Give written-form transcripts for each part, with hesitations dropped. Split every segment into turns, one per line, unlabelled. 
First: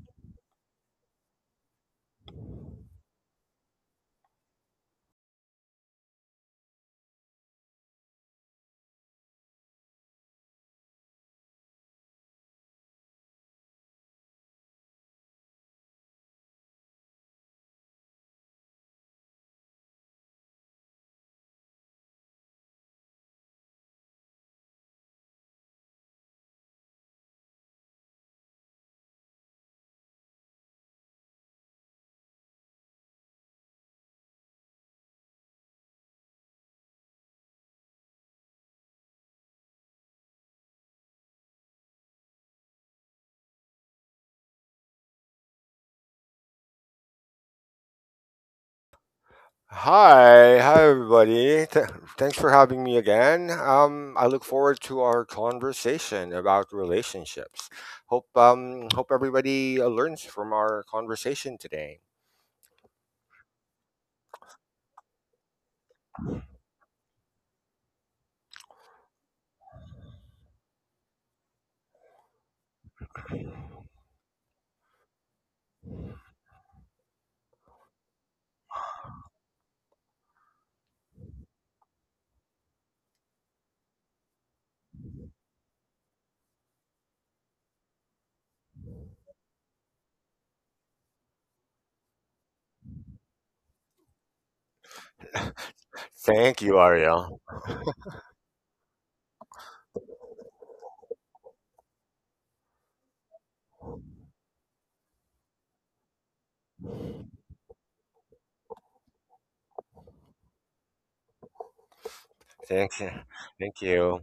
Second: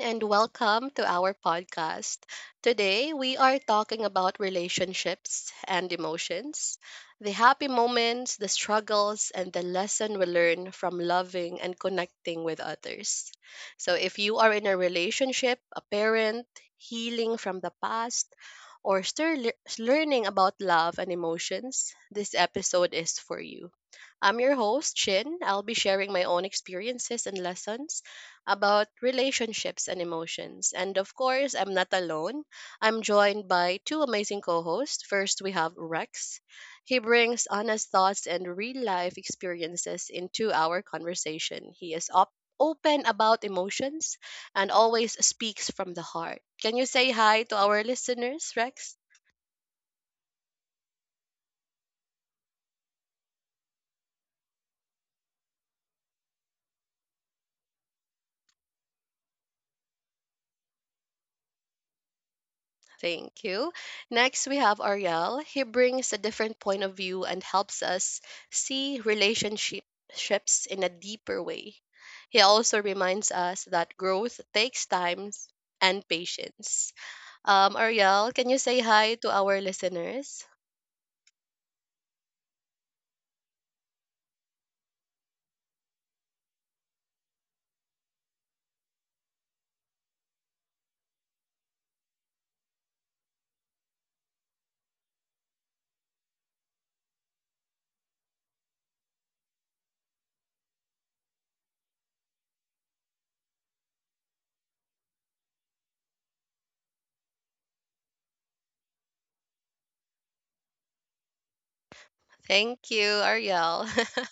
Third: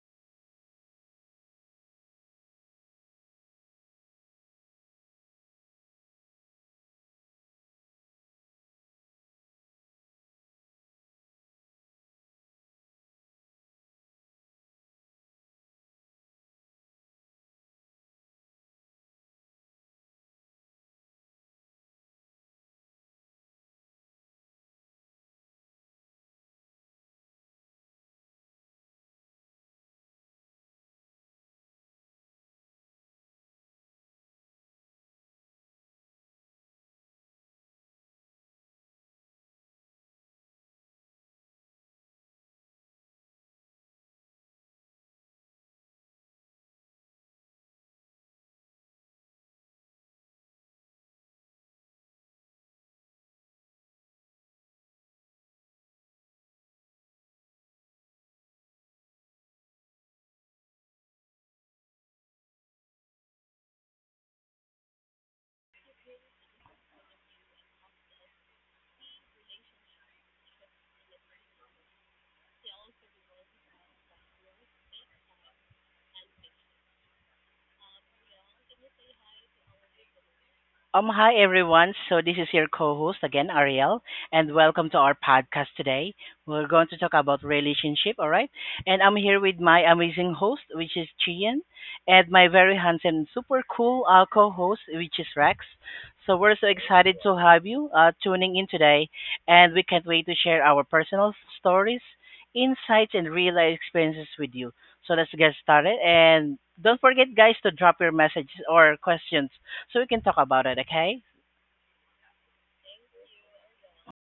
and welcome to our podcast. Today, we are talking about relationships and emotions, the happy moments, the struggles, and the lesson we learn from loving and connecting with others. So, if you are in a relationship, a parent, healing from the past, or still learning about love and emotions, this episode is for you. I'm your host, Chin. I'll be sharing my own experiences and lessons about relationships and emotions. And of course, I'm not alone. I'm joined by two amazing co hosts. First, we have Rex. He brings honest thoughts and real life experiences into our conversation. Open about emotions and always speaks from the heart. Can you say hi to our listeners, Rex?
Hi, hi everybody. Thanks for having me again. I look forward to our conversation about relationships. Hope hope everybody learns from our conversation today.
Thank you. Next, we have Ariel. He brings a different point of view and helps us see relationships in a deeper way. He also reminds us that growth takes time and patience. Ariel, can you say hi to our listeners?
Hi everyone. So this is your co-host again, Ariel, and welcome to our podcast today. We're going to talk about relationship, all right? And I'm here with my amazing host, which is Chian, and my very handsome, super cool co-host, which is Rex. So we're so
Thank you,
excited to
Ariel.
have you tuning in today, and we can't wait to share our personal stories, insights, and real life experiences with you. So let's get started, and don't forget, guys, to drop your messages or questions so we can talk about it, okay?
Thank you,
Thanks.
Ariel.
Thank you.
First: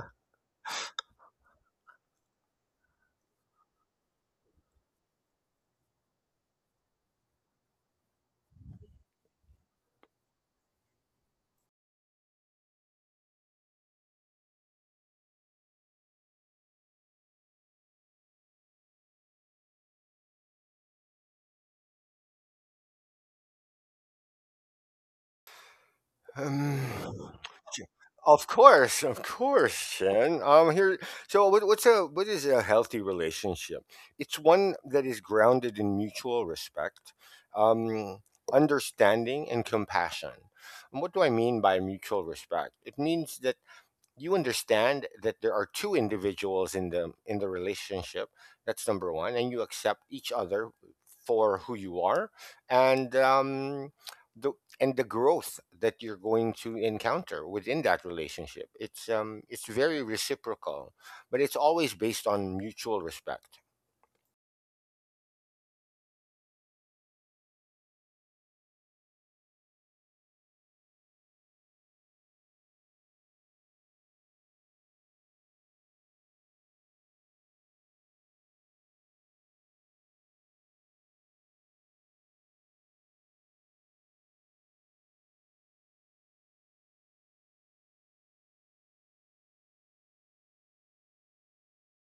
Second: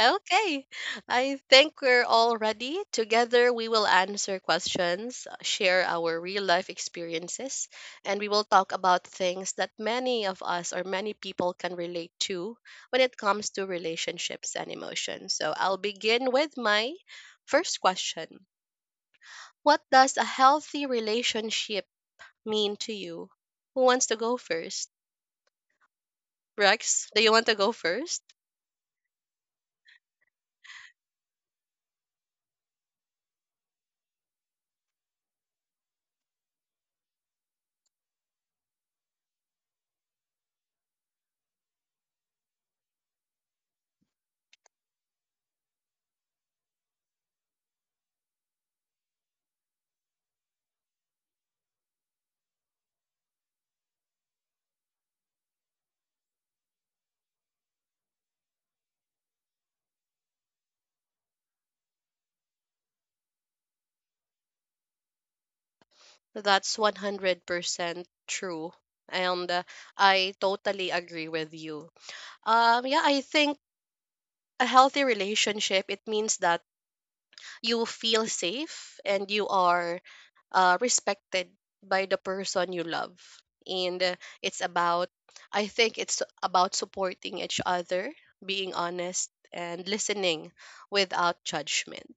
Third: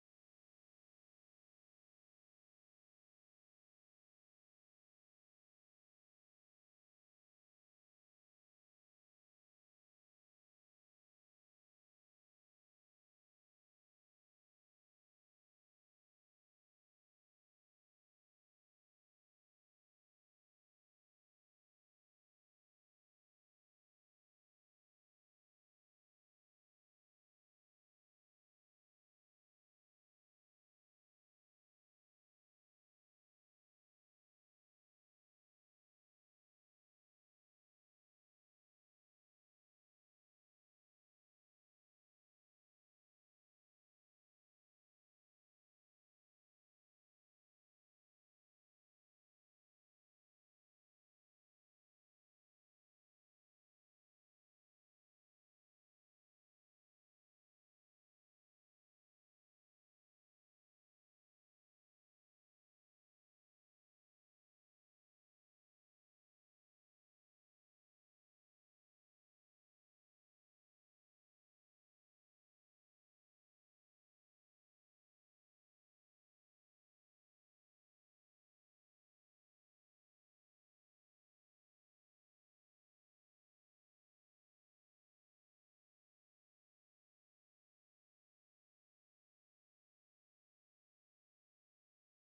Okay, I think we're all ready. Together, we will answer questions, share our real life experiences, and we will talk about things that many of us or many people can relate to when it comes to relationships and emotions. So, I'll begin with my first question. What does a healthy relationship mean to you? Who wants to go first?
Um,
Rex, do you want to go
Ch-
first?
of course, of course, Chen. Here. So, what is a healthy relationship? It's one that is grounded in mutual respect, um, understanding, and compassion. And what do I mean by mutual respect? It means that you understand that there are two individuals in the relationship. That's number one, and you accept each other for who you are, and the the growth that you're going to encounter within that relationship, it's very reciprocal, but it's always based on mutual respect.
So that's 100% true. And I totally agree with you. Yeah, I think a healthy relationship, it means that you feel safe and you are respected by the person you love. And it's about, I think it's about supporting each other, being honest, and listening without judgment.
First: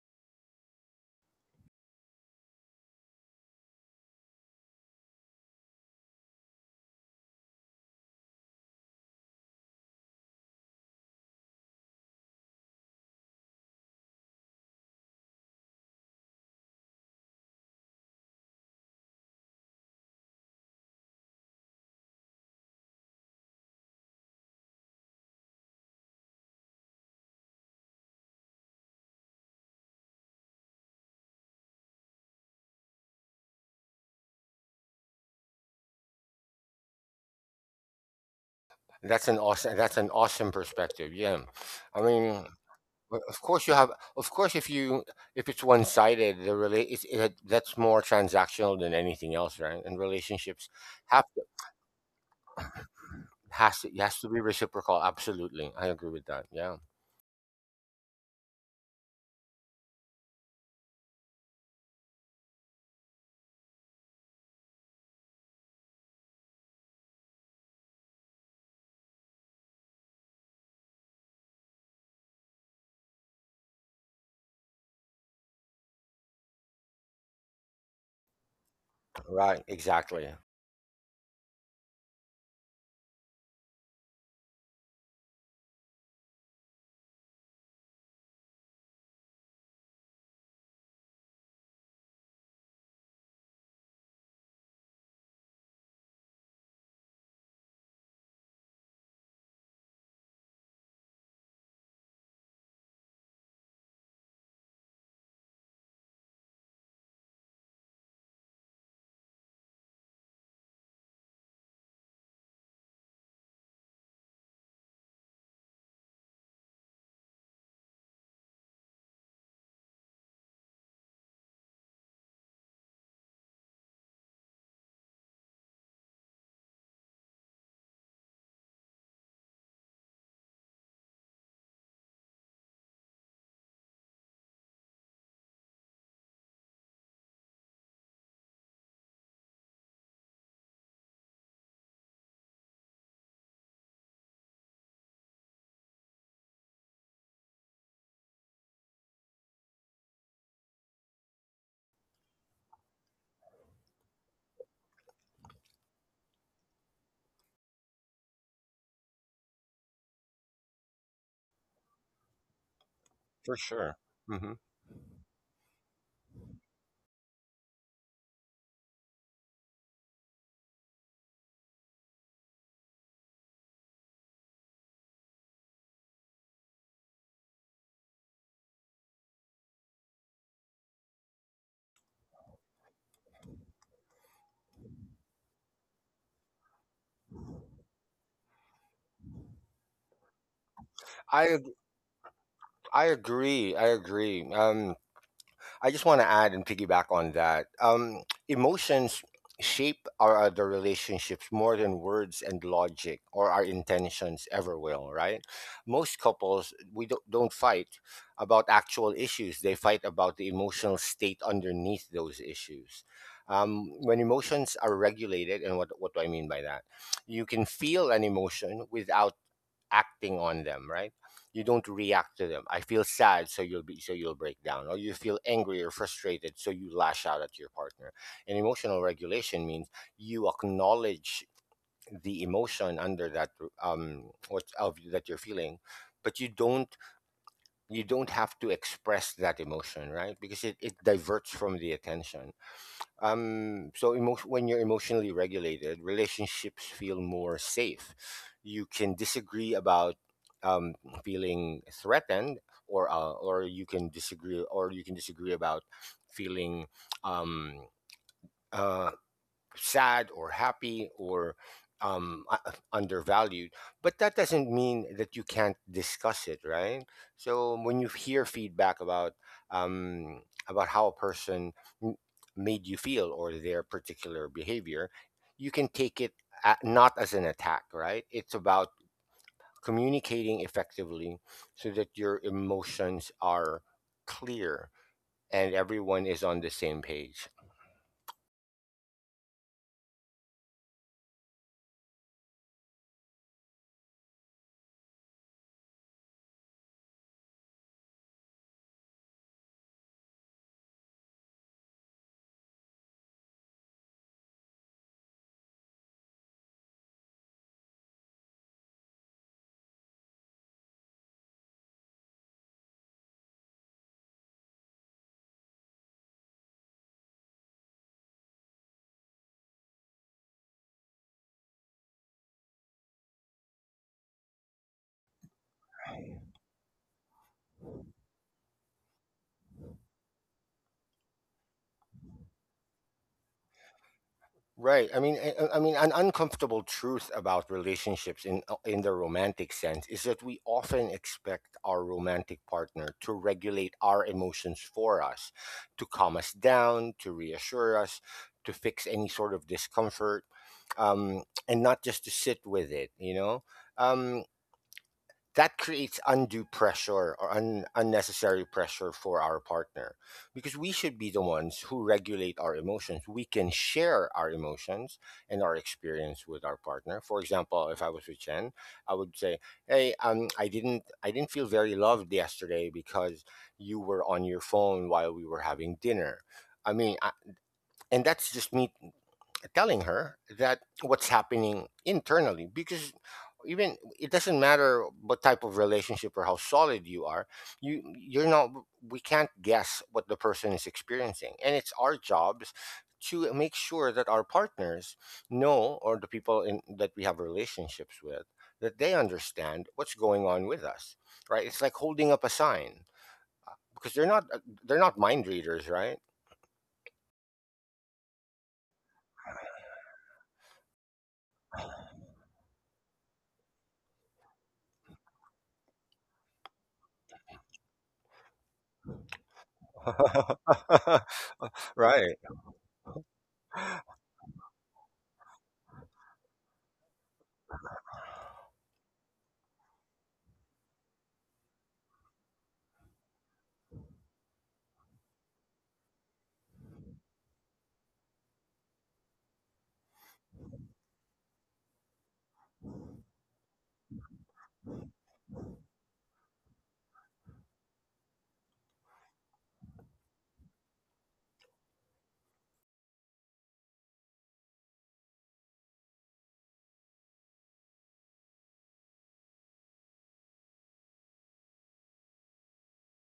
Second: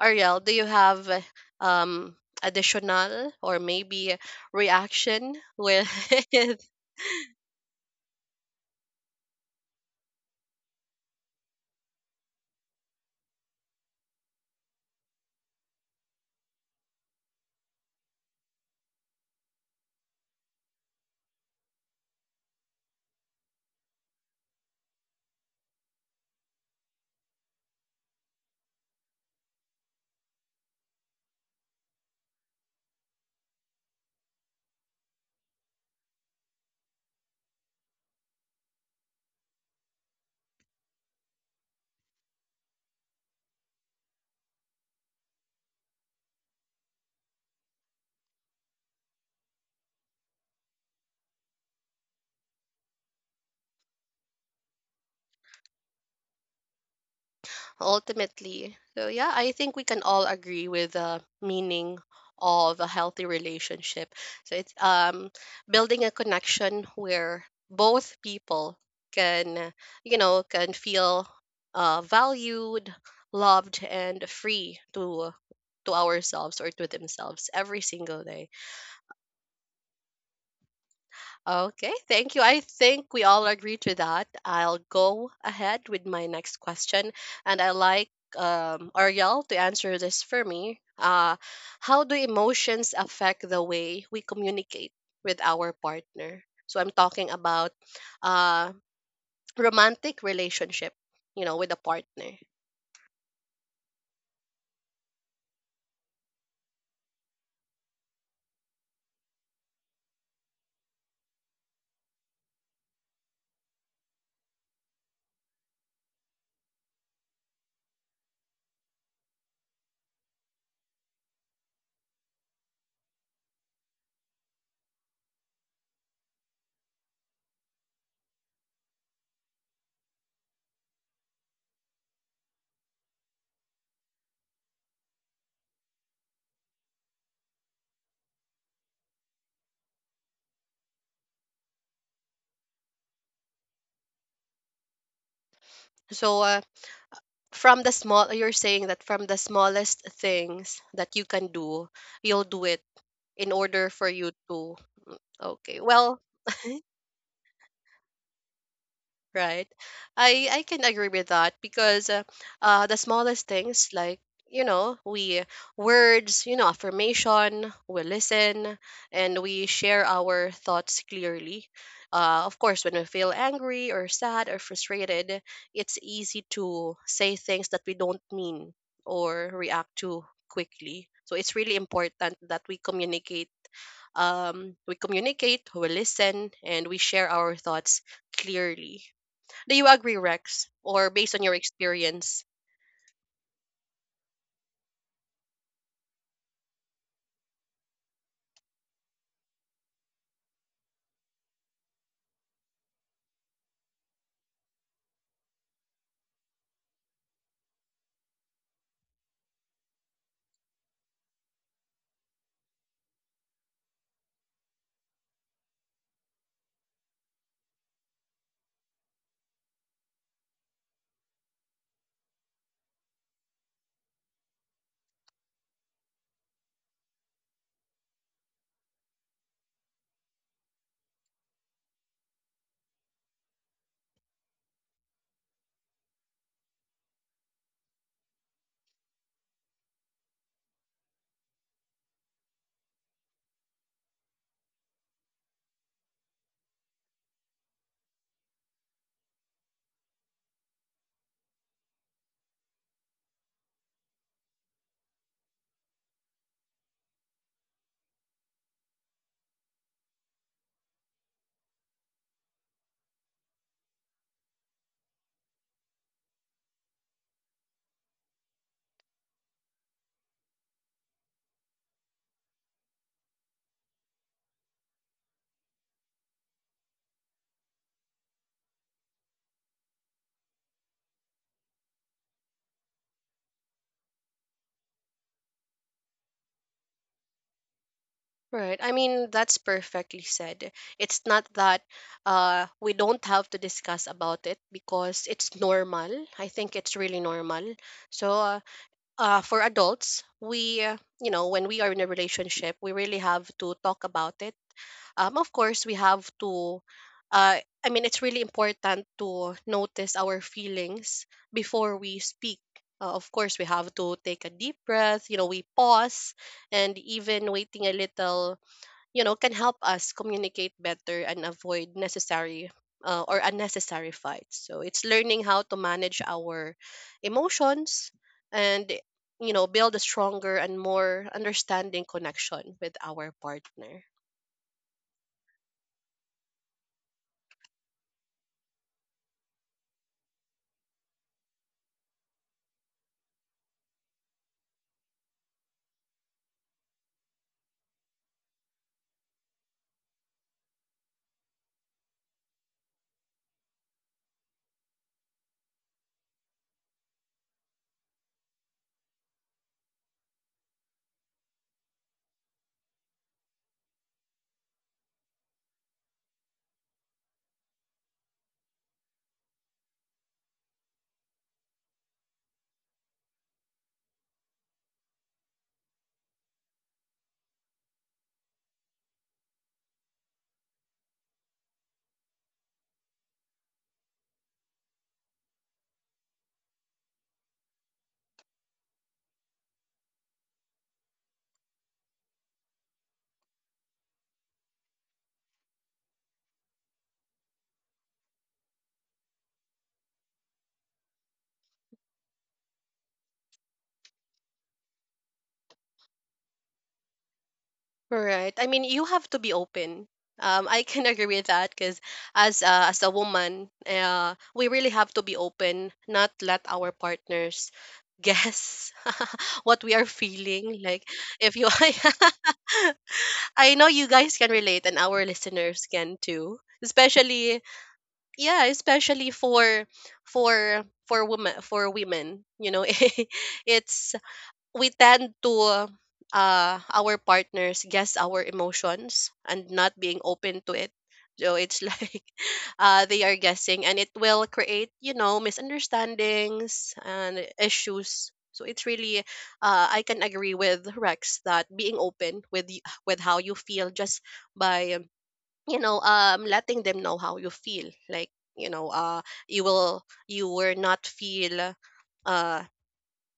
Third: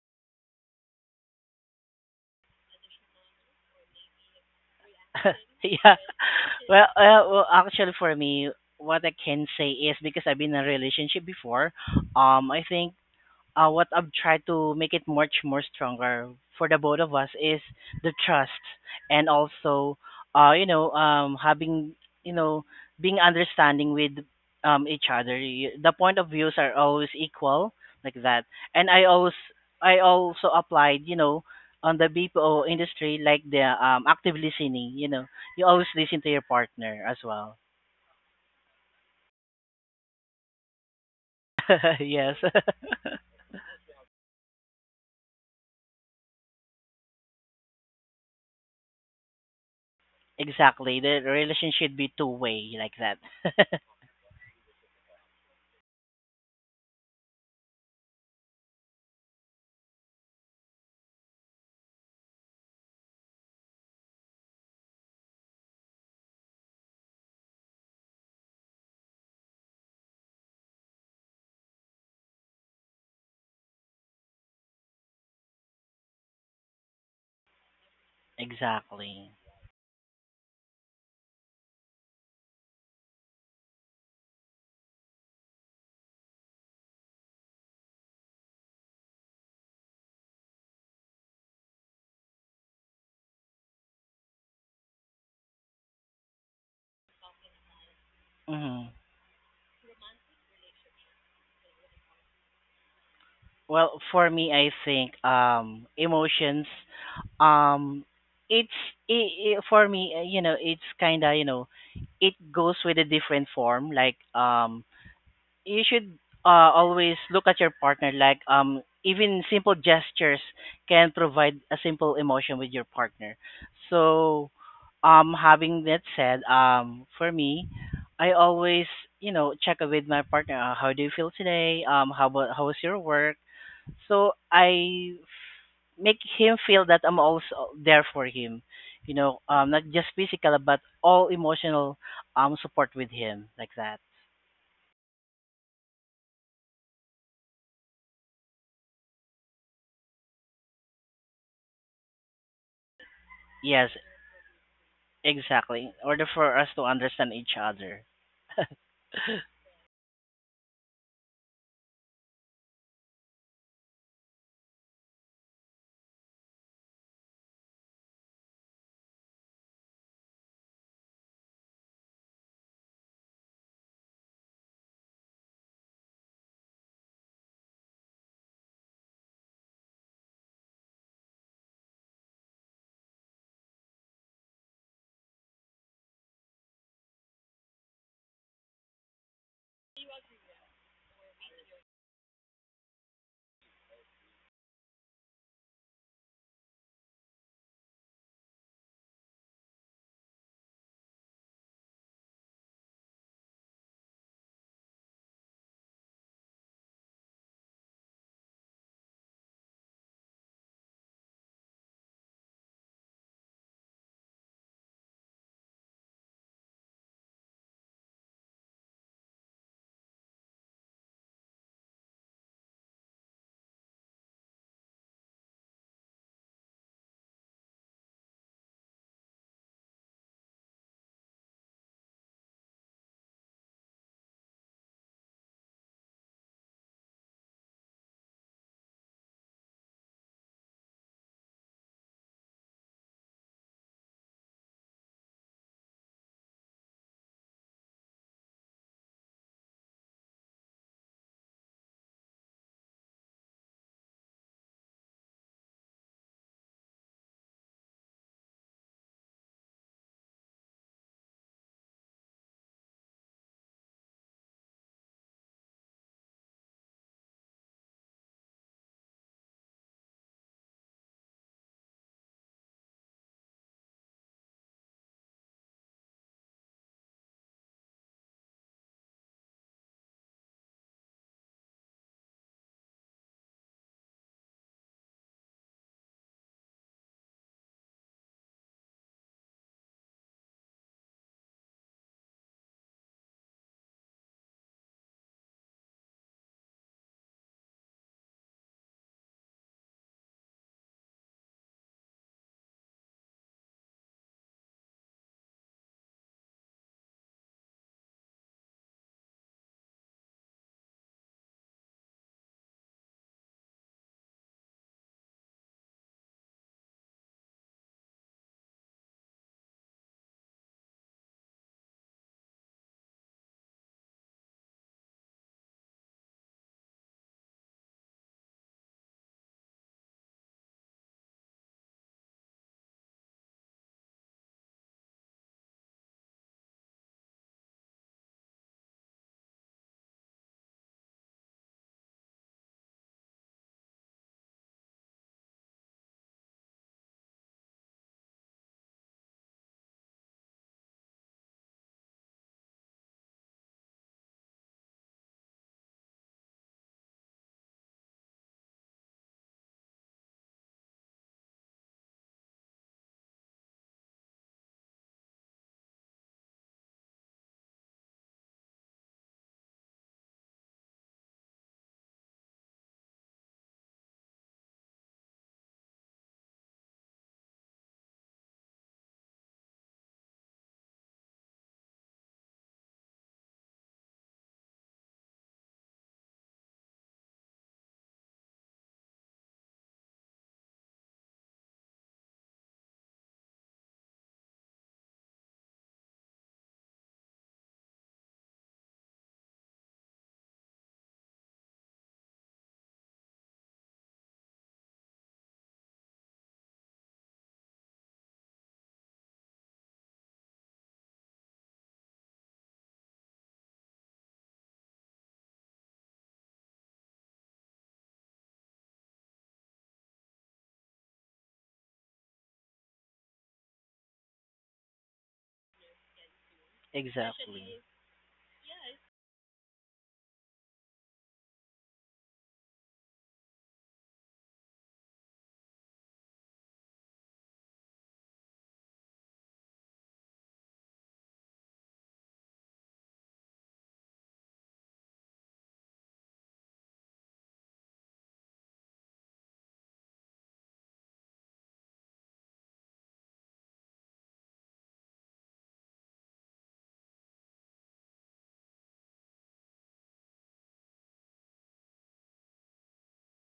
Ariel, do you have um additional or maybe reaction with
yeah. Well, actually, for me, what I can say is because I've been in a relationship before, I think what I've tried to make it much more stronger for the both of us is the trust, and also, having, you know being understanding with each other. The point of views are always equal like that, and I also applied, on the BPO industry, like the active listening. You know, you always listen to your partner as well.
That's an awesome, perspective. Yeah i
Yes.
mean Well, of course you have. Of course, if you if it's one sided, the rela- it's, it, that's more transactional than anything else, right? And relationships
Exactly. The
have to,
relationship should be two-way like that.
has to has to be reciprocal. Absolutely, I agree with that. Yeah,
ultimately? So yeah, I think we can all agree with the meaning of a healthy relationship. So it's building a connection where both people can, you know, can feel valued, loved, and free to ourselves or to themselves every single day.
Exactly.
right, exactly,
Okay, thank you. I think we all agree to that. I'll go ahead with my next question, and I like Ariel to answer this for me. How do emotions affect the way we communicate with our partner? So I'm talking about uh,
Hmm.
romantic relationship, you know, with a partner.
Well, for me, I think emotions. Um, it's for me, you know, it's kind of, it goes with a different form. Like, you should always look at your partner, like, um, even simple gestures can provide a simple emotion with your partner. So, um, having that said, um, for me, I always you know, check with my partner. How do you feel today? Um, how about, how was your work? So I make him feel that I'm also there for him. You know, um, not just physical but all emotional, um, support with him like that.
So from the small, you're saying that from the smallest things that you can do, you'll do it in
Yes.
order for you to. Mm.
Exactly.
Okay,
In
well.
order for us to understand each other.
Right. I can agree with that because the smallest
for
things
sure.
like, you
hmm
know, we words, you know, affirmation, we listen and we share our thoughts clearly. Of course, when we feel angry or sad or frustrated, it's easy to say things that we don't mean or react to quickly, so it's really important that we communicate. We communicate, we listen, and we share our thoughts clearly. Do you agree, Rex? Or based on your
I ag-
experience?
I agree. I agree. I just want to add and piggyback on that. Emotions shape our other relationships more than words and logic or our intentions ever will, right? Most couples, we don't fight about actual issues. They fight about the emotional state underneath those issues. When emotions are regulated, and what do I mean by that? You can feel an emotion without acting on them, right? You don't react to them. I feel sad, so you'll be so you'll break down, or you feel angry or frustrated, so you lash out at your partner. And emotional regulation means you acknowledge the emotion under that what of that you're feeling, but you don't have to express that emotion, right? Because it diverts from the attention. When you're emotionally regulated, relationships feel more safe. You can disagree about um, feeling threatened, or you can disagree about feeling um, uh, sad or happy or undervalued. But that doesn't mean that you can't discuss it, right? So when you hear feedback um, about how a person m- made you feel or their particular behavior, you can take it a not as an attack, right? It's about communicating effectively so that your emotions are clear and everyone is on the same page.
Right. I mean, that's perfectly said. It's not that we don't have to discuss about it because it's normal. I think it's really normal. So for adults, we, you know, when we are in a relationship, we really have to talk about it. Of course, we have to, uh, I mean, it's really important to notice our feelings before we speak. Of course, we have to take a deep breath, you know, we pause, and even waiting a little, you know, can help us communicate better and avoid necessary or unnecessary fights. So it's learning how to manage our emotions and, you know, build a stronger and more understanding connection with our partner.
Right. I mean, an uncomfortable truth about relationships in the romantic sense is that we often expect our romantic partner to regulate our emotions for us, to calm us down, to reassure us, to fix any sort of discomfort, and not just to sit with it. You know, um, that creates undue pressure or unnecessary pressure for our partner, because we should be the ones who regulate our emotions. We can share our emotions and our experience with our partner. For example, if I was with Chen, I would say, "Hey, I didn't feel very loved yesterday because you were on your phone while we were having dinner." I mean, I, and that's just me telling her that what's happening internally, because even it doesn't matter what type of relationship or how solid you are, you you're not we can't guess what the person is experiencing, and it's our jobs to make sure that our partners know, or the people that we have relationships with, that they understand what's going on with us. Right? It's like holding up a sign, because they're not mind readers, right?
Right. I mean, you have to be open. I can agree with that because as a woman, we really have to be open, not let our partners guess what we are feeling. Like if you,
Right.
I know you guys can relate, and our listeners can too. Especially,
Exactly.
yeah, especially for women, for women. You know, it's, we tend to our partners guess our emotions and not being open to it, so it's, like, they are guessing and it will create, you know, misunderstandings and issues, so it's really, I can agree with Rex that being open with with how you feel, just by, you know, letting them know how you feel, like, you know, you will, you will not feel uh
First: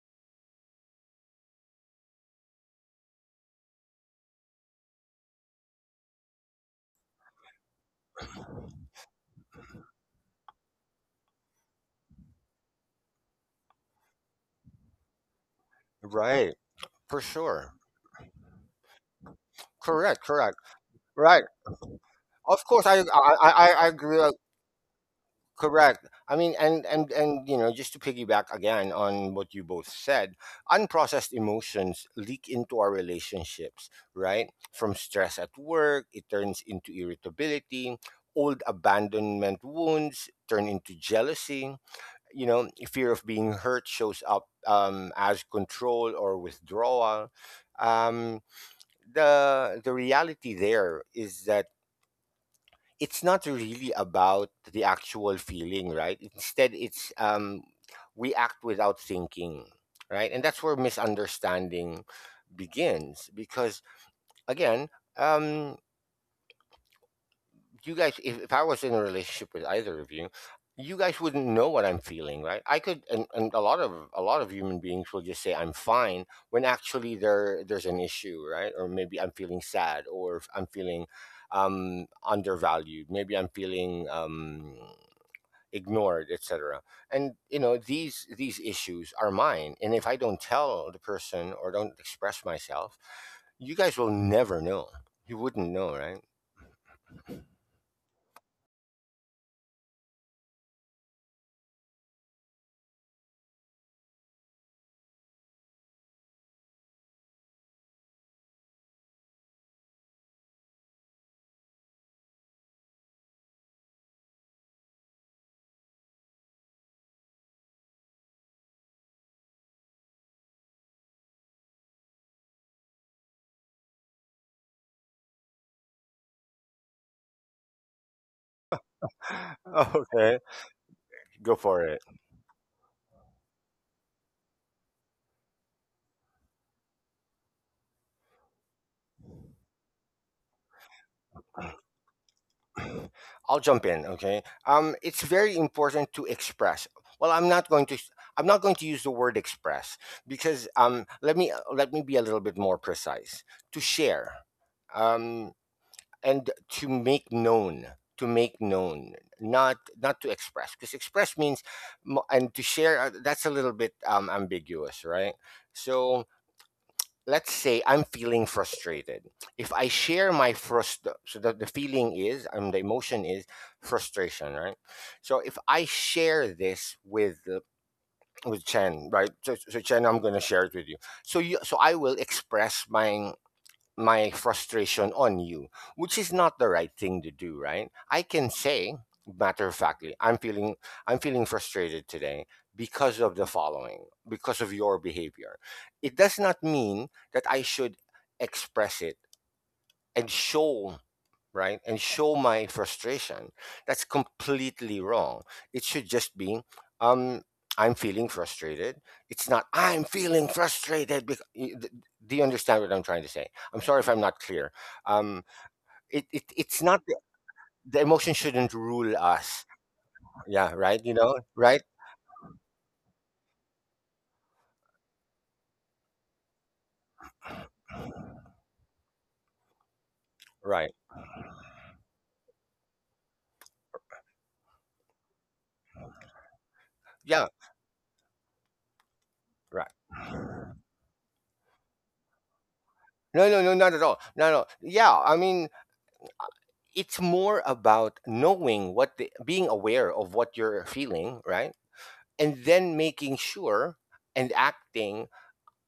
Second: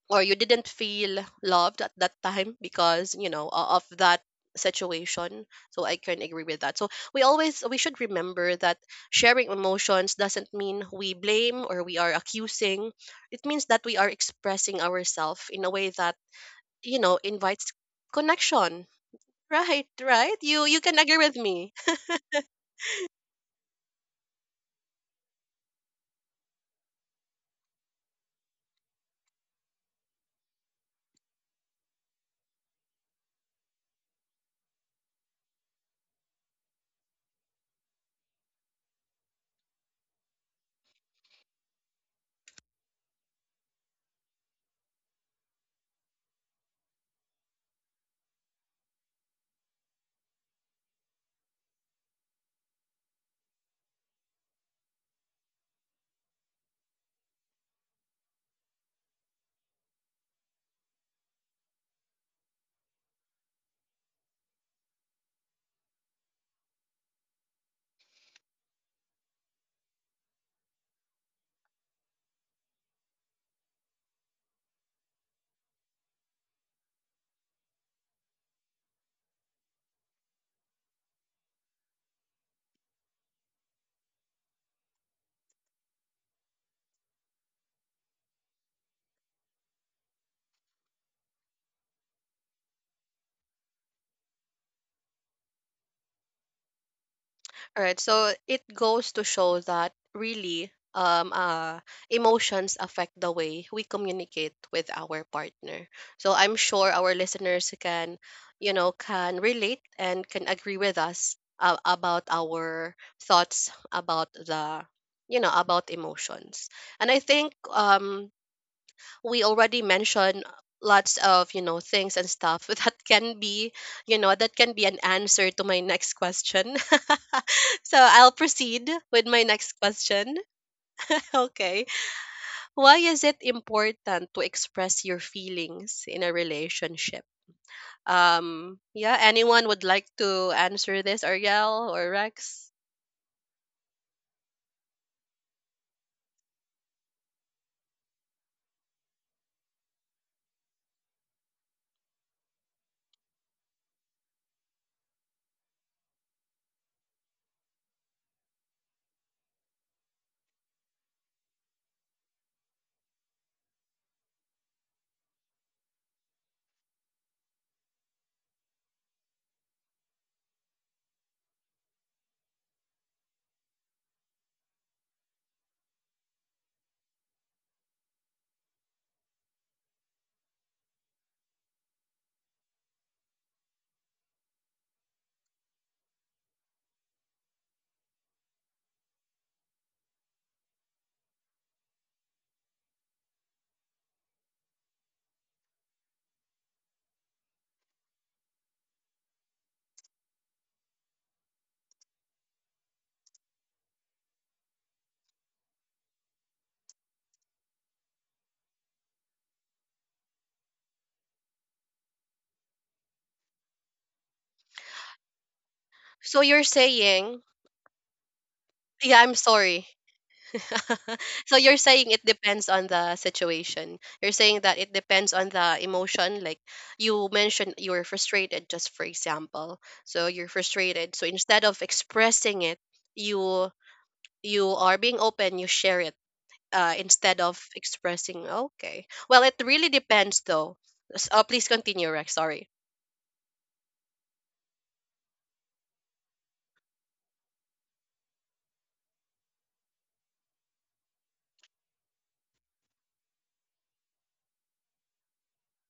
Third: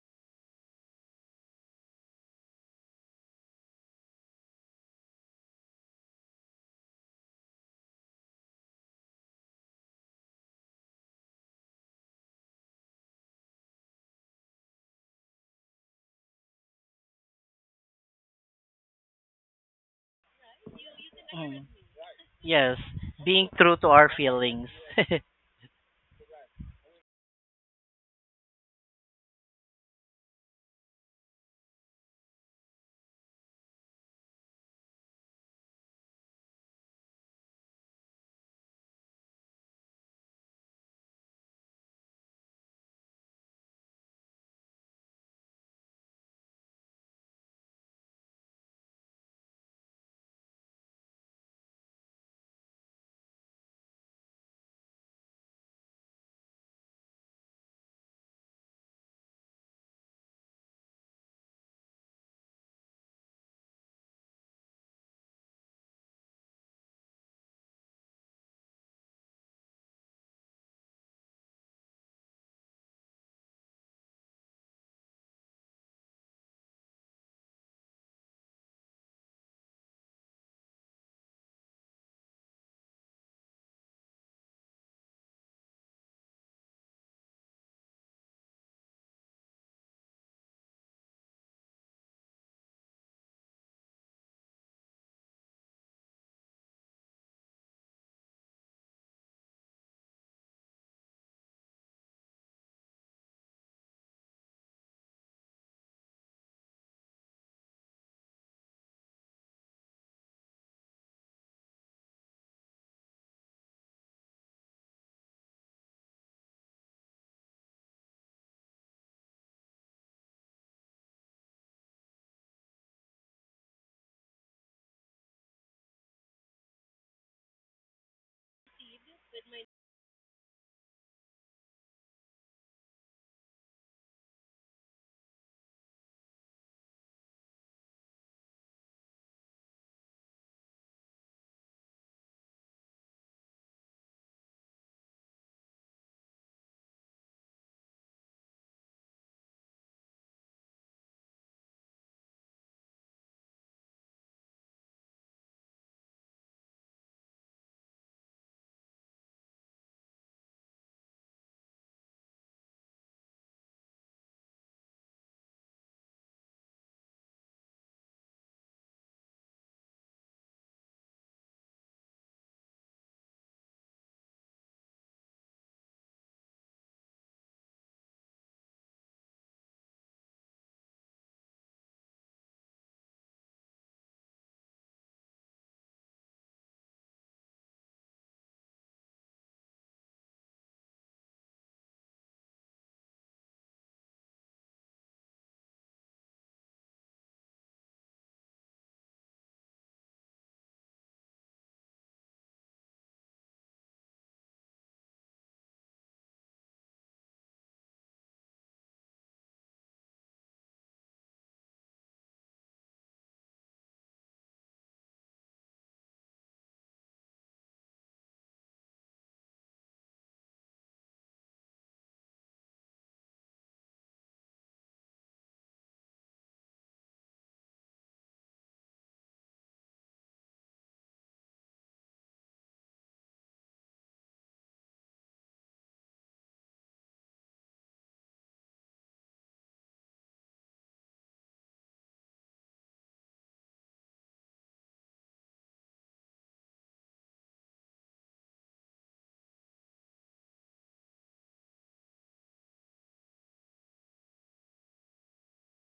or you didn't feel loved at that time because, you know, of that situation. So I can agree with that. So we always, we should remember that sharing emotions doesn't mean we blame or we are accusing. It means that we are expressing ourselves in a way that,
Right,
you know,
for
invites
sure.
connection, right?
Correct,
Right,
correct.
you can agree with
Right.
Mm.
me.
Of
Yes,
course,
being true to
I
our
agree.
feelings.
Correct. I mean, and you know, just to piggyback again on what you both said, unprocessed emotions leak into our relationships. Right, from stress at work, it turns into irritability. Old abandonment wounds turn into jealousy. You know, fear of being hurt shows up as control or withdrawal. Um, the the reality there is that it's not really about the actual feeling. Right, instead it's we act without thinking, right? And that's where misunderstanding begins, because again, um you guys, if I was in a relationship with either of you, you guys wouldn't know what I'm feeling. Right? I could, and a lot of human beings will just say I'm fine when actually there's an issue. Right? Or maybe I'm feeling sad, or if I'm feeling undervalued, maybe I'm feeling ignored, etc. And you know, these issues are mine, and if I don't tell the person or don't express myself, you guys will never know. You wouldn't know, right?
Alright, so it goes to show that really emotions affect the way we communicate with our partner. So I'm sure our listeners can, you know, can relate and can agree with us about our thoughts about the, you know, about emotions. And I think we already mentioned lots of, you know, things and stuff that can be, you know, that can be an answer to my next question. So I'll proceed with my next question.
Okay. Go for
Okay,
it.
why is it important to express your feelings in a relationship? Yeah, anyone would like to answer this, Ariel or Rex?
I'll jump in. Okay. It's very important to express. Well, I'm not going to. I'm not going to use the word express, because let me be a little bit more precise. To share, um, and to make known, to make known, not to express, because express means, mo- and to share. That's a little bit ambiguous, right? So let's say I'm feeling frustrated. If I share my frust, so that the feeling is, the emotion is frustration, right? So if I share this with Chen, right? So, so Chen, I'm gonna share it with you. So you, so I will express my frustration on you, which is not the right thing to do, right? I can say, matter of factly, I'm feeling frustrated today because of the following, because of your behavior. It does not mean that I should express it and show, right, and show my frustration. That's completely wrong. It should just be um I'm feeling frustrated. It's not I'm feeling frustrated because— Do you understand what I'm trying to say? I'm sorry if I'm not clear. um
So you're
it's not the—
saying,
The emotion shouldn't rule
yeah, I'm
us.
sorry.
Yeah, right, you know,
So
right.
you're saying it depends on the situation. You're saying that it depends on the emotion. Like you mentioned, you were frustrated, just for example. So you're
Right.
frustrated. So instead of expressing it, you you are being open. You share it, instead
Yeah,
of expressing. Okay. Well, it
right.
really depends, though. Please continue, Rex. Sorry.
No, not at all. No no Yeah, I mean, it's more about knowing what— the being aware of what you're feeling, right? And then making sure, and acting,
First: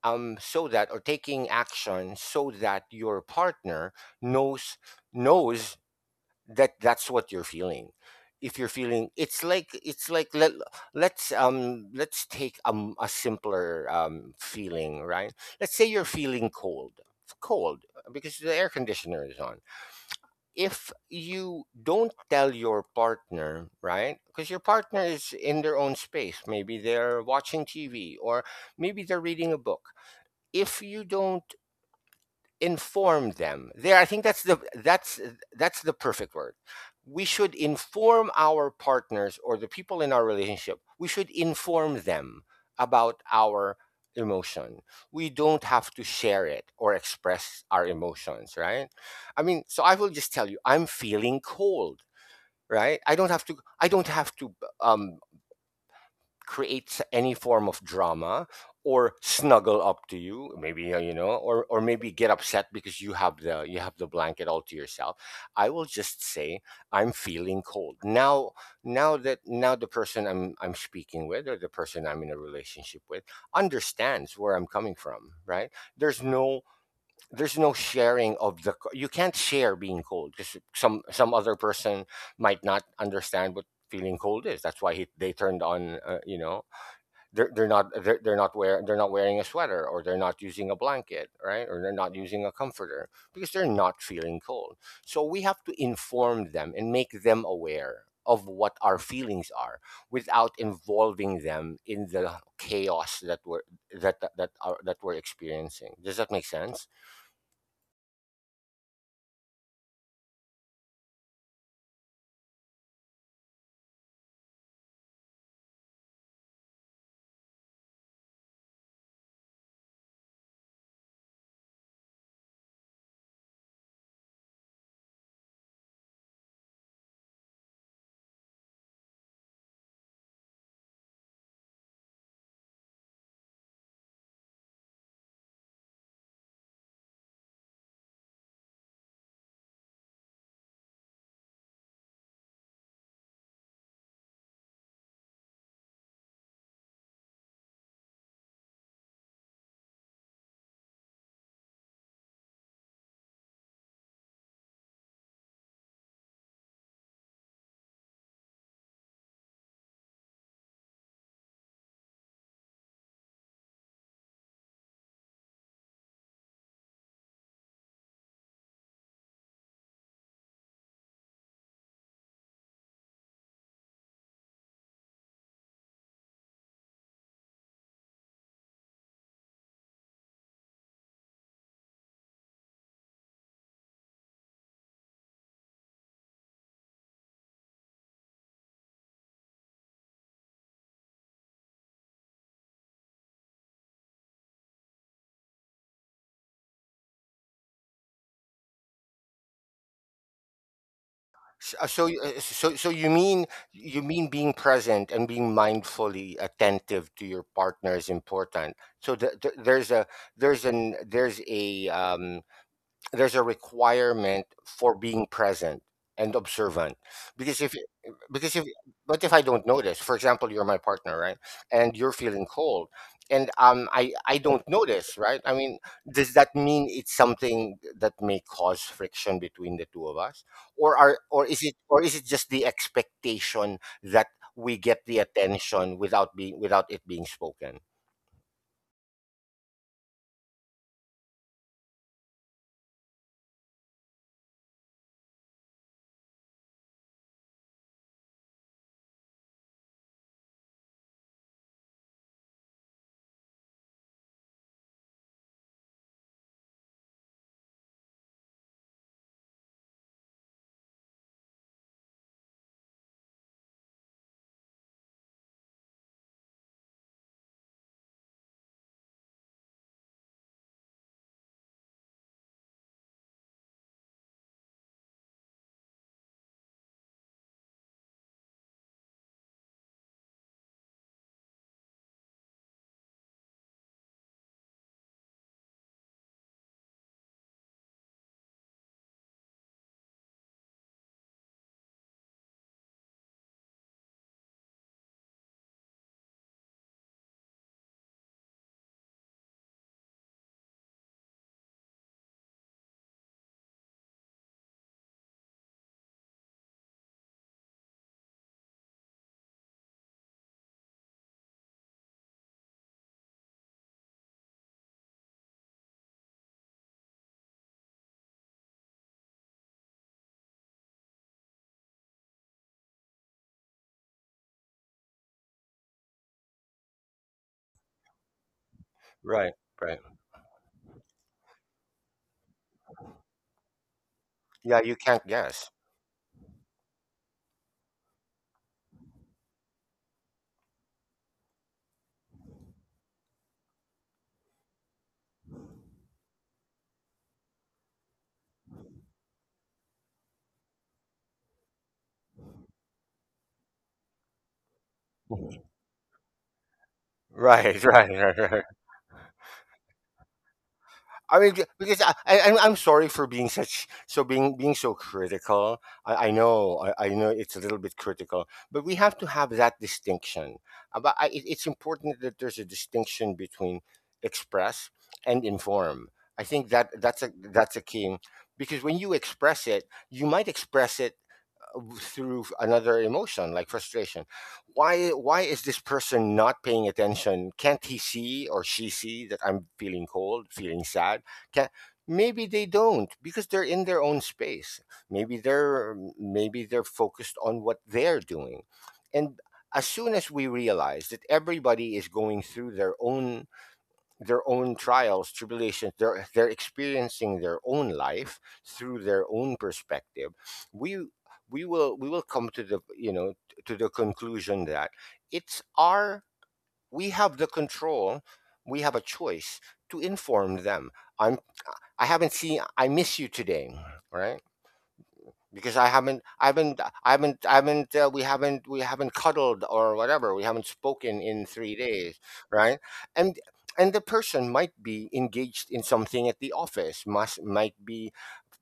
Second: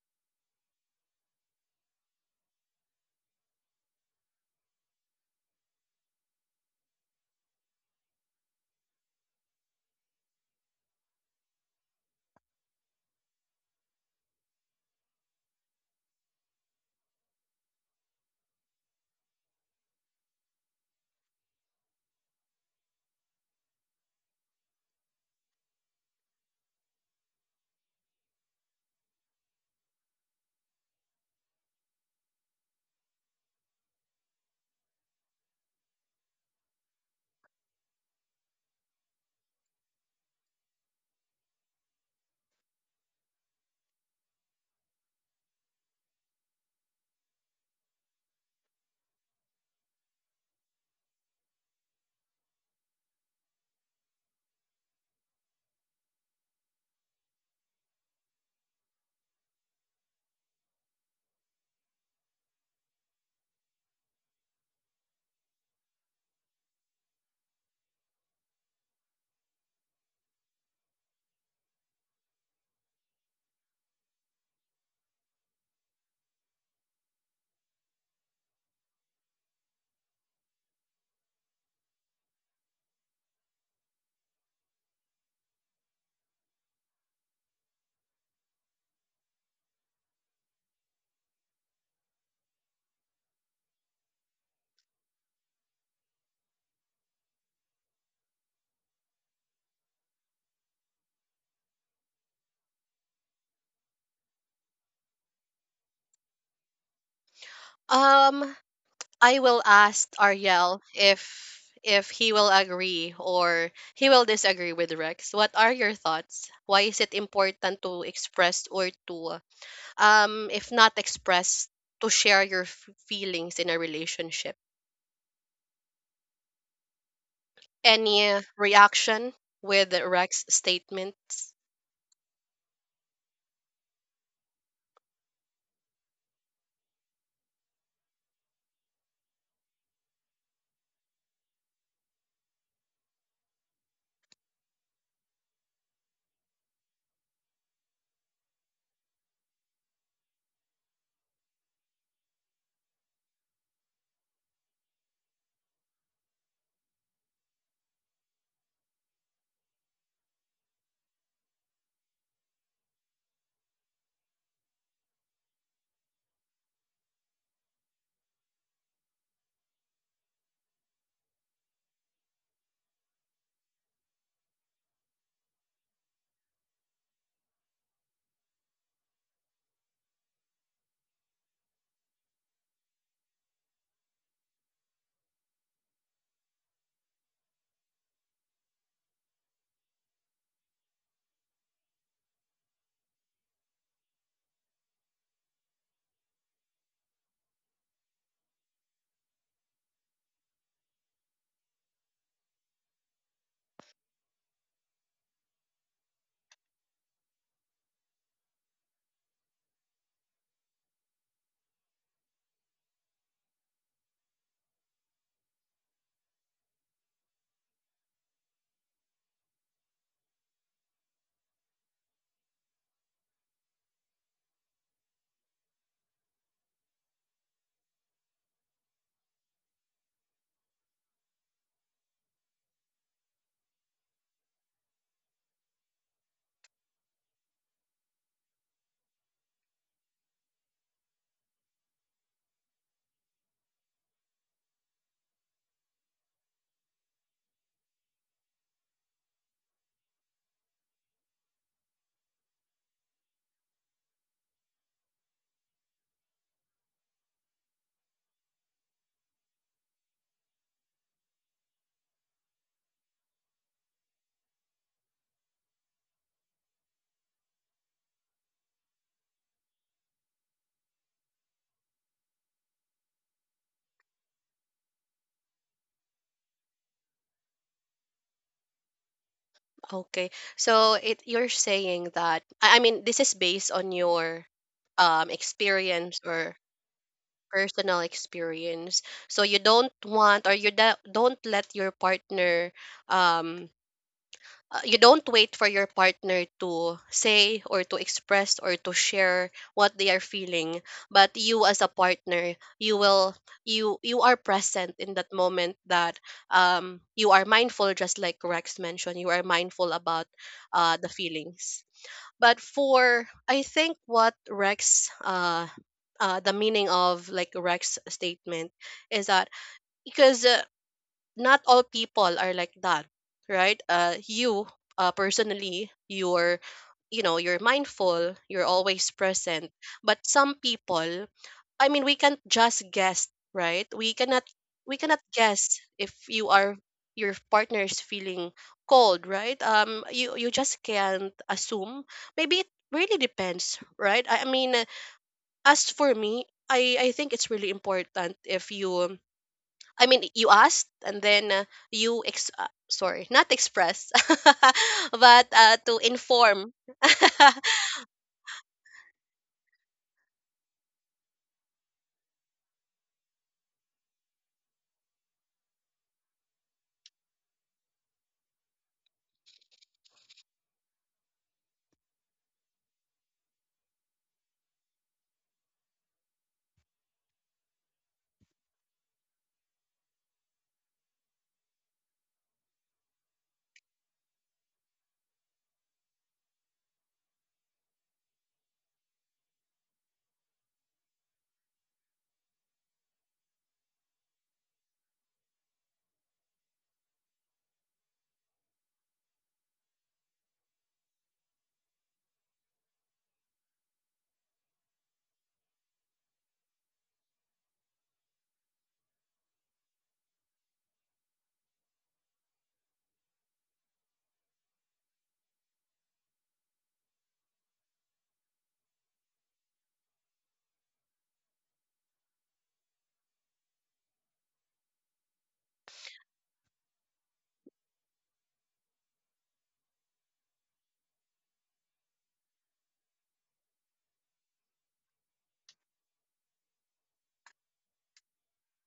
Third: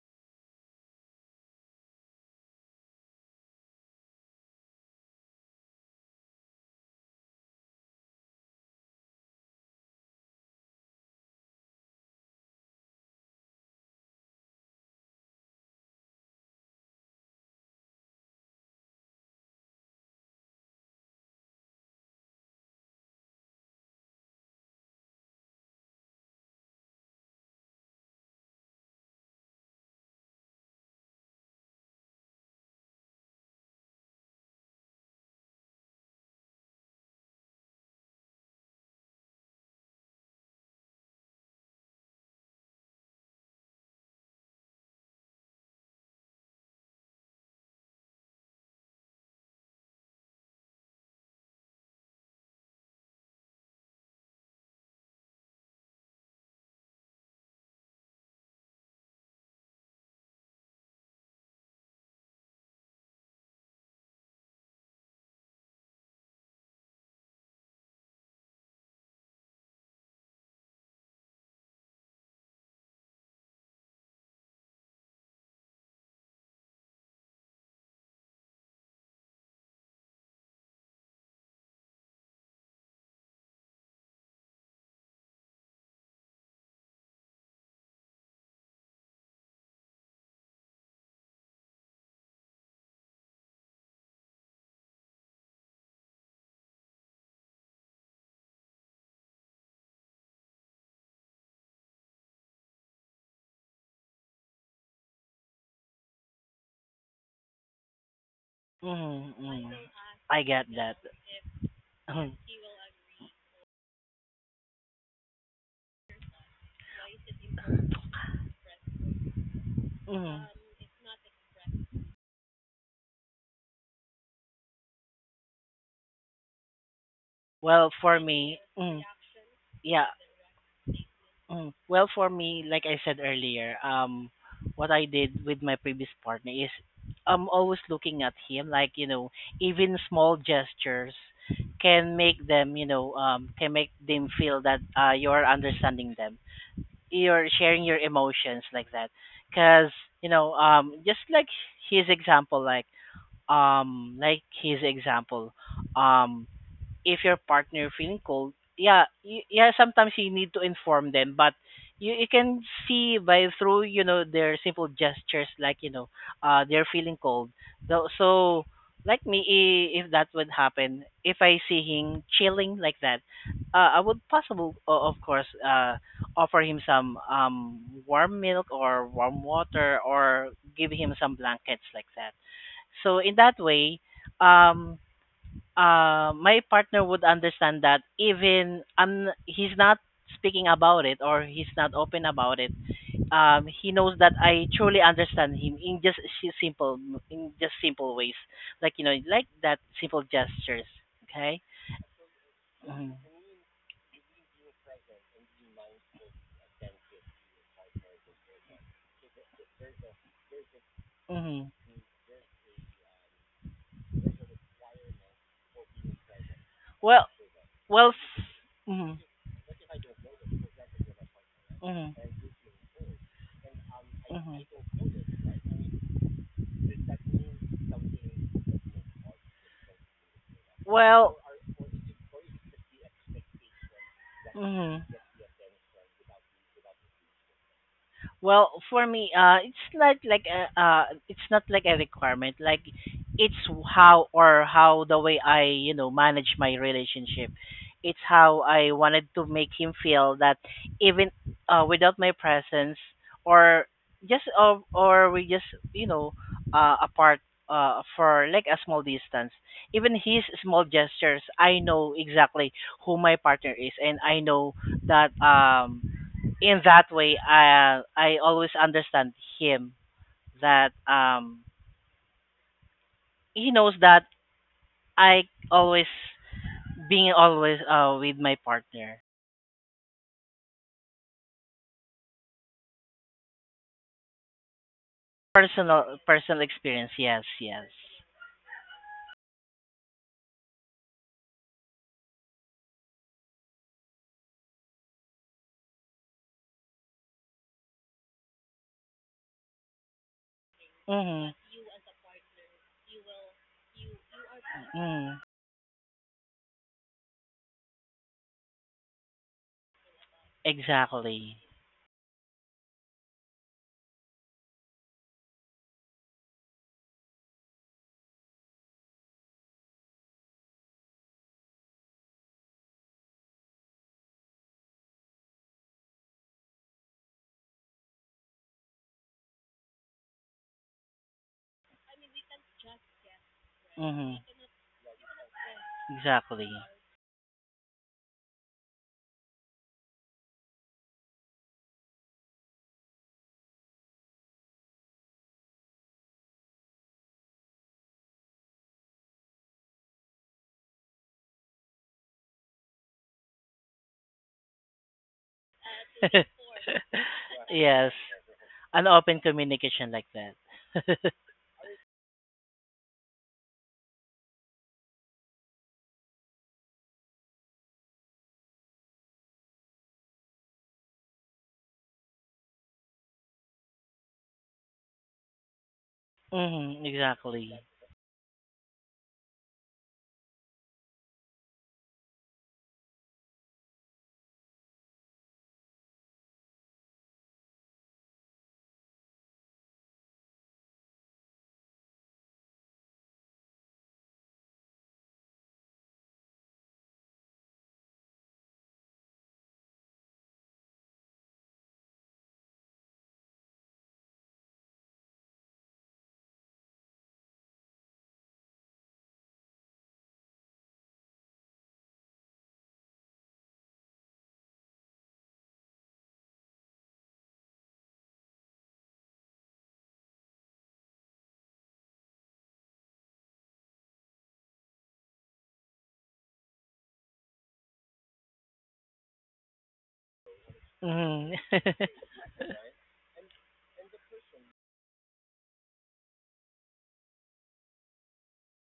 so that, or taking action so that your partner knows, knows that that's what you're feeling. If you're feeling— it's like, let's take a simpler feeling, right? Let's say you're feeling cold, cold because the air conditioner is on. If you don't tell your partner, right? Because your partner is in their own space. Maybe they're watching TV, or maybe they're reading a book. If you don't inform them— there, I think that's the perfect word. We should inform our partners or the people in our relationship. We should inform them about our emotion. We don't have to share it or express our emotions, right? I mean, so I will just tell you I'm feeling cold, right? I don't have to, um create any form of drama, or snuggle up to you, maybe, you know, or maybe get upset because you have the— you have the blanket all to yourself. I will just say I'm feeling cold. Now now that now the person I'm speaking with, or the person I'm in a relationship with, understands where I'm coming from, right? There's no— there's no sharing of the— you can't share being cold, because some other person might not understand what feeling cold is. That's why they turned on, you know, they're not wearing a sweater, or they're not using a blanket, right, or they're not using a comforter, because they're not feeling cold. So we have to inform them and make them aware of what our feelings are, without involving them in the chaos that we're that that, that are that we're experiencing. Does that make sense?
Um.
Mm,
I will
mm.
ask
I get
Ariel
that.
if he will agree or he will disagree with Rex. What are your thoughts? Why is it important to express or to,
Mm.
if not express, to share your feelings in a relationship?
Well, for
Any
me, mm,
reaction with
yeah.
Rex's statements?
Mm. Well, for me, like I said earlier, what I did with my previous partner is I'm always looking at him, like, you know, even small gestures can make them, you know, can make them feel that, you're understanding them, you're sharing your emotions like that. Because, you know, just like his example, um, like his example, um, if your partner feeling cold, yeah, yeah, sometimes you need to inform them, but you can see by through, you know, their simple gestures, like, you know, uh, they're feeling cold. So, so like me, if that would happen, if I see him chilling like that, I would possible of course, uh, offer him some, um, warm milk or warm water, or give him some blankets like that. So in that way, um my partner would understand that, even I'm he's not speaking about it or he's not open about it. He knows that I truly understand him in just simple ways, like, you know, like that simple gestures. Okay.
So you
Hmm.
mean— you mean being present and being mindfully attentive to your partner is important. So th th there's a— there's an— there's
Hmm.
a um, there's a requirement for being present and observant,
Well,
because if
well.
because if
Mm-hmm.
but if I don't notice, for example— you're my partner, right? And you're feeling cold, and I don't
Hmm.
notice, right? I mean, does that mean it's something that may cause friction between the two of us? Or are
Well.
or is it, or is it just the expectation that we get
Hmm.
the attention without being without it being spoken?
Well, for me, it's not like a requirement. Like, it's how, or how the way I, you know, manage my relationship. It's how I wanted to make him feel that even, without my presence, or just or we just you know, apart, for like a small distance. Even his small gestures, I know exactly who my partner is, and I know that, um, in that way, I always understand him, that um, he knows that I always being always, uh, with my partner.
Okay. So it, you're saying that, I mean, this is based on your
Personal,
experience, or
personal experience, yes, yes.
personal experience. So you don't want, or you don't let your partner um you don't wait for your partner to say or to express or to share what they are feeling, but
Mhm.
you as a partner you will, you are present in that
Mhm,
moment, that you are mindful. Just like Rex mentioned, you are mindful about the
exactly.
feelings. But for, I think what Rex, the meaning of like Rex's statement, is that because, not all people are like that, right? You, personally, you're, you know, you're mindful, you're always
Right,
present,
right.
but some people, I mean, we can't just guess, right? We
Mhm,
cannot
Yeah,
we
you
cannot
can't
guess
guess.
if you
exactly.
are, your partner is feeling cold, right? You, you just can't assume. Maybe it really depends, right? I mean, as for me, I think it's really important if you. I mean, you asked and then, you ex. Sorry, not express, but to inform.
Right,
Yes,
right, right, right.
an open communication like that.
I mean, because I'm— I'm sorry for being such— so being so critical. I know, I know it's a little bit critical, but we have to have that distinction. It's important that there's a distinction between express and inform. I think that
Mhm,
that's a that's a
exactly.
key, because when you express it, you might express it through another emotion like frustration. Why is this person not paying attention? Can't he see or she see that I'm feeling cold, feeling sad? Can Maybe they don't, because they're in their own space. Maybe they're focused on what they're doing. And as soon as we realize that everybody is going through their own trials, tribulations, they're experiencing their own life through their own perspective. We we will come to the, you know, to the conclusion that it's our we have the control, we have a choice to inform them. I'm I haven't seen I miss you today, right? Because I haven't, we haven't cuddled or whatever. We haven't spoken
Mhm.
in 3 days, right? And and the person might be engaged in something at the office, must might be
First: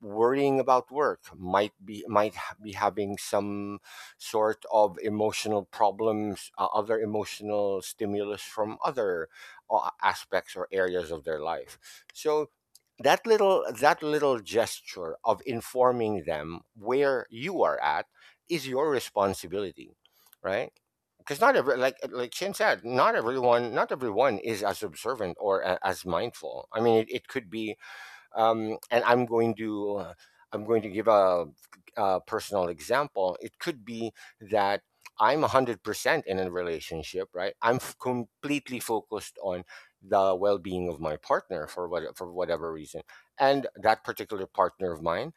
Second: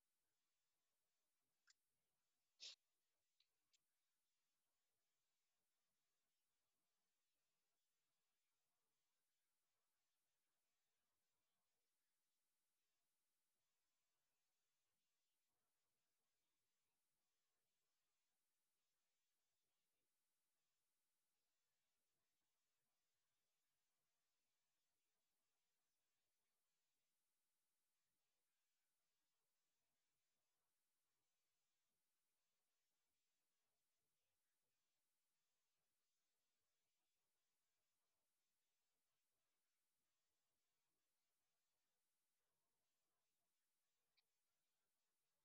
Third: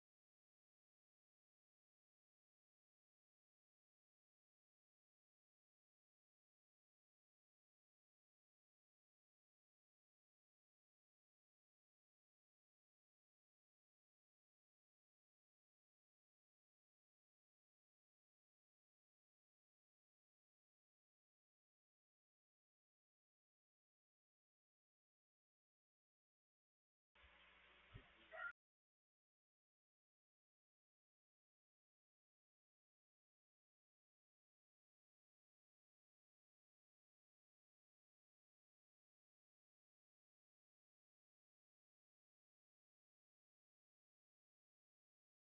worrying about work, might be be having some sort of emotional problems, other emotional stimulus from other aspects or areas of their life. So that little gesture of informing them where you are at is your responsibility, right? Because not every like Chin said, not everyone, is as observant or as mindful. I mean, it could be and I'm going to give a personal example. It could be that I'm 100% in a relationship, right? Completely focused on the well-being of my partner for what for whatever reason, and that particular partner of mine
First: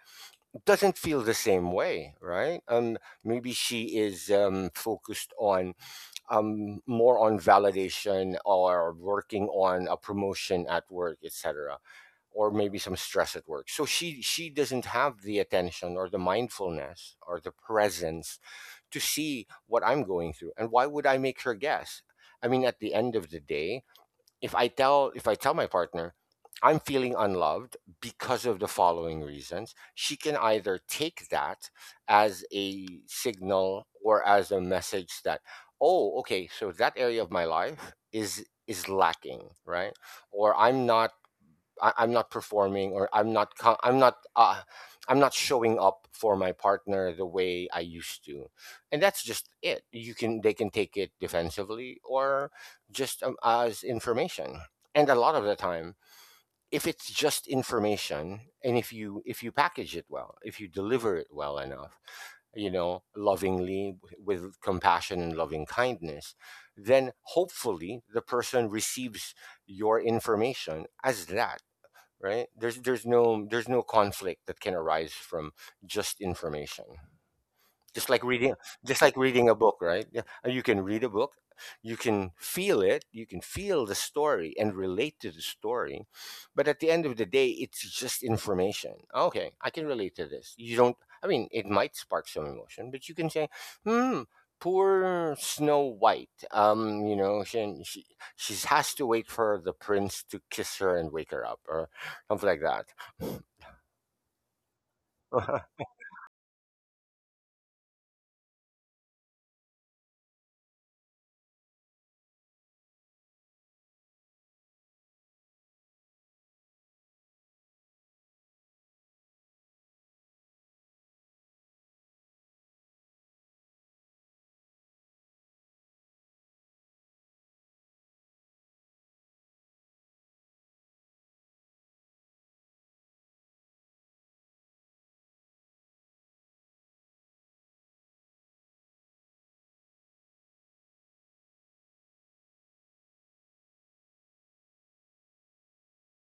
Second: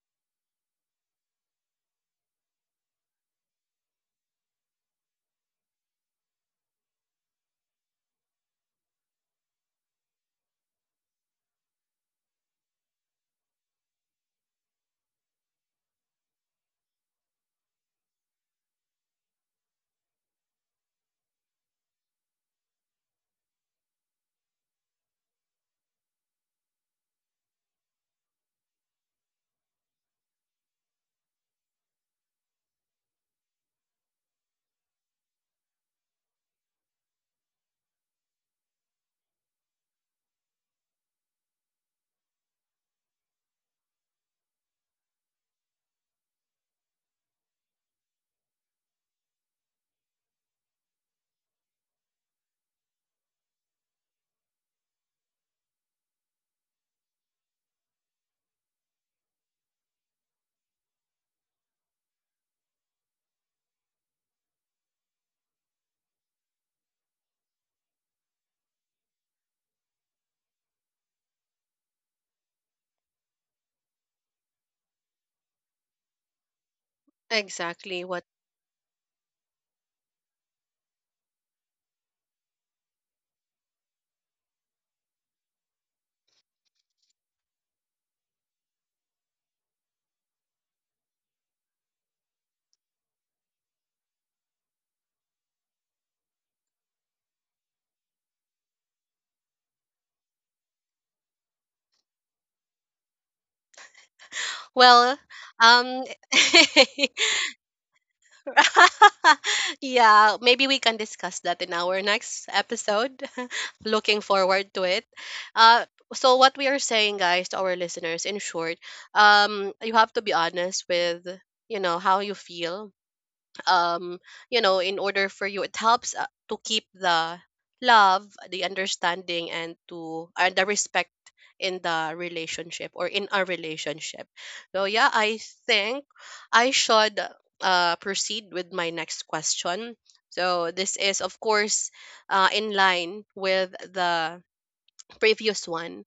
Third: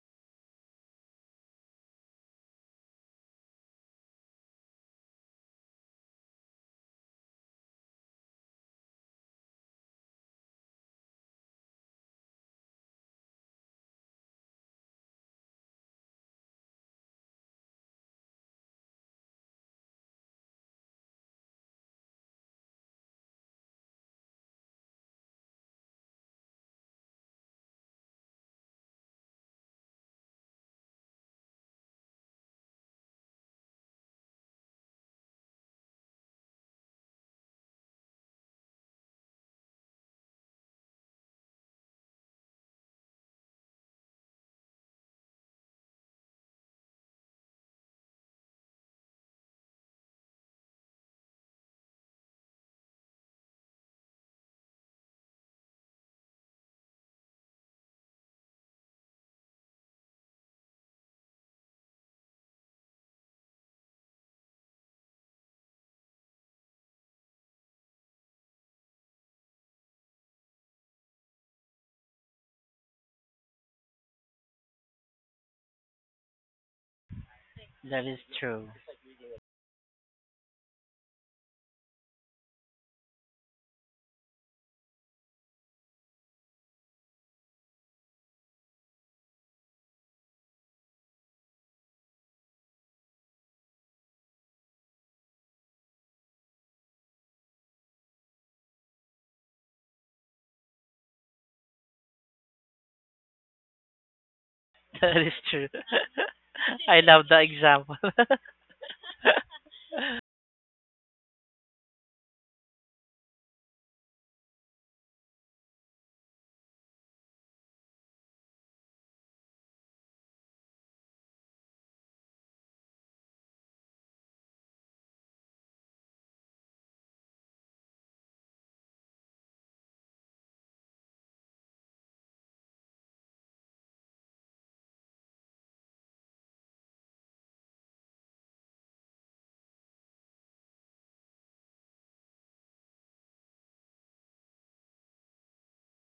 doesn't feel the same way, right? Maybe she is focused on more on validation or working on a promotion at work, etc., or maybe some stress at work. So she doesn't have the attention or the mindfulness or the presence to see what I'm going through. And why would I make her guess? I mean, at the end of the day, if I tell my partner I'm feeling unloved because of the following reasons, she can either take that as a signal or as a message that, oh, okay, so that area of my life is lacking, right? Or I'm not I'm not performing, or I'm not showing up for my partner the way I used to, and that's just it. You can They can take it defensively, or just as information, and a lot of the time, if it's just information, and if you package it well, if you deliver it well enough, you know, lovingly with compassion and loving kindness, then hopefully the person receives your information as that, right? There's no conflict that can arise from just information. just like
That
Exactly
reading
is
what.
just
true.
like reading a book, right? Yeah, you can read a book, you can feel it, you can feel the story and relate to the story, but at the end of the day it's just information. Okay, I can relate to this, you don't. I mean, it might spark some emotion, but you can say, hmm, poor Snow White, you know, she, she has to wait for the prince to kiss her and wake her up, or something like that.
Well,
That is true.
um.
I love the example.
Yeah, maybe we can discuss that in our next episode. Looking forward to it. Uh, so what we are saying, guys, to our listeners, in short, you have to be honest with, you know, how you feel, um you know, in order for you, it helps to keep the love, the understanding, and to and the respect in the relationship, or in our relationship. So yeah, I think I should proceed with my next question. So this is, of course, in line with the previous one.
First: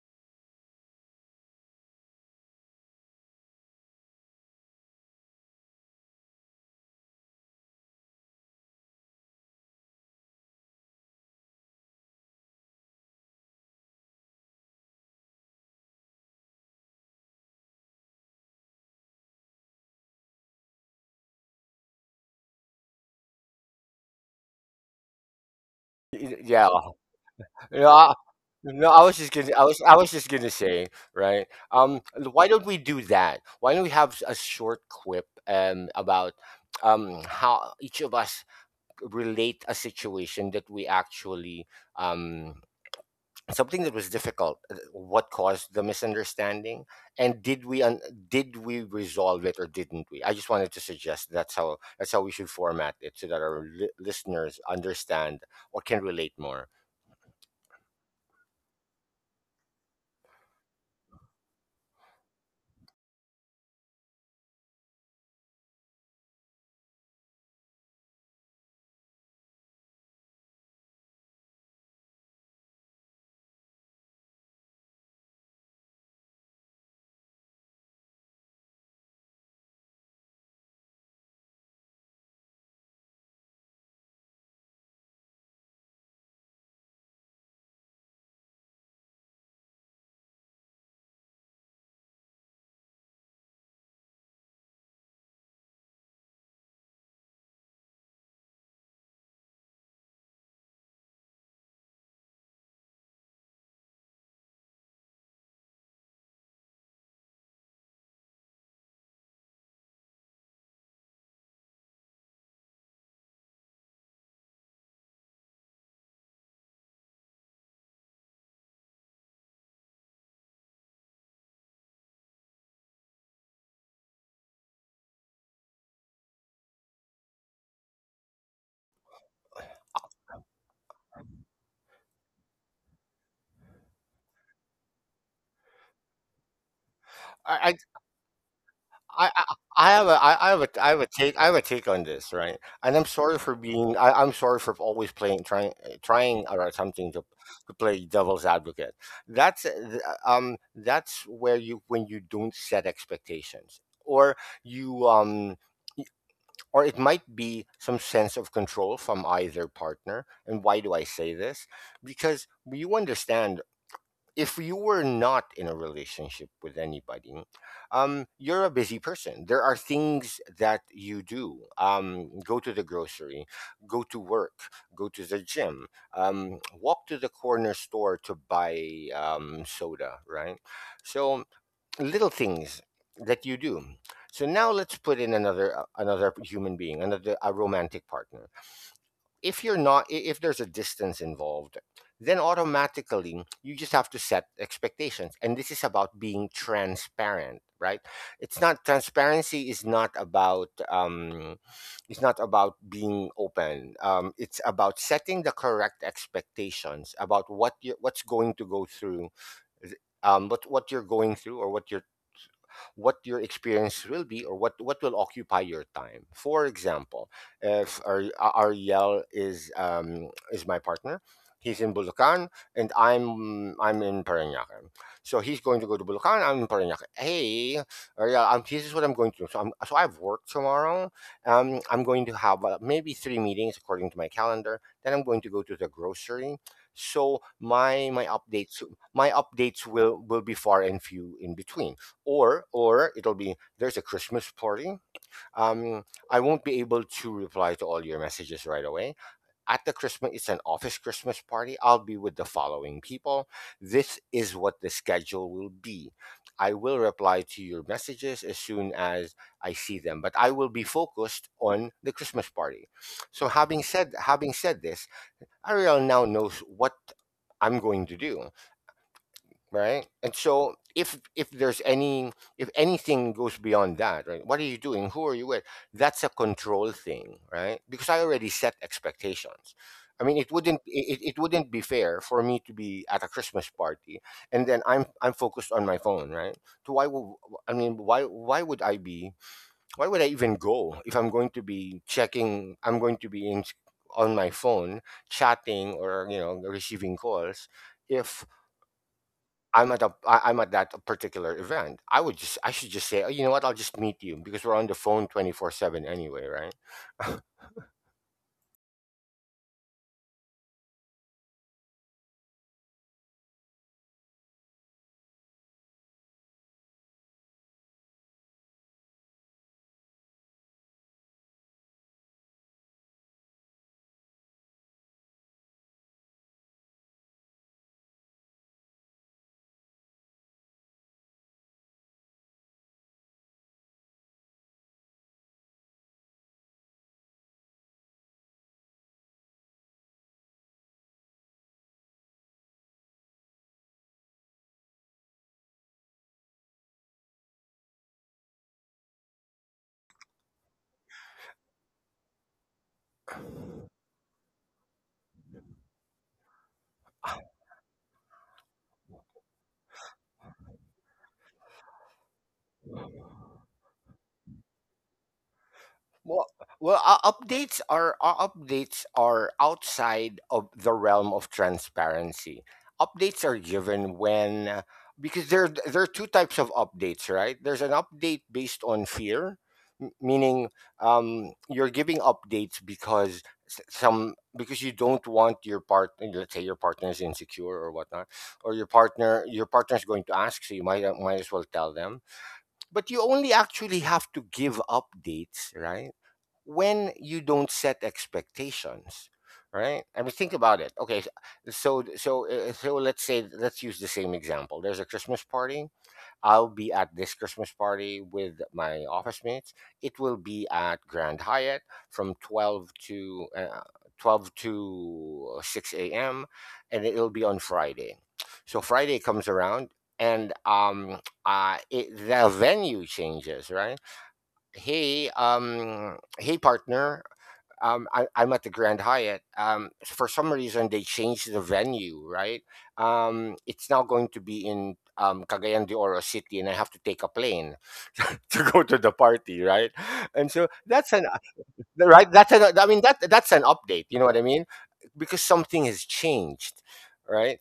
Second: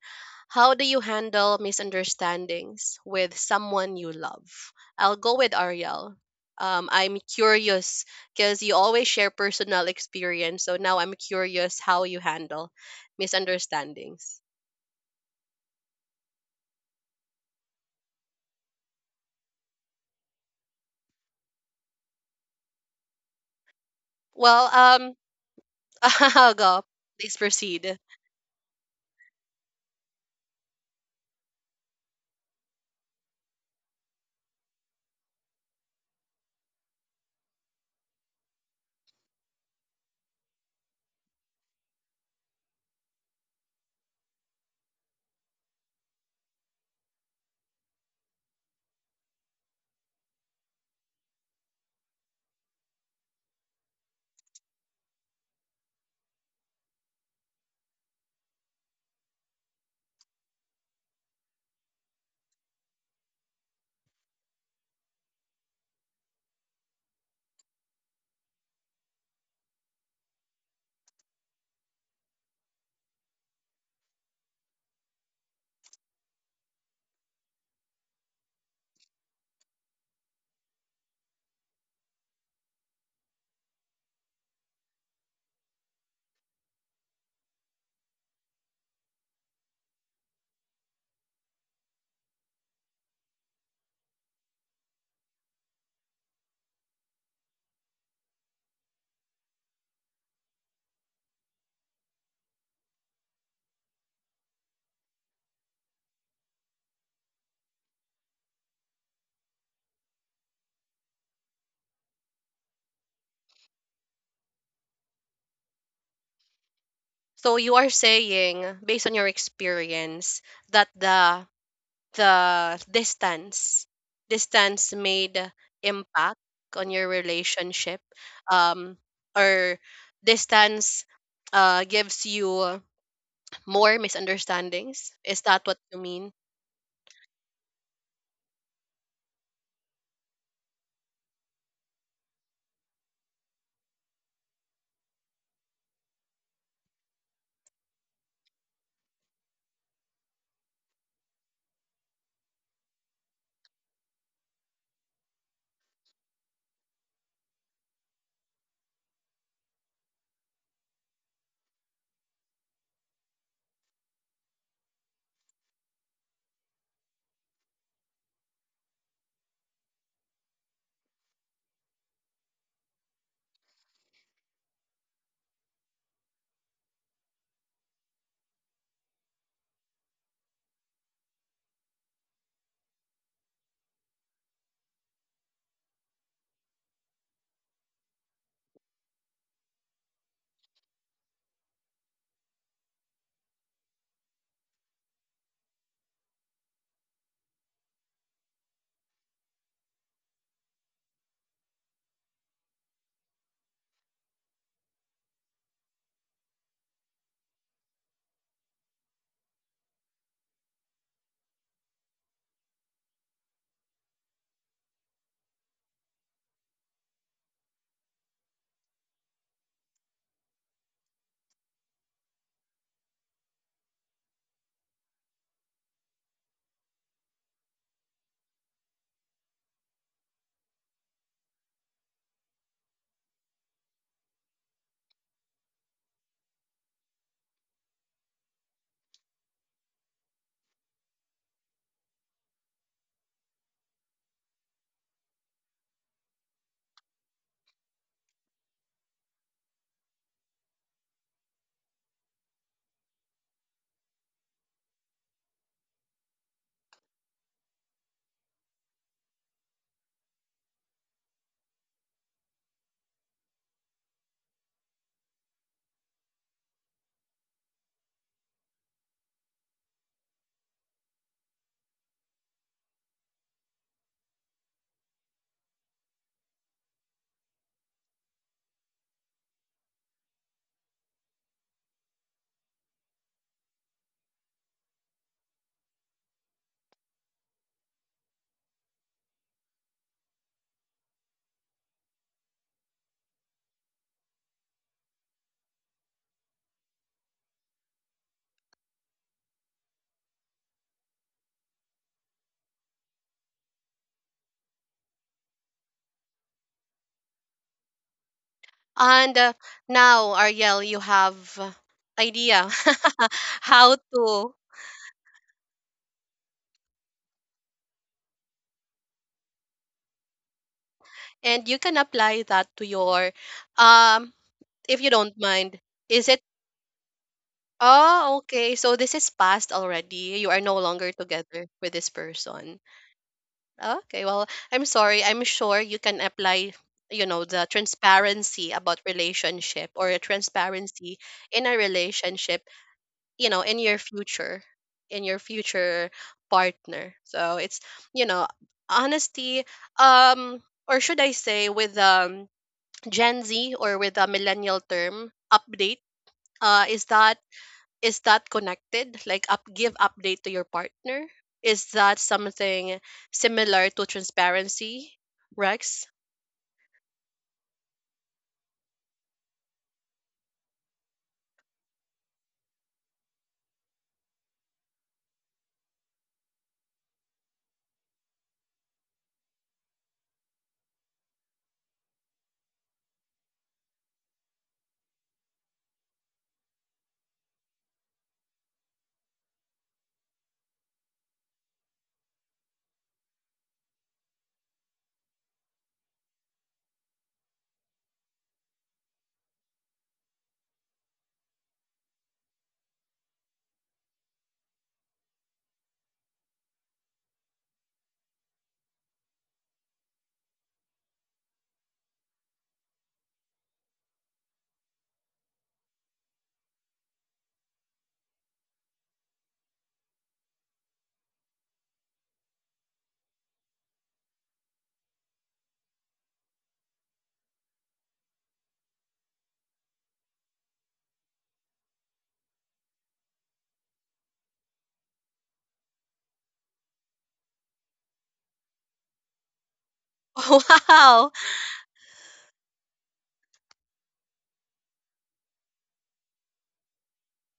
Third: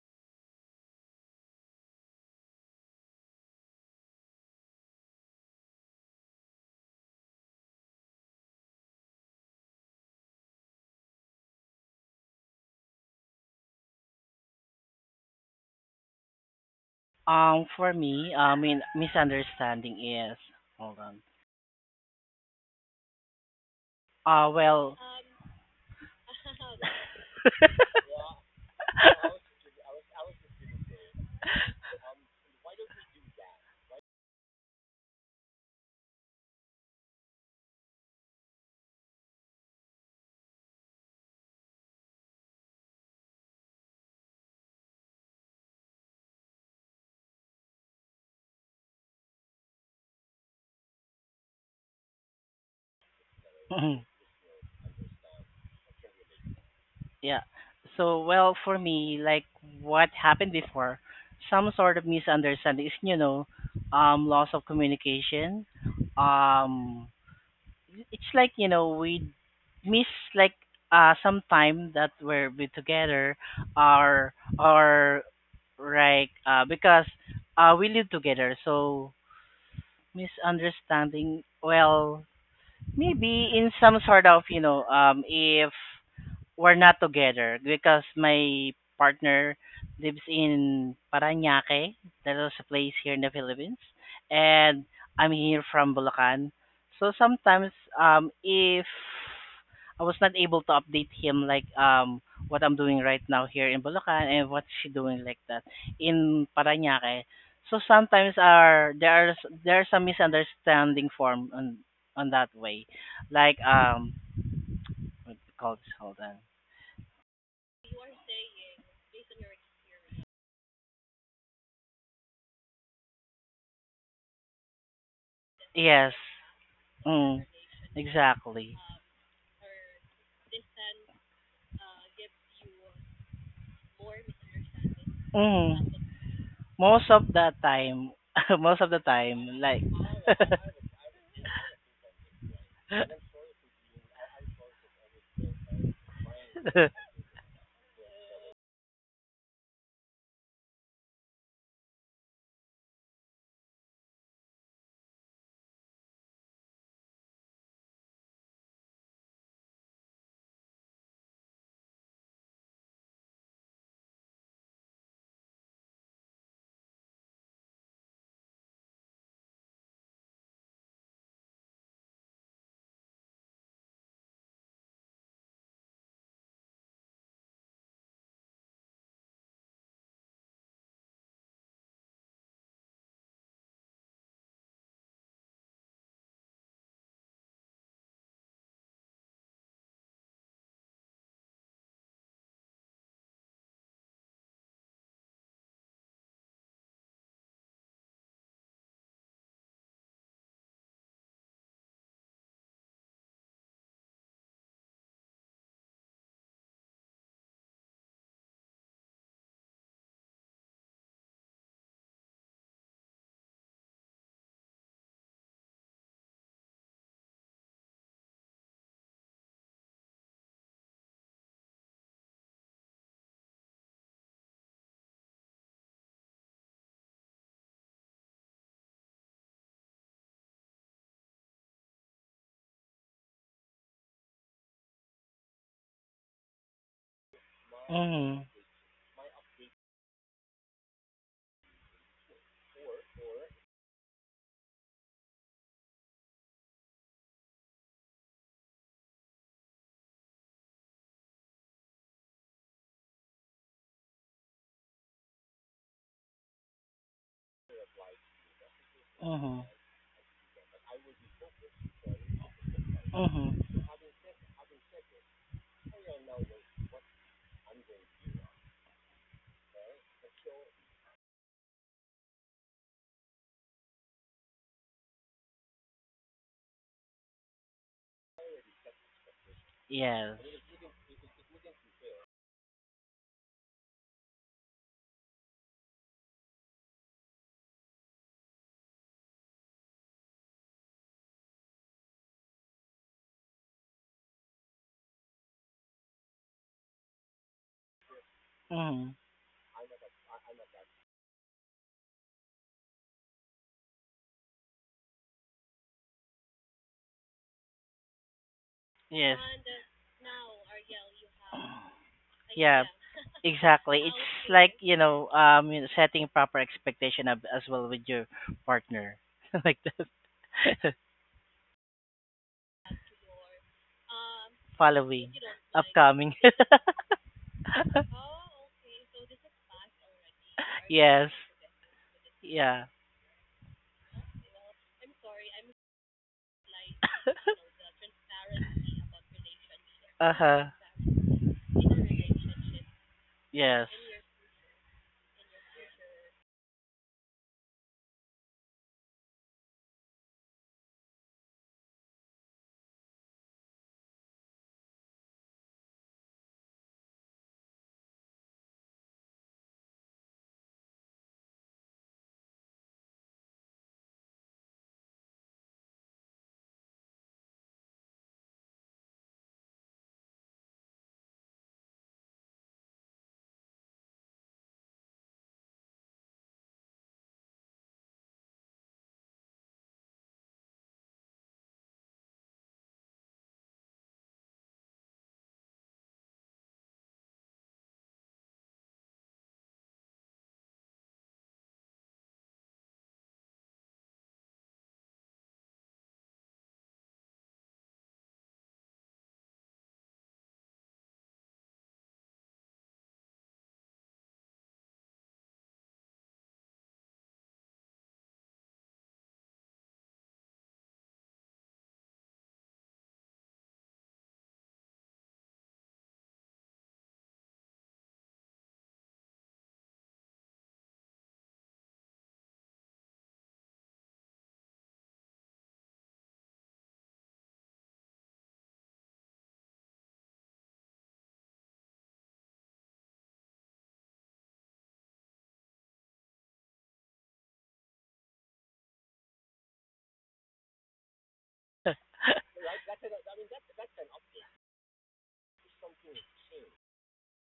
How do you handle misunderstandings with someone you love? I'll go with Ariel. I'm curious because you always share personal experience. So now I'm curious how you handle misunderstandings.
Um, for me, I mean, misunderstanding is, hold on.
Well,
Well,
I'll
Yeah.
go. Please
No,
proceed.
I, no, I was just gonna, I was just gonna say, right? Why don't we do that? Why don't we have a short quip about how each of us relate a situation that we actually um something that was difficult. What caused the misunderstanding, and did we resolve it or didn't we? I just wanted to suggest that's how we should format it so that our
Mhm.
listeners understand or can relate more.
Yeah. So, well, for me, like, what happened before, some sort of misunderstanding is, you know, loss of communication, um, it's like, you know, we miss, like, uh, some time that we're we together, or or like, uh, because, uh, we live together. So misunderstanding, well, maybe in some sort of, you know, um, if we're not together because my partner lives in Parañaque. That is a place here in the Philippines. And I'm here from Bulacan. So sometimes, um, if I was not able to update him, like, um, what I'm doing right now here in Bulacan, and what she doing like that in Parañaque. So sometimes, are there's some misunderstanding form on that way. Like, um, what do you call this? Hold on.
So you are saying, based on your experience, that the distance, distance made
Yes.
impact on your
Mm.
relationship,
Exactly.
um or distance gives you more misunderstandings, is that
Mm.
what you mean?
Most of the
I,
time, most of the time, like.
I have a take, on this, right? And I'm sorry for being, I'm sorry for always playing, trying or attempting to play devil's advocate. That's, uh, that's where you, when you don't set expectations, or you, y- or it might be some sense of control from either partner. And why do I say this? Because you understand if you were not in a relationship with anybody, you're a busy person. There are things that you do: go to the grocery, go to work, go to the gym, walk to the corner store to buy soda. Right? So little things that you do. So now let's put in another another human being, another a romantic partner. If there's a distance involved, then automatically you just have to set expectations, and this is about being transparent, right? It's not transparency is not about, it's not about being open, it's about setting the correct expectations about what's going to go through, what you're going through, or what you're what your experience will be, or what will occupy your time. For example, if Ariel is my partner, he's in Bulacan and I'm in Parañaque. So he's going to go to Bulacan, I'm in Parañaque. Hey, Ariel, this is what I'm going to do. So, I have work tomorrow. I'm going to have maybe three meetings according to my calendar. Then I'm going to go to the grocery. So
Mhm.
my updates will be far and few in between, or it'll be, there's a Christmas party, um I won't be able to reply to all your messages right away. At the Christmas, it's an office Christmas party, I'll be with the following people, this is what the schedule will be, I will reply to your messages as soon as I
Mhm.
see them, but I will be focused on the Christmas party. So
Mhm.
having said this, Ariel now knows what I'm going to do, right? And so if there's any if anything goes beyond that, right? What are you doing? Who are you with? That's a control thing, right? Because I already set expectations. I mean,
Yes.
it wouldn't be fair for me to be at a Christmas party and then I'm focused on my phone, right? So why would, I mean, why would I be, why would I even go if I'm going to be in on my phone chatting or, you know, receiving calls, if
Mhm.
I'm at that particular event? I would just, I should just say, oh, you know what, I'll just meet you, because we're on the phone 24/7 anyway, right?
And
Yes.
now Ariel, you have idea
Yeah.
how
Exactly.
to,
It's like, you know, setting proper expectation as well with your partner, like that.
and you can apply that to your um if you don't
Following,
mind, is
upcoming.
it, oh okay, so this is past already, you are no longer
Yes.
together with this person.
Yeah.
Okay, well, I'm sorry. I'm sure you can apply, you know, the transparency about relationship, or a
Uh huh.
transparency in a relationship, you know,
Yes.
in your future partner. So it's, you know, honesty, um, or should I say, with Gen Z or with a millennial term, update, is that, is that connected? Like up, give update to your partner? Is that something similar to transparency, Rex?
Well, updates are, updates are outside of the realm of transparency. Updates are given when, because there are two types of updates, right? There's an update based on fear, meaning you're giving updates because s- some because you don't want your partner, let's say your partner is insecure or whatnot, or your partner's going to ask, so you might as well tell them. But you only actually have to give updates, right, when you don't set expectations, right? I mean, think about it. Okay, so let's say, let's use the same example. There's a Christmas party, I'll be at this Christmas party with my office mates, it will be at Grand Hyatt from 12 to 12 to 6 a.m., and it'll be on Friday. So Friday comes around, and the venue changes, right? Hey, hey partner. I'm at the Grand Hyatt. For some reason, they changed the venue, right? It's now going to be in Cagayan de Oro City, and I have to take a plane to go to the party, right? And so that's an
Wow.
that's an, I mean, that's an update, you know what I mean, because something has changed, right?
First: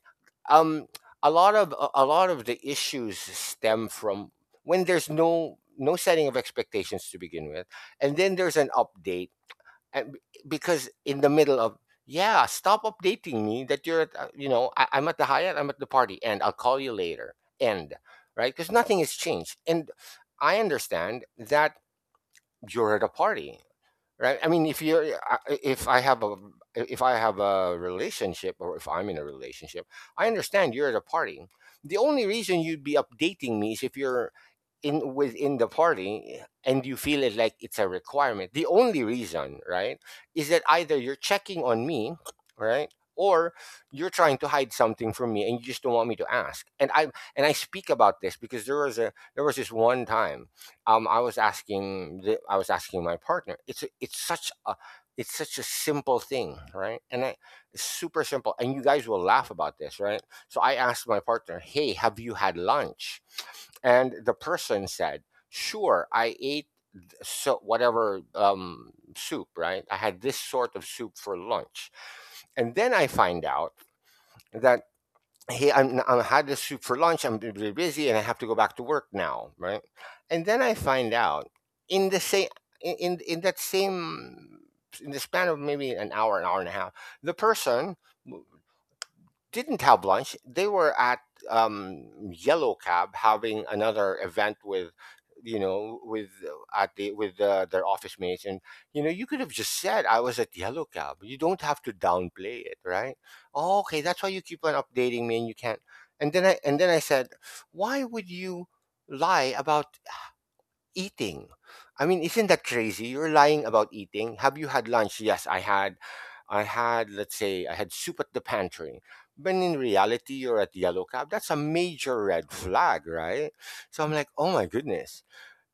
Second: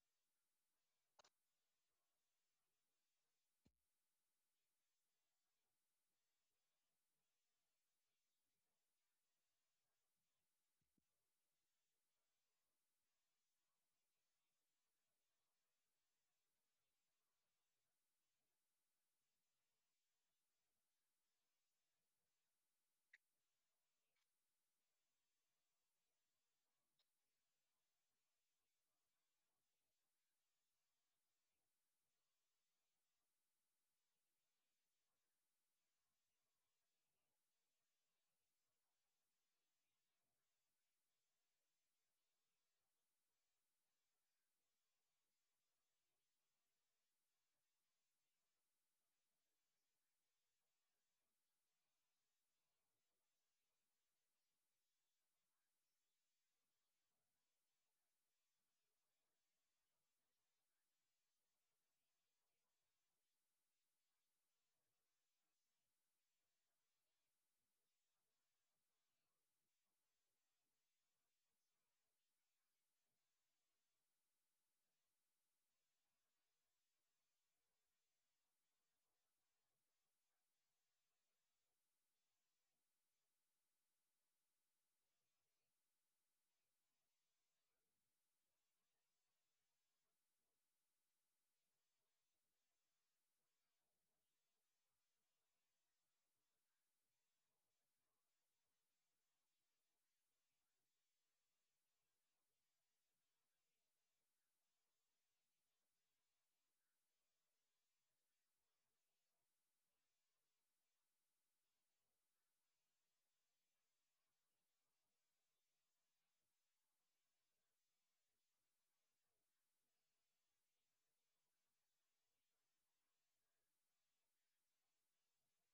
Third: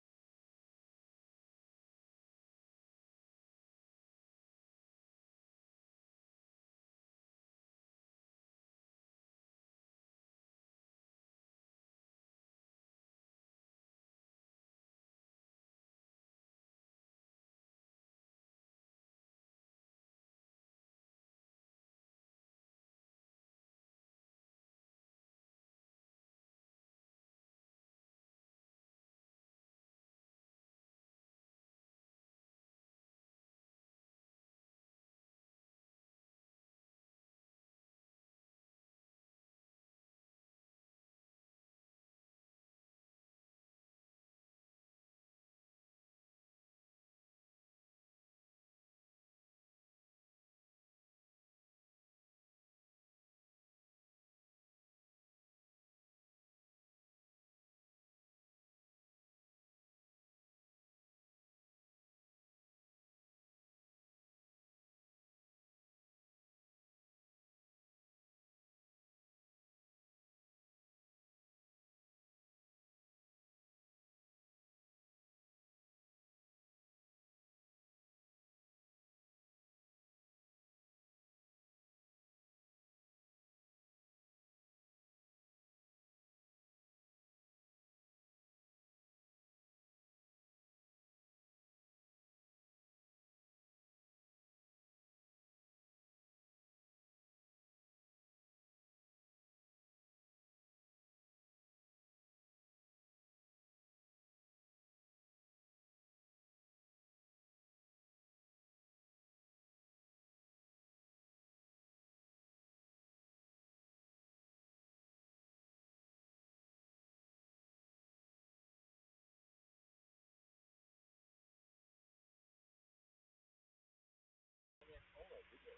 um a lot of a lot of the issues stem from when there's no setting of expectations to begin with, and then there's an update, and b- because in the middle of, yeah, stop updating me that you're at you know, I'm at the Hyatt, I'm at the party, and I'll call you later, end. Right, because nothing has changed, and I understand that you're at a party, right? I mean, if you're if I have a if I have a relationship, or if I'm in a relationship, I understand you're at a party. The only reason you'd be updating me is if you're in, within the party, eh, and you feel it like it's a requirement. The only reason, right, is that either you're checking on me, right, or you're trying to hide something from me and you just don't want me to ask. And I speak about this because there was a, there was this one time, I was asking the, I was asking my partner. It's a, it's such a, it's such a simple thing, right? And I, it's super simple. And you guys will laugh about this, right? So I asked my partner, "Hey, have you had lunch?" And the person said, "Sure, I ate so whatever soup, right? I had this sort of soup for lunch." And then I find out that, hey, I had this soup for lunch, I'm really busy and I have to go back to work now, right? And then I find out in the same, in that same, in the span of maybe an hour, an hour and a half, the person didn't have lunch. They were at Yellow Cab having another event with, you know, with at the, with their office mates. And you know, you could have just said, "I was at Yellow Cab." You don't have to downplay it, right? Oh, okay, that's why you keep on updating me, and you can't. And then I said, "Why would you lie about eating?" I mean, isn't that crazy? You're lying about eating. Have you had lunch? Yes, I had. I had, let's say, I had soup at the pantry. But in reality, you're at Yellow Cab. That's a major red flag, right? So I'm like, oh my goodness.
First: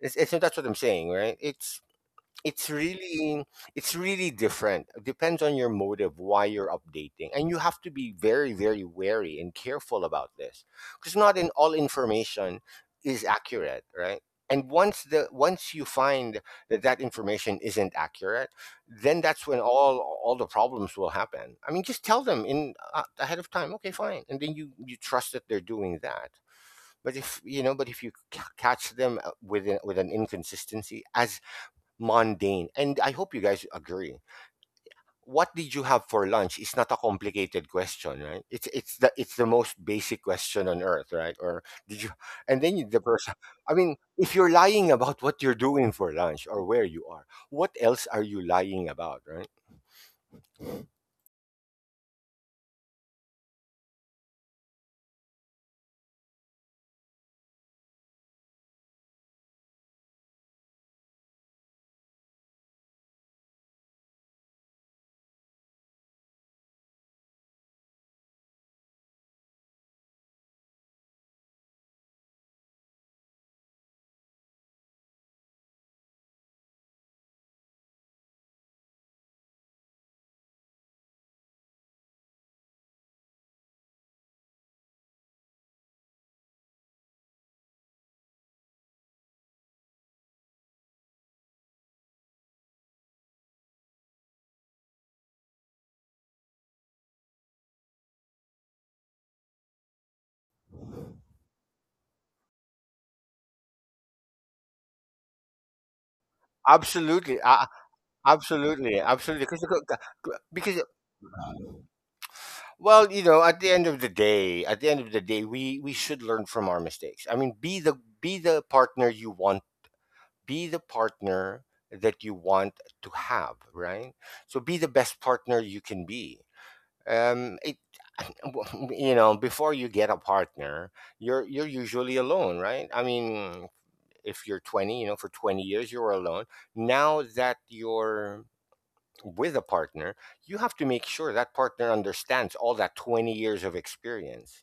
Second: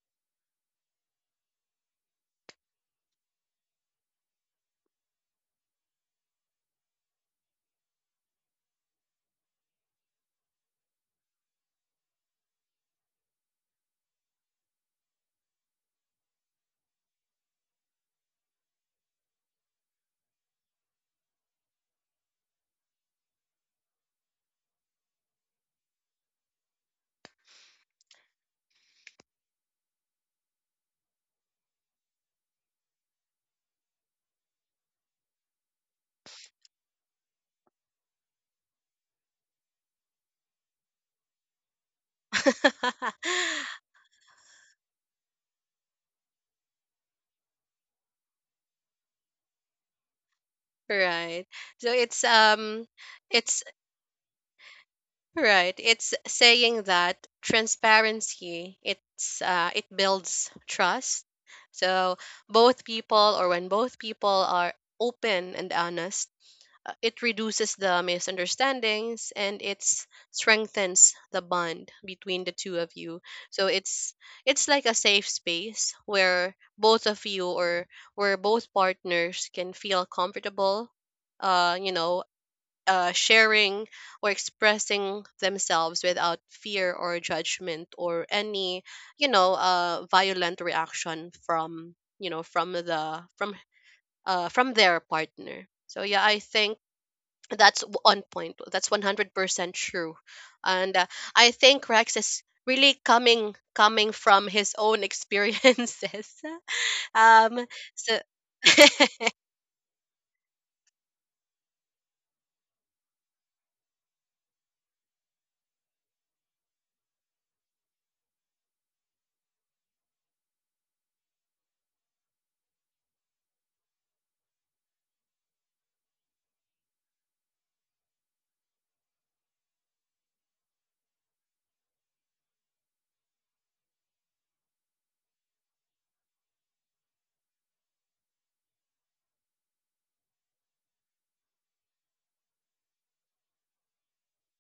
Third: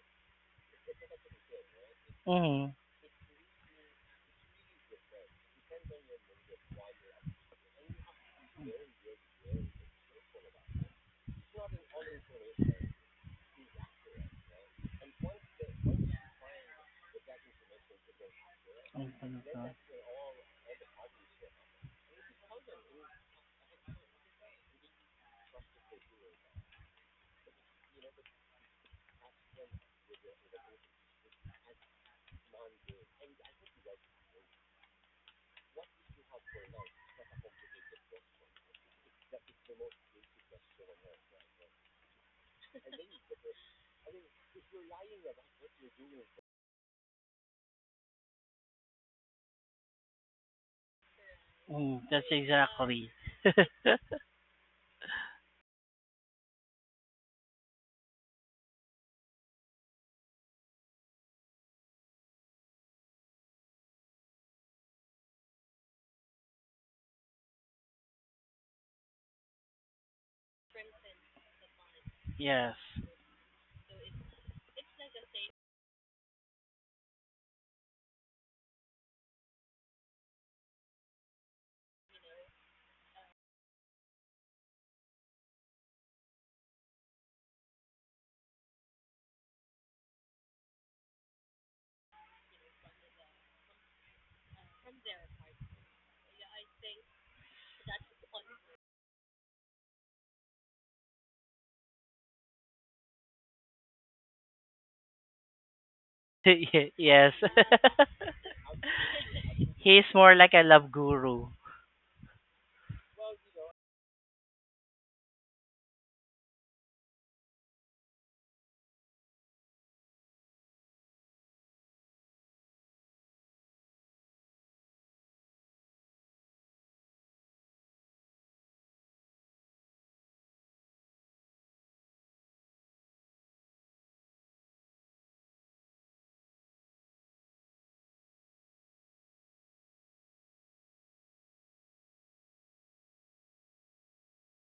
So that's what I'm saying, right? It's
Mm,
it's really, it's really different. It depends on your motive why you're updating, and you have to be very, very wary and careful about this, because not in all information is accurate, right? And once the once you find that that information isn't accurate, then that's when all the problems will happen. I mean, just tell them in ahead of time, okay, fine, and then you trust that they're doing that. But if you know but if you catch them with an inconsistency as mundane. And I hope you guys agree. What did you have for lunch? It's not a complicated question, right? It's the most basic question on earth, right? Or did you? And then the person. I mean, if you're lying about what you're doing for lunch or where you are, what else are you lying about, right?
Right. So
that's exactly.
it's right. It's saying that transparency it builds trust. So both people, or when both people are open and honest, it reduces the misunderstandings and it strengthens the bond between the
Yes.
two of you. So it's like a safe space where both of you, or where both partners can feel comfortable, uh you know sharing or expressing themselves without fear or judgment or any violent reaction from you know from the from their partner. So yeah, I think that's on point. That's 100% true. And uh, i think Rex is really coming from his own experiences.
Yes.
Absolutely,
um, so
absolutely, absolutely.
He's
Because
more like a love
because
guru.
well, you know, at the end of the day, at the end of the day, we should learn from our mistakes. I mean, be the, be the partner you want. Be the partner that you want to have, right? So be the best partner you can be. Um, it, you know, before you get a partner, you're usually alone, right? I mean, if you're 20, you know, for 20 years you were alone. Now that you're with a partner, you have to make sure that partner understands all that 20 years of experience.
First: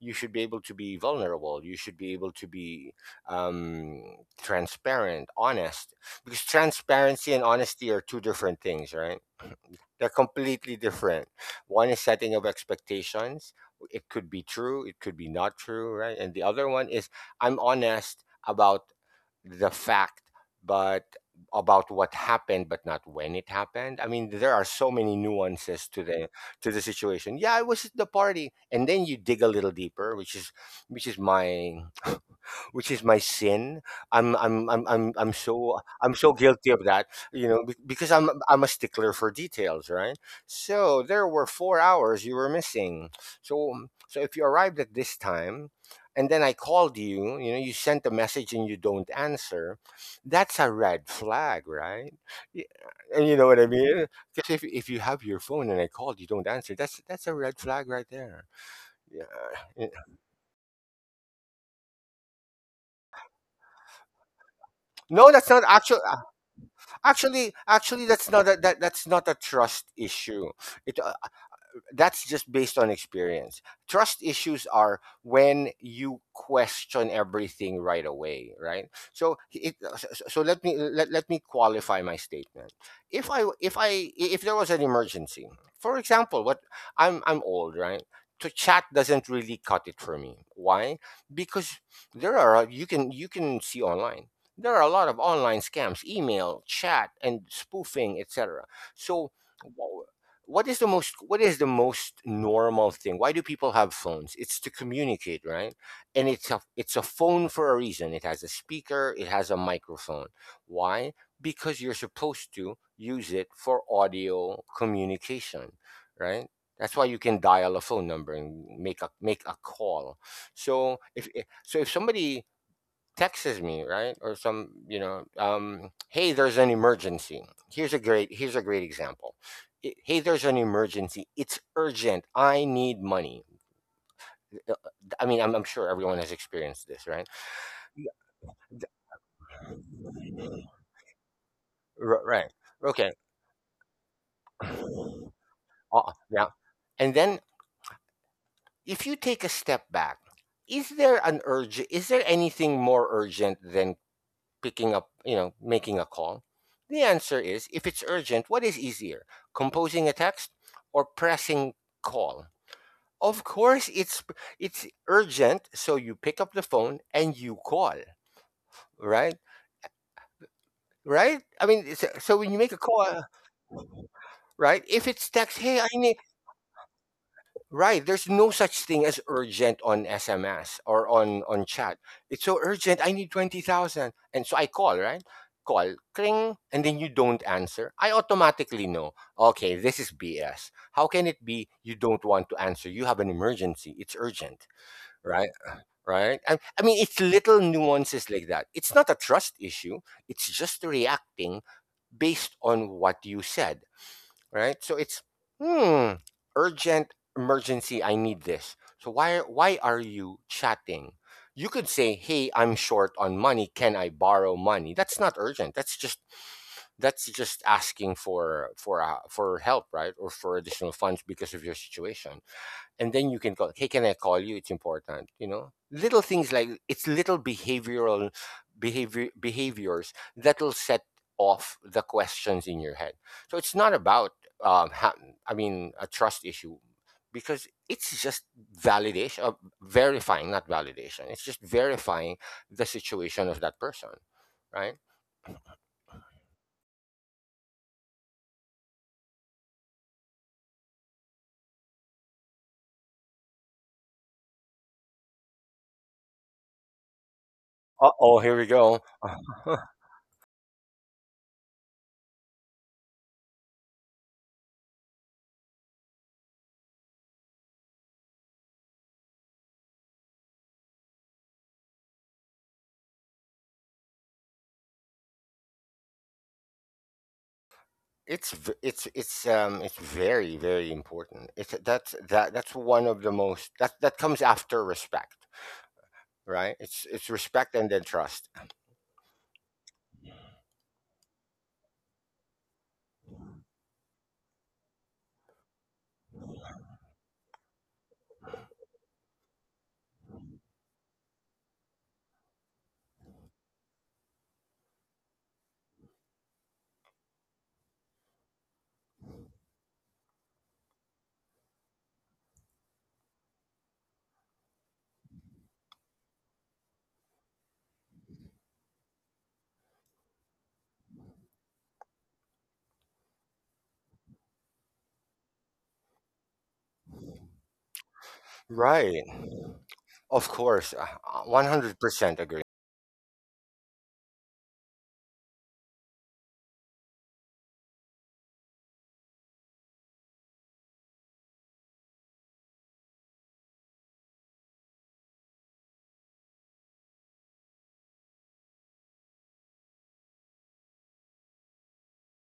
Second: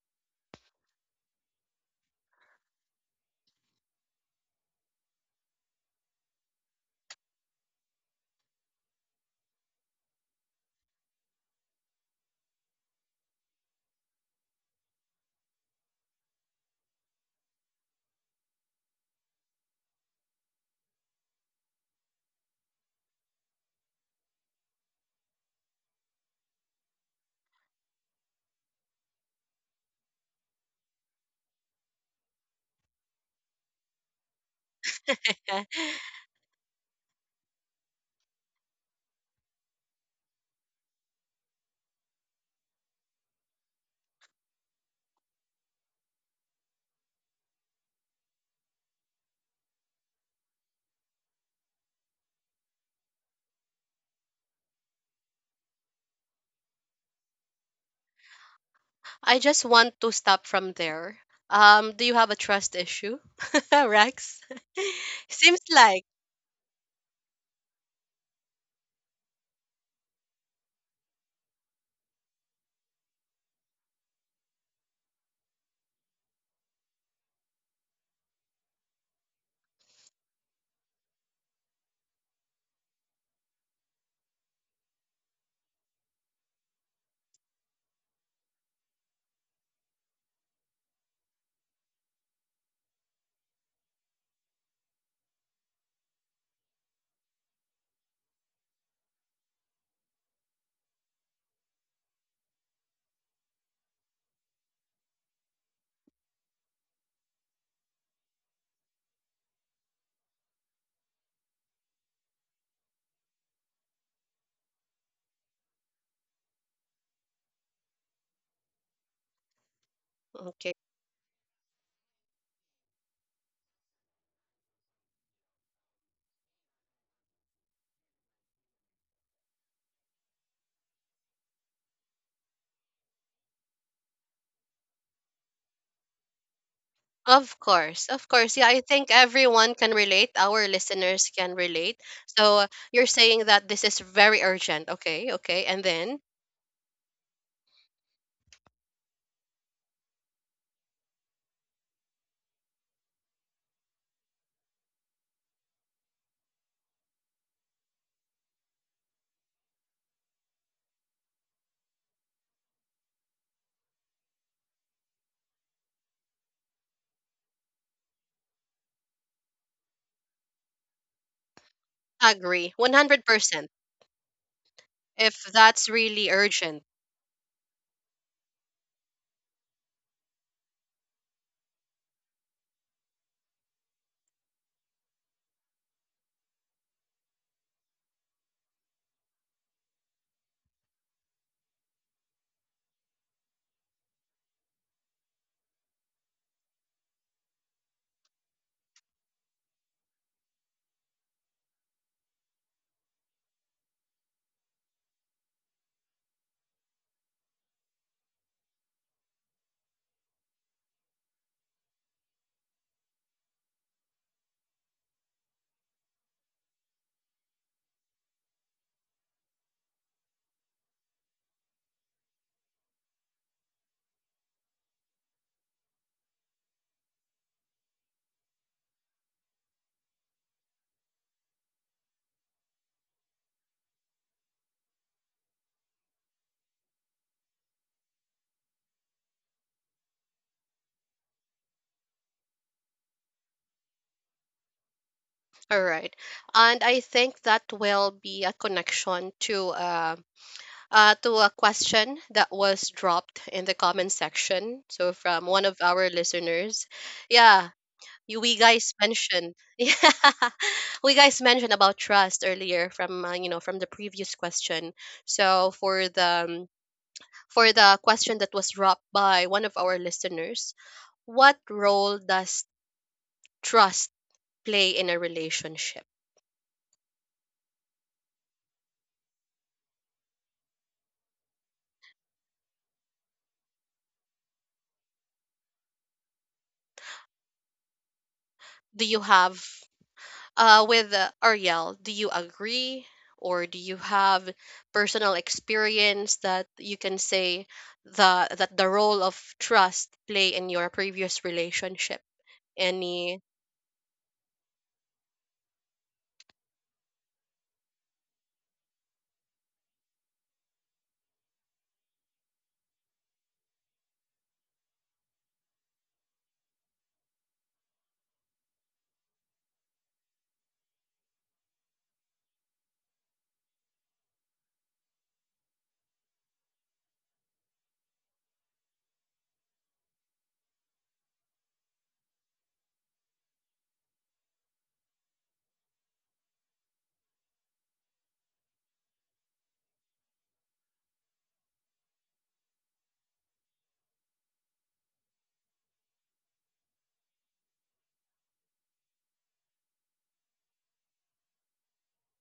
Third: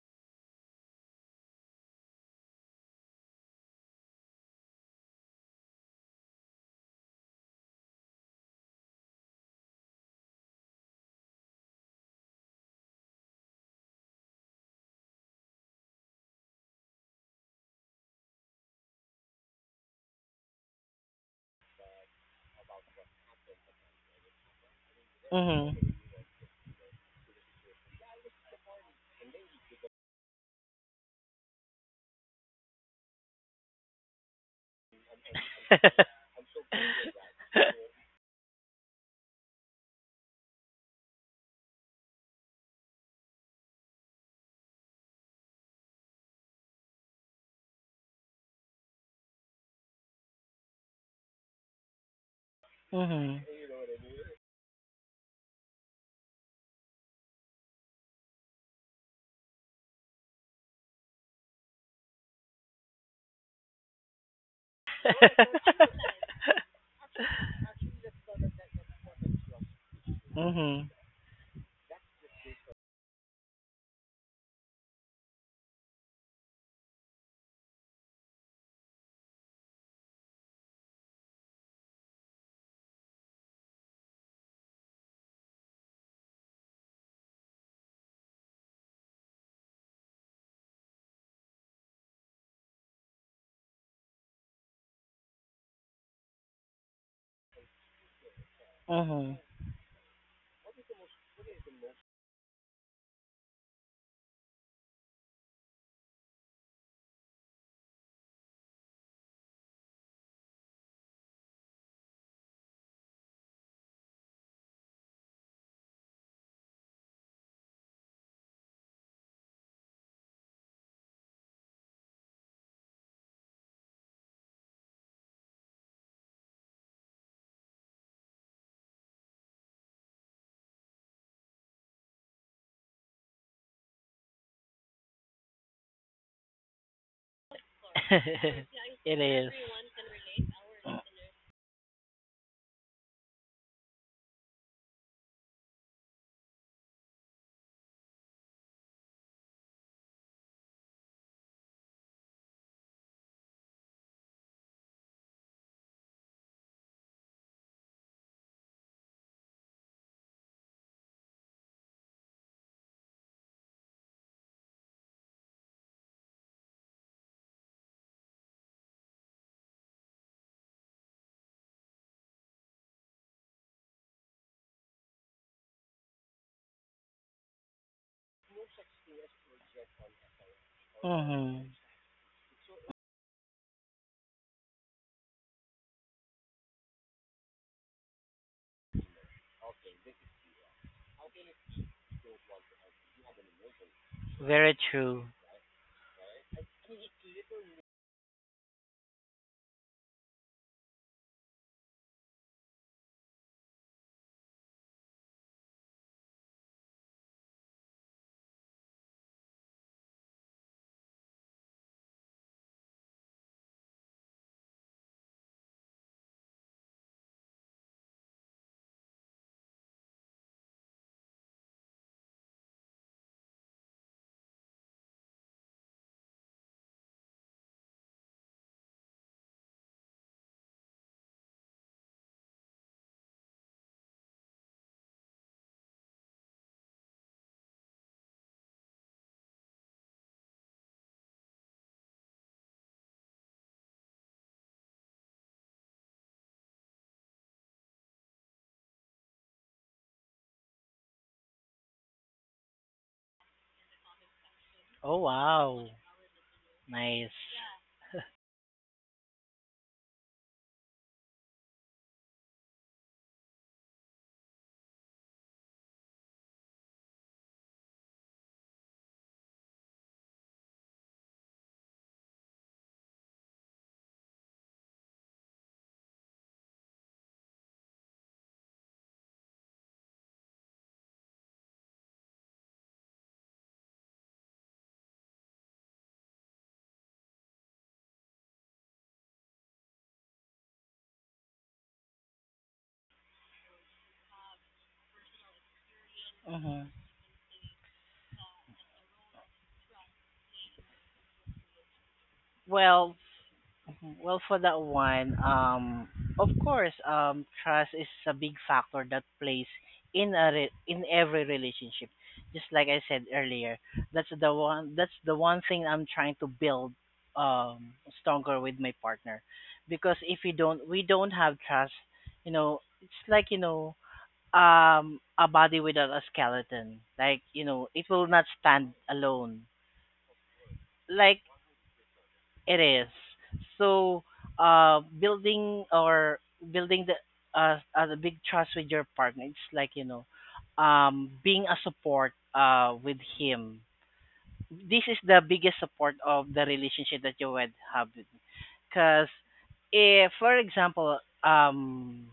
You should be able to be vulnerable, you should be able to be um, transparent, honest. Because transparency and honesty are two different things, right? they're completely different. One is setting of expectations. It could be true, it could be not true, right? And the other one is, I'm honest about the fact, but about what happened, but not when it happened. I mean, there are so many
Mm.
nuances to the, to the situation. Yeah, I was at the party, and then you dig a little deeper, which is, which is my, which is my sin. I'm so guilty of that, you know, because I'm a stickler for details, right? So there were 4 hours you were missing. So, so if you arrived at this time, and then I called you, you know, you sent a message and you don't answer, that's a red flag, right? Y- And you know what I
Mm.
mean? Because if you have your phone and I called, you don't answer, that's a red flag right there. Yeah.
I
Yeah.
just want to stop from there. Um, do you have a trust issue, rex?
No, that's not
seems
actual.
like.
Actually, actually, that's not a, that, that's not a trust issue. It,
Mhm.
that's just based on experience. Trust issues are when you question everything right away, right? So it, so, so let me let, let me qualify my statement. If I, if I, if there was an emergency, for example, what, I'm old, right? To chat doesn't really cut it for me. Why? Because there are you can, you can see online. There are a lot of online scams, email, chat, and spoofing, etc. So
Mhm.
what is the most, what is the most normal thing? Why do people have phones? It's to communicate, right? And it's a, it's a phone for a reason. It has a speaker, it has a microphone. Why? Because you're supposed to use it for audio communication, right? That's why you can dial a phone number and make a, make a call.
Okay.
So if so if somebody texts me, right, or some, you know, hey, there's an emergency, here's a great, here's a great example. Hey, there's an emergency, it's urgent, I need money. Uh, uh, I mean, I'm sure everyone has experienced this, right?
Of
Y-
course, of course. Yeah, I think
It is.
everyone can relate. Our listeners can relate.
right.
So
Okay.
you're saying that this is very urgent. Okay,
uh,
okay. And then
yeah. And then, if you take a step back, is there an urge, is there anything more urgent than picking up, you know, making a call? The answer is, if it's urgent, what is easier, composing a text or pressing call? Of course, it's urgent, so you pick up the phone and you call, right? Right? I mean, it's, so when you make a
agree,
call,
100%,
right? If it's
if
text, hey, I
that's
need,
really urgent.
right. There's no such thing as urgent on SMS or on
Mhm.
chat. It's so urgent, I need 20,000. And so I call, right? Call, cling, and then you don't answer. I automatically know, okay, this is BS. How can it be you don't want to answer? You have an emergency, it's urgent,
Very true.
right? Right? I mean, it's little nuances like that. It's not a trust issue. It's just reacting based on what you said, right? So it's, hmm, urgent emergency, I need this. So why are you chatting? You could say, "Hey, I'm short on money. Can I borrow money?" That's not urgent. That's just, that's just asking for, for help, right? Or for additional funds because of your situation, and then you can call, hey, can I call you, it's important. You know, little things like, it's little behavioral, behaviors that'll set off the questions in your head. So it's not about um ha- I mean, a trust issue, because it's just validation, verifying, not validation, it's just verifying the situation of that person, right?
All right. And I think that will be a connection to a question that was dropped in the comment section. So
Oh
from one of
wow.
our listeners,
Nice.
yeah,
Uh-oh, here we
we
go.
guys mentioned, yeah, we guys mentioned about trust earlier from you know, from the previous question. So for the question that was dropped by one of our listeners, what role does trust play in a relationship?
It's, it's very, very important. It's that's, that, that's one of the most, that, that comes after respect, right? It's respect and then trust,
Do you have with Ariel, do you agree or do you have personal experience that you
Mhm.
can say the that the role of trust play in your previous relationship?
Well,
Any.
well, for that one, of course, trust is a big factor that plays in every relationship. Just like I said earlier, that's the one thing I'm trying to build, um, stronger with my partner, because if you don't we don't have trust, you know, it's like, you know, um, a body without a skeleton. Like, you know, it will not
right?
stand alone.
Of course, one
Like,
hundred percent agree.
it is. So, uh, building or building the, the big trust with your partner, it's like, you know, being a support, uh, with him. This is the biggest support of the relationship that you would have, because if, for example, um,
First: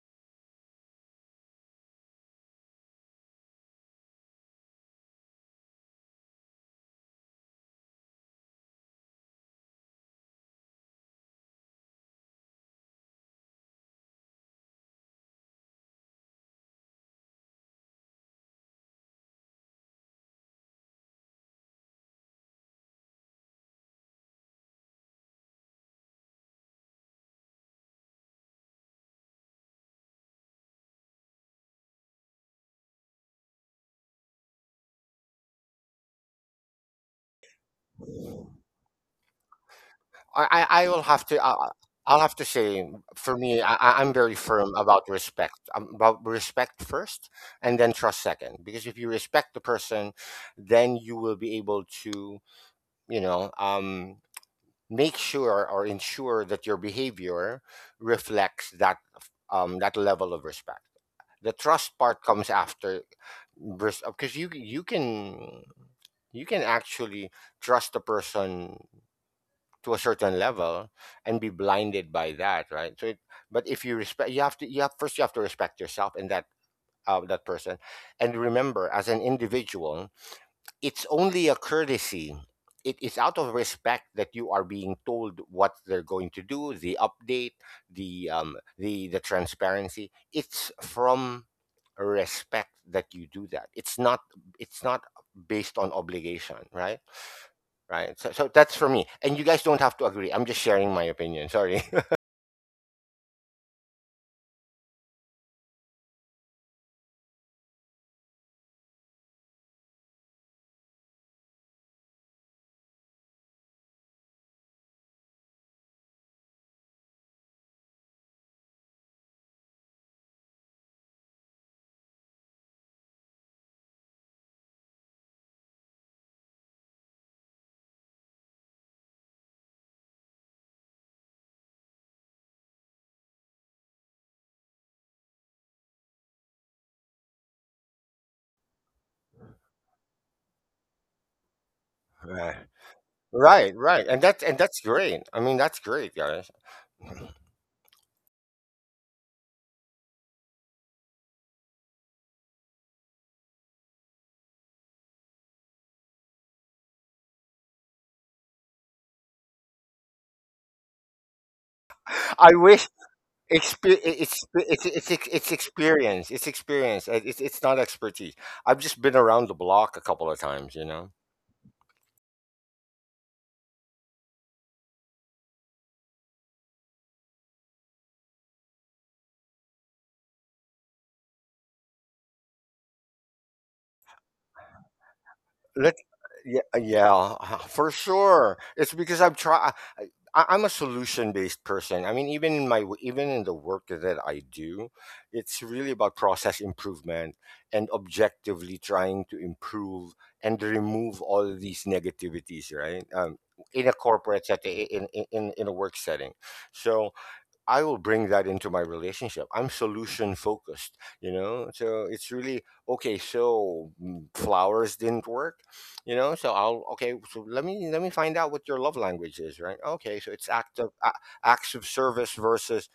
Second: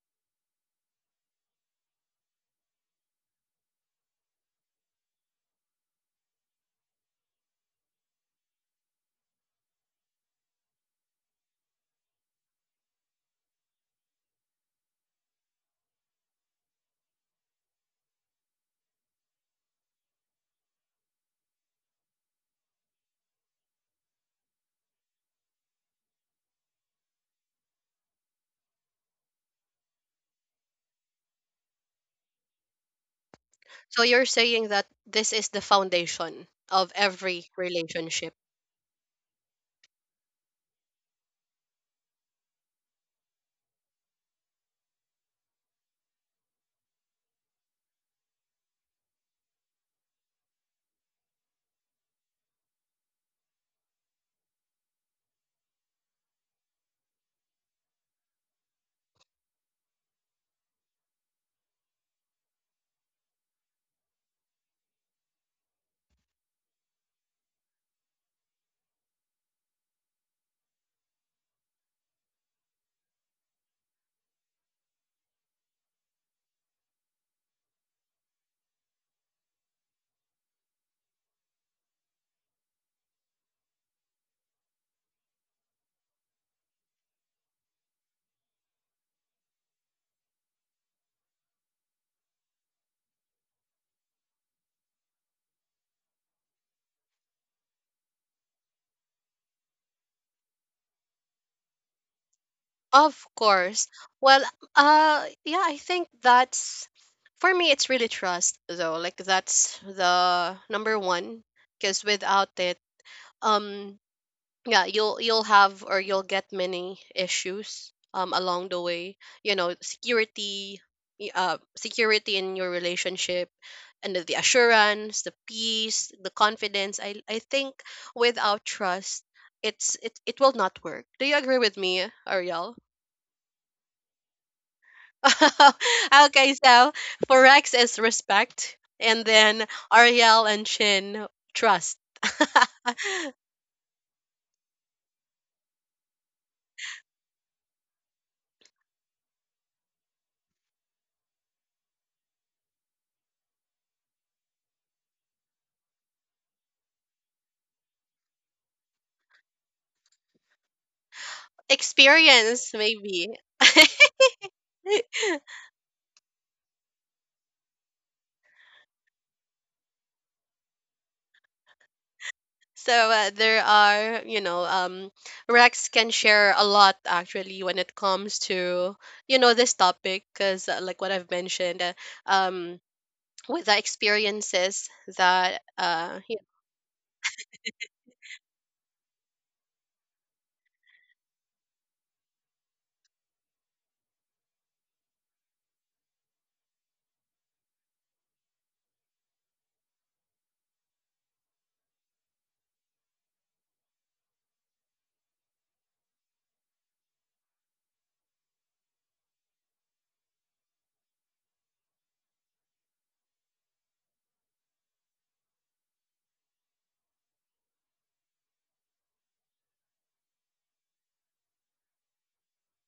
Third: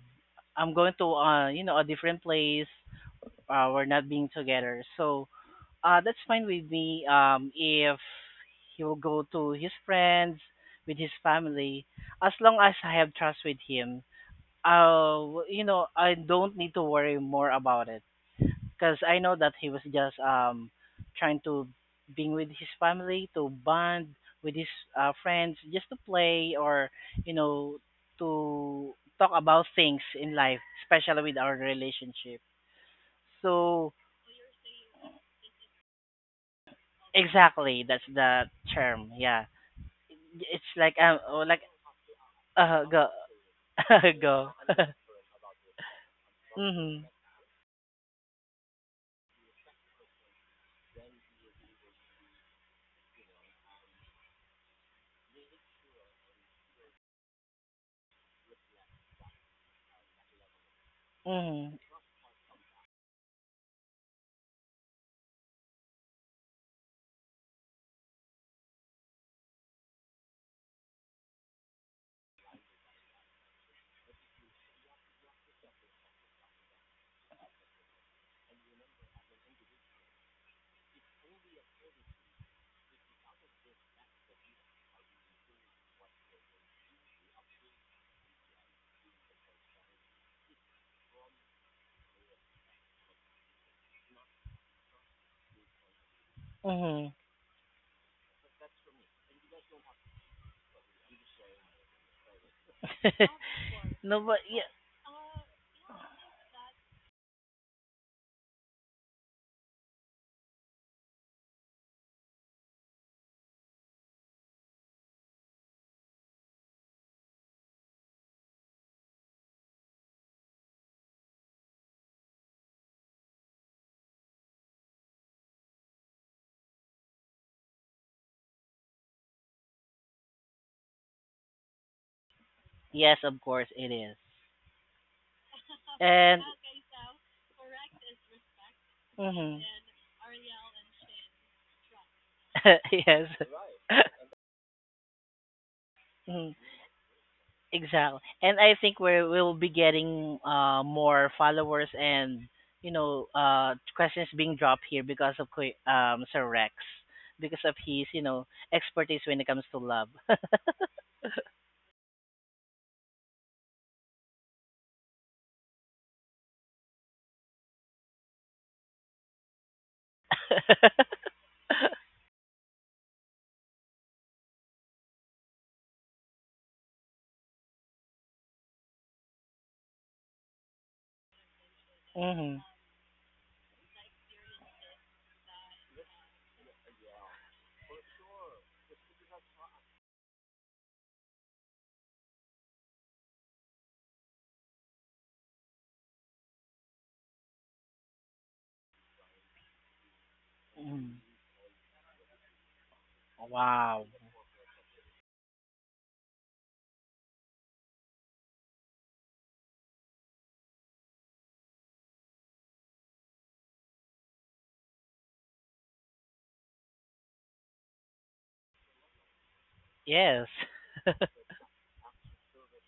I'm going to, uh, you know, a different place, we're not being together, so, that's fine with me. If he will go to his friends, with his family, as long as I have trust with him, you know, I don't need to worry more about it, because I know that he was just, um, trying to, being with his family to bond with his, friends, just to play, or, you know, to talk about things in life, especially with our relationship, so.
So you're saying that this is the foundation of every
Exactly, that's
relationship.
the term. Yeah, it's
I,
like,
I
oh,
will
like,
have to. I'll have to
go,
say, for me,
go.
I'm very firm about respect. About
Mhm,
respect first, and then trust second. Because if you respect the person, then you will be able to, you know, make sure or ensure that your behavior reflects that that level of respect. The
mhm,
trust part comes after, because you can, you can actually trust a person to a certain level and be blinded by that, right? So, it, but if you respect, you have to, you have first, you have to respect yourself and that that person, and remember, as an individual, it's only a courtesy. It is out of respect that you are being told what they're going to do, the update, the the transparency. It's from respect that you do that. It's not, it's not based on obligation, right?
mhm.
Right. So, so that's for me. And you guys don't have to agree. I'm just sharing my opinion. Sorry.
Of course.
No, but
Well,
yeah,
yeah, I think that's for me. It's really trust, though. Like that's the number one, because without it, um, yeah, you'll have or you'll get many issues along the way. You know, security, security in your relationship, and the assurance, the peace, the confidence. I think without trust, it's it it will not work. Do you agree with me, Ariel?
yes, of course it is, and
okay, so for Rex is respect, and
mhm,
then Ariel and Chin trust.
Right.
yes,
Right, right. And that's, and that's great. I mean, that's great, guys.
Mhm, exactly. And I think we will be getting, uh, more followers and, you know, uh, questions being dropped here because of Sir Rex, because of his, you know, expertise when it comes to love.
I
Experience,
wish.
maybe.
It's, it's experience. It's experience. It's not expertise. I've just been around the block a couple of times, you know.
so there are, you know, Rex can share a lot actually when it comes to, you know, this topic because, like what I've mentioned,
Mhm.
um, with the experiences that
Let, yeah, yeah, for sure. It's because I've tried. I'm a solution based person. I mean, even in my even in the work that I do, it's really about process improvement and objectively trying to improve and
Mhm.
remove all these negativities, right? In a
Wow.
corporate setting, in a work setting, so I will bring that into my relationship. I'm solution focused, you know? So it's really okay, so flowers didn't work, you know? So I'll okay, so let me find out what your love language is, right? Okay, so it's
Yes.
acts of service versus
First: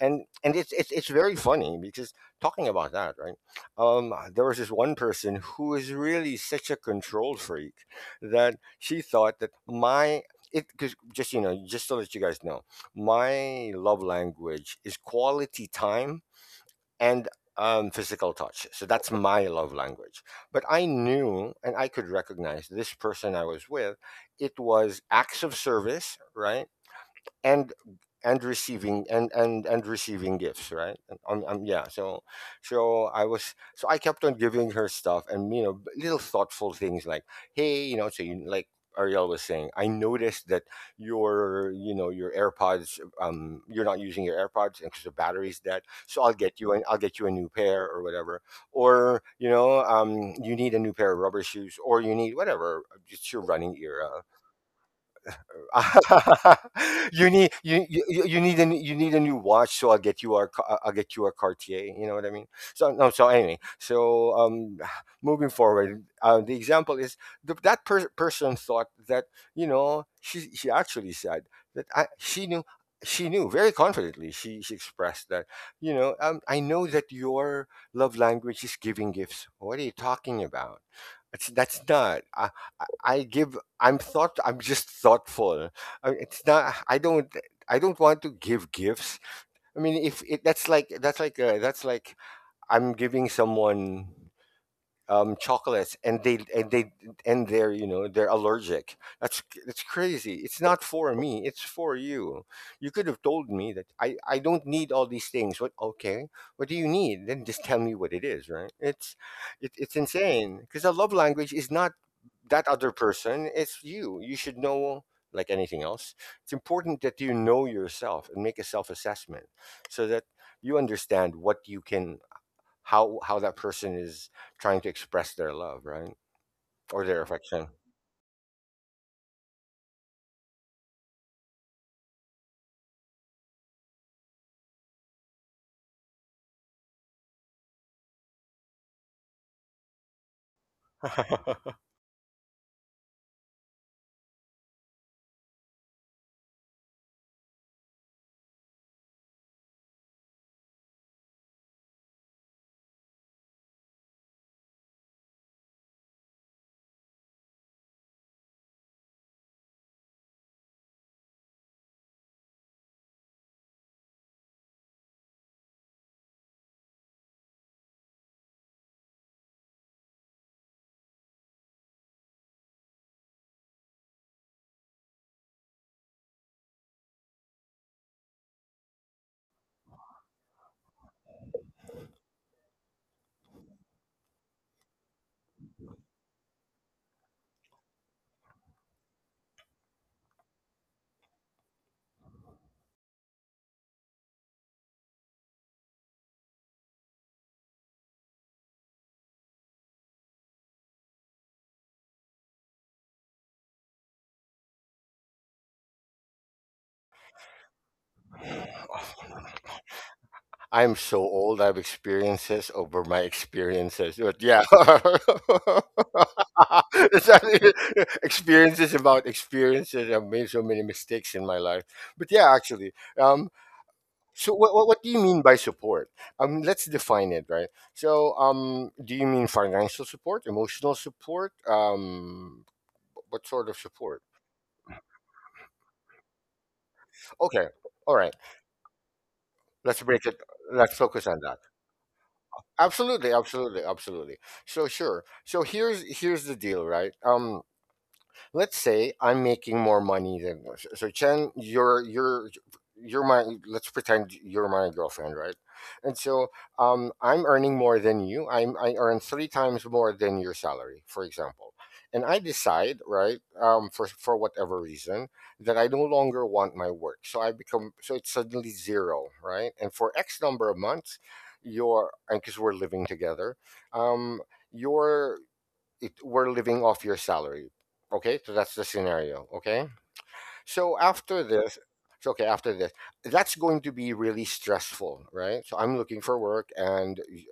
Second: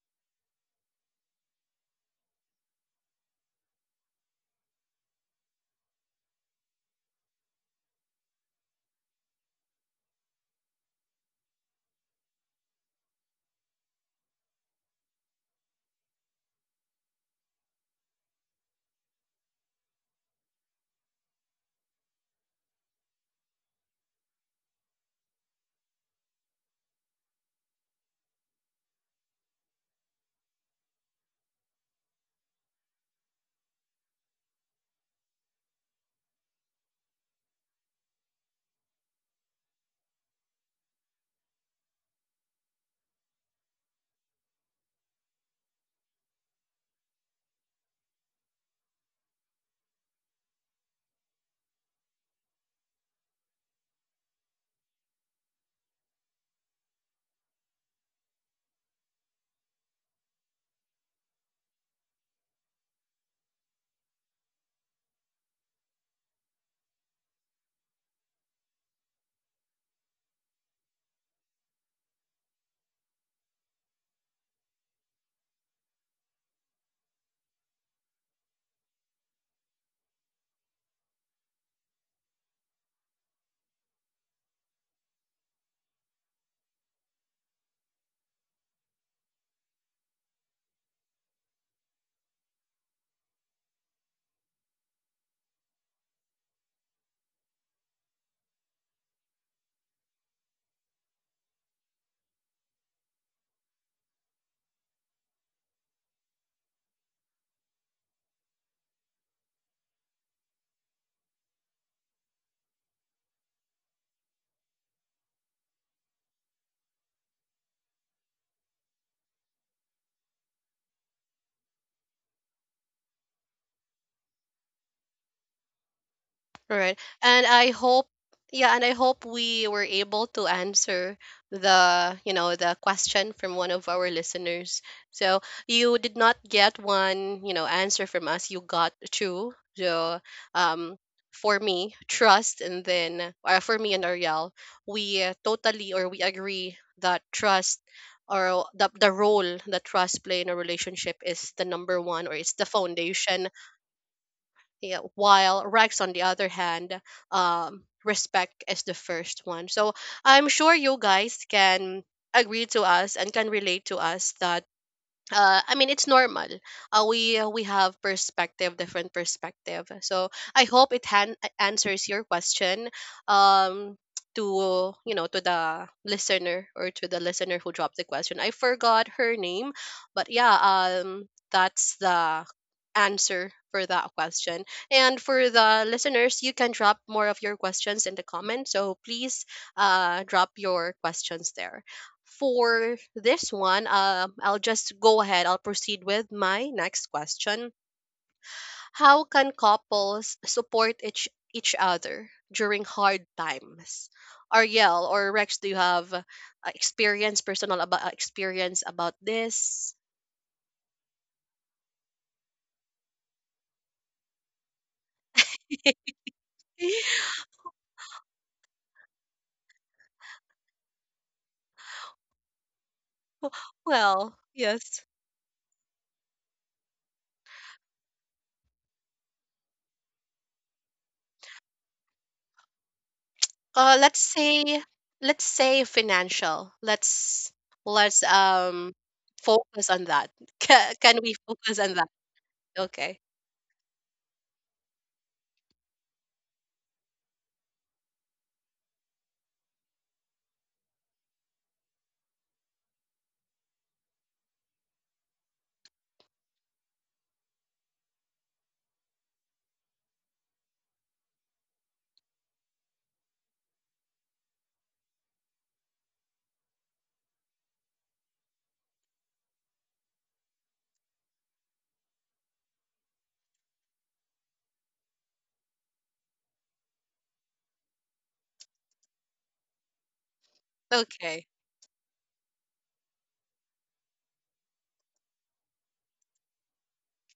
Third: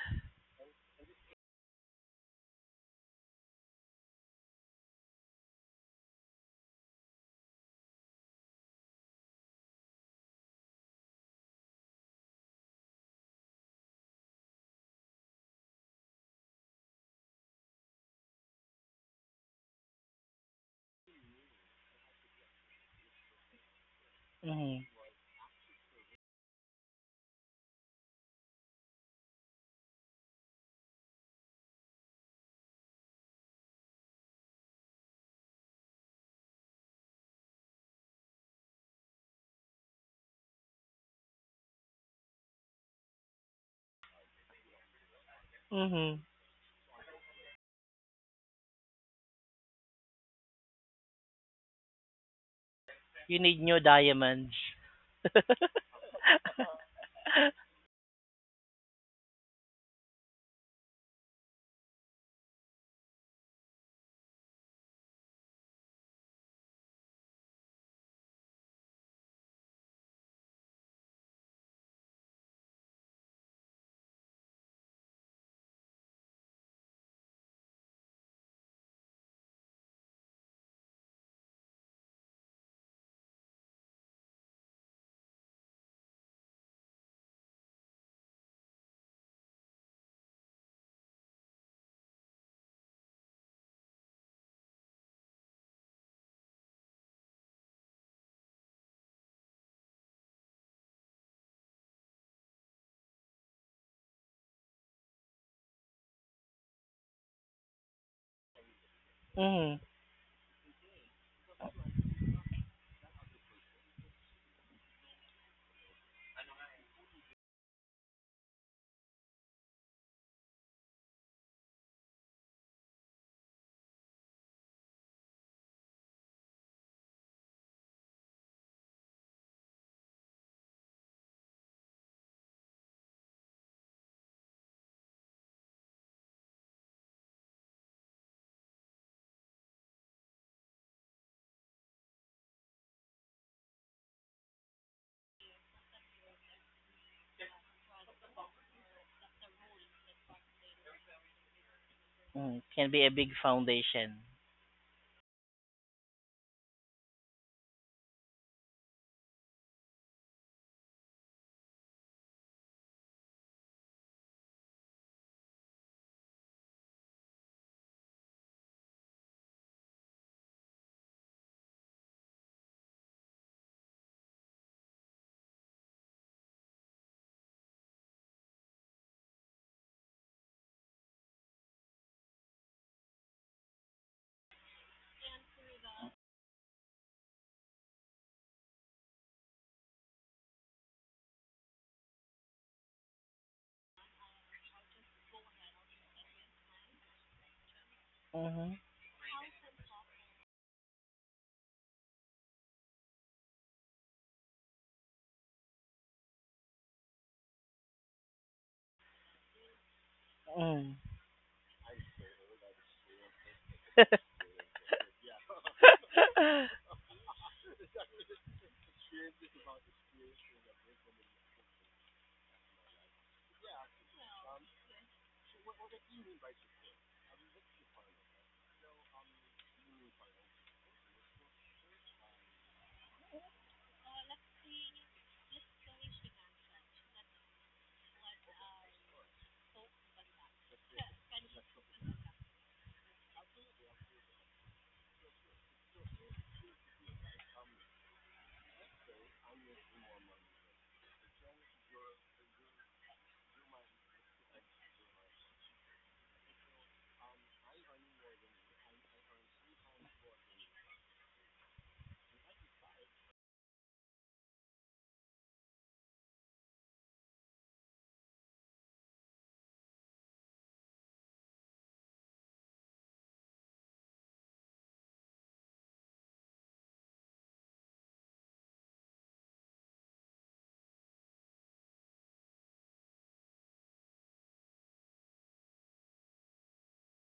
and it's very funny because talking about that, right? There was this one person who is really such a control freak that she thought that my it because just to let you guys know my love language is quality time and physical touch. So that's my love language. But I knew and I could recognize this person I was with, it
Mhm.
was acts of service, right? and and receiving and receiving gifts, right? And, yeah, so so I was so I kept on giving her stuff, and you know, little thoughtful things like, hey, you know, so you like Ariel was saying, I noticed that your, you know, your AirPods, you're not using your AirPods because the battery's dead, so
Mhm.
I'll get you a new pair or whatever, or you know, you need a new pair of rubber shoes, or you need whatever, it's your
You need
running
new
era.
diamonds.
You need you, you need a you need a new watch, so I'll get you a Cartier. You know what I mean? So no, so anyway, so moving forward, the example is that person thought that, you know, she actually said that I, she knew, she knew very confidently, she expressed that, you know, I know that your love language is giving gifts, what are you talking about? That's not. I give I'm thought I'm just thoughtful. I mean, it's not I don't I don't want to give gifts. I mean if it, that's like that's like I'm giving someone chocolates, and they're, you know, they're allergic. That's crazy. It's not for me. It's for you. You could have told me that I don't need all these things. What, okay? What do you need? Then just tell me what it is, right? It's
Mhm.
it's insane because a love language is not that other person. It's you. You should know. Like anything else, it's important that you know yourself and make a self assessment so that you understand what you can how that person is trying to express their love, right? Or
right.
their
And
affection.
I hope, yeah, and I hope we were able to answer the, you know, the question from one of our listeners. So you did not get one, you know, answer from us. You got two. So um for me, trust, and then for me and Ariel, we totally or we agree that trust or the role that trust play in a relationship is the number one or it's
Mhm.
the
Can be a big
foundation.
foundation.
Yeah, while Rex, on the other hand, respect is the first one. So I'm sure you guys can agree to us and can relate to us that I mean, it's normal. We we have perspective, different perspective. So I hope it answers your question, um, to you know, to the listener or to the listener who dropped the question. I forgot her name, but yeah, that's the answer for that question. And for the listeners, you can drop more of your questions in the comments. So please, drop your questions there. For this one, I'll just go ahead. I'll proceed with my next question.
Mhm.
How can couples support each other during hard times? Ariel or Rex, do you have experience, personal about experience about this?
I'm
Mhm.
so old. I have experiences over my experiences, but yeah, It's not- experiences about experiences. I've made so many mistakes in my life, but yeah, actually, um,
well,
so what, what do
yes.
you mean by support? Let's define it, right? So, do you mean financial support, emotional support? What sort of support?
Let's say, let's say financial. Let's
Okay. All right.
let's um
Let's
focus on
break it.
that.
Let's focus
Can
on
we
that.
focus on that? Okay.
Absolutely, absolutely, absolutely. So sure. So here's the deal, right? Let's say I'm making more money than so Chen, you're my let's pretend you're my girlfriend, right? And so I'm earning more than you. I earn 3 times more than your salary, for example. And I decide, right, for whatever reason, that I no longer want my work. So I become so it's suddenly zero, right? And for X number of months, your and because we're living together, um, your it we're living off your salary. Okay, so that's the scenario. Okay, so after
Okay.
this, so okay, after this, that's going to be really stressful, right? So I'm looking for work, and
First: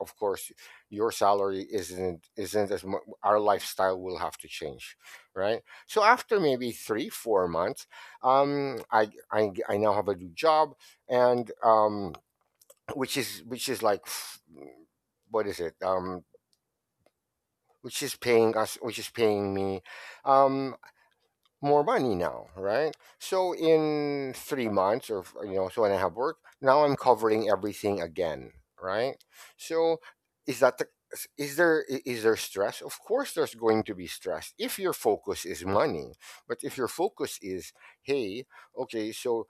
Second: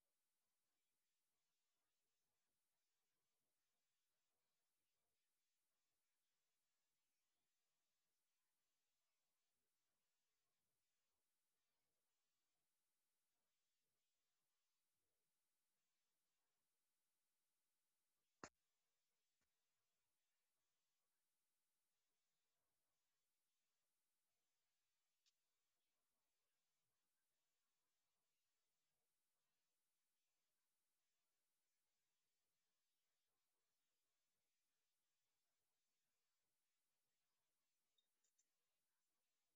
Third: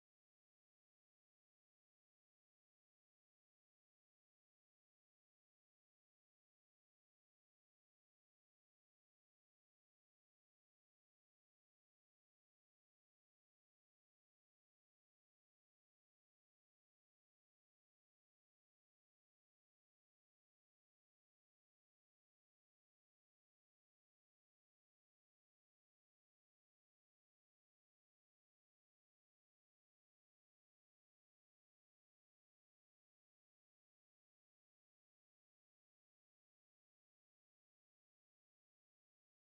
of course, your salary isn't as much. Our lifestyle will have to change, right? So after maybe 3 4 months, I now have a new job, and which is like. F- What is it? Which is paying us, which is paying me. Um, More money now, right? So in 3 months, or you know, so when I have work, now I'm covering everything again, right? So is that the, is there is there stress? Of course, there's going to be stress if your focus is money. But if your focus is, hey, okay, so,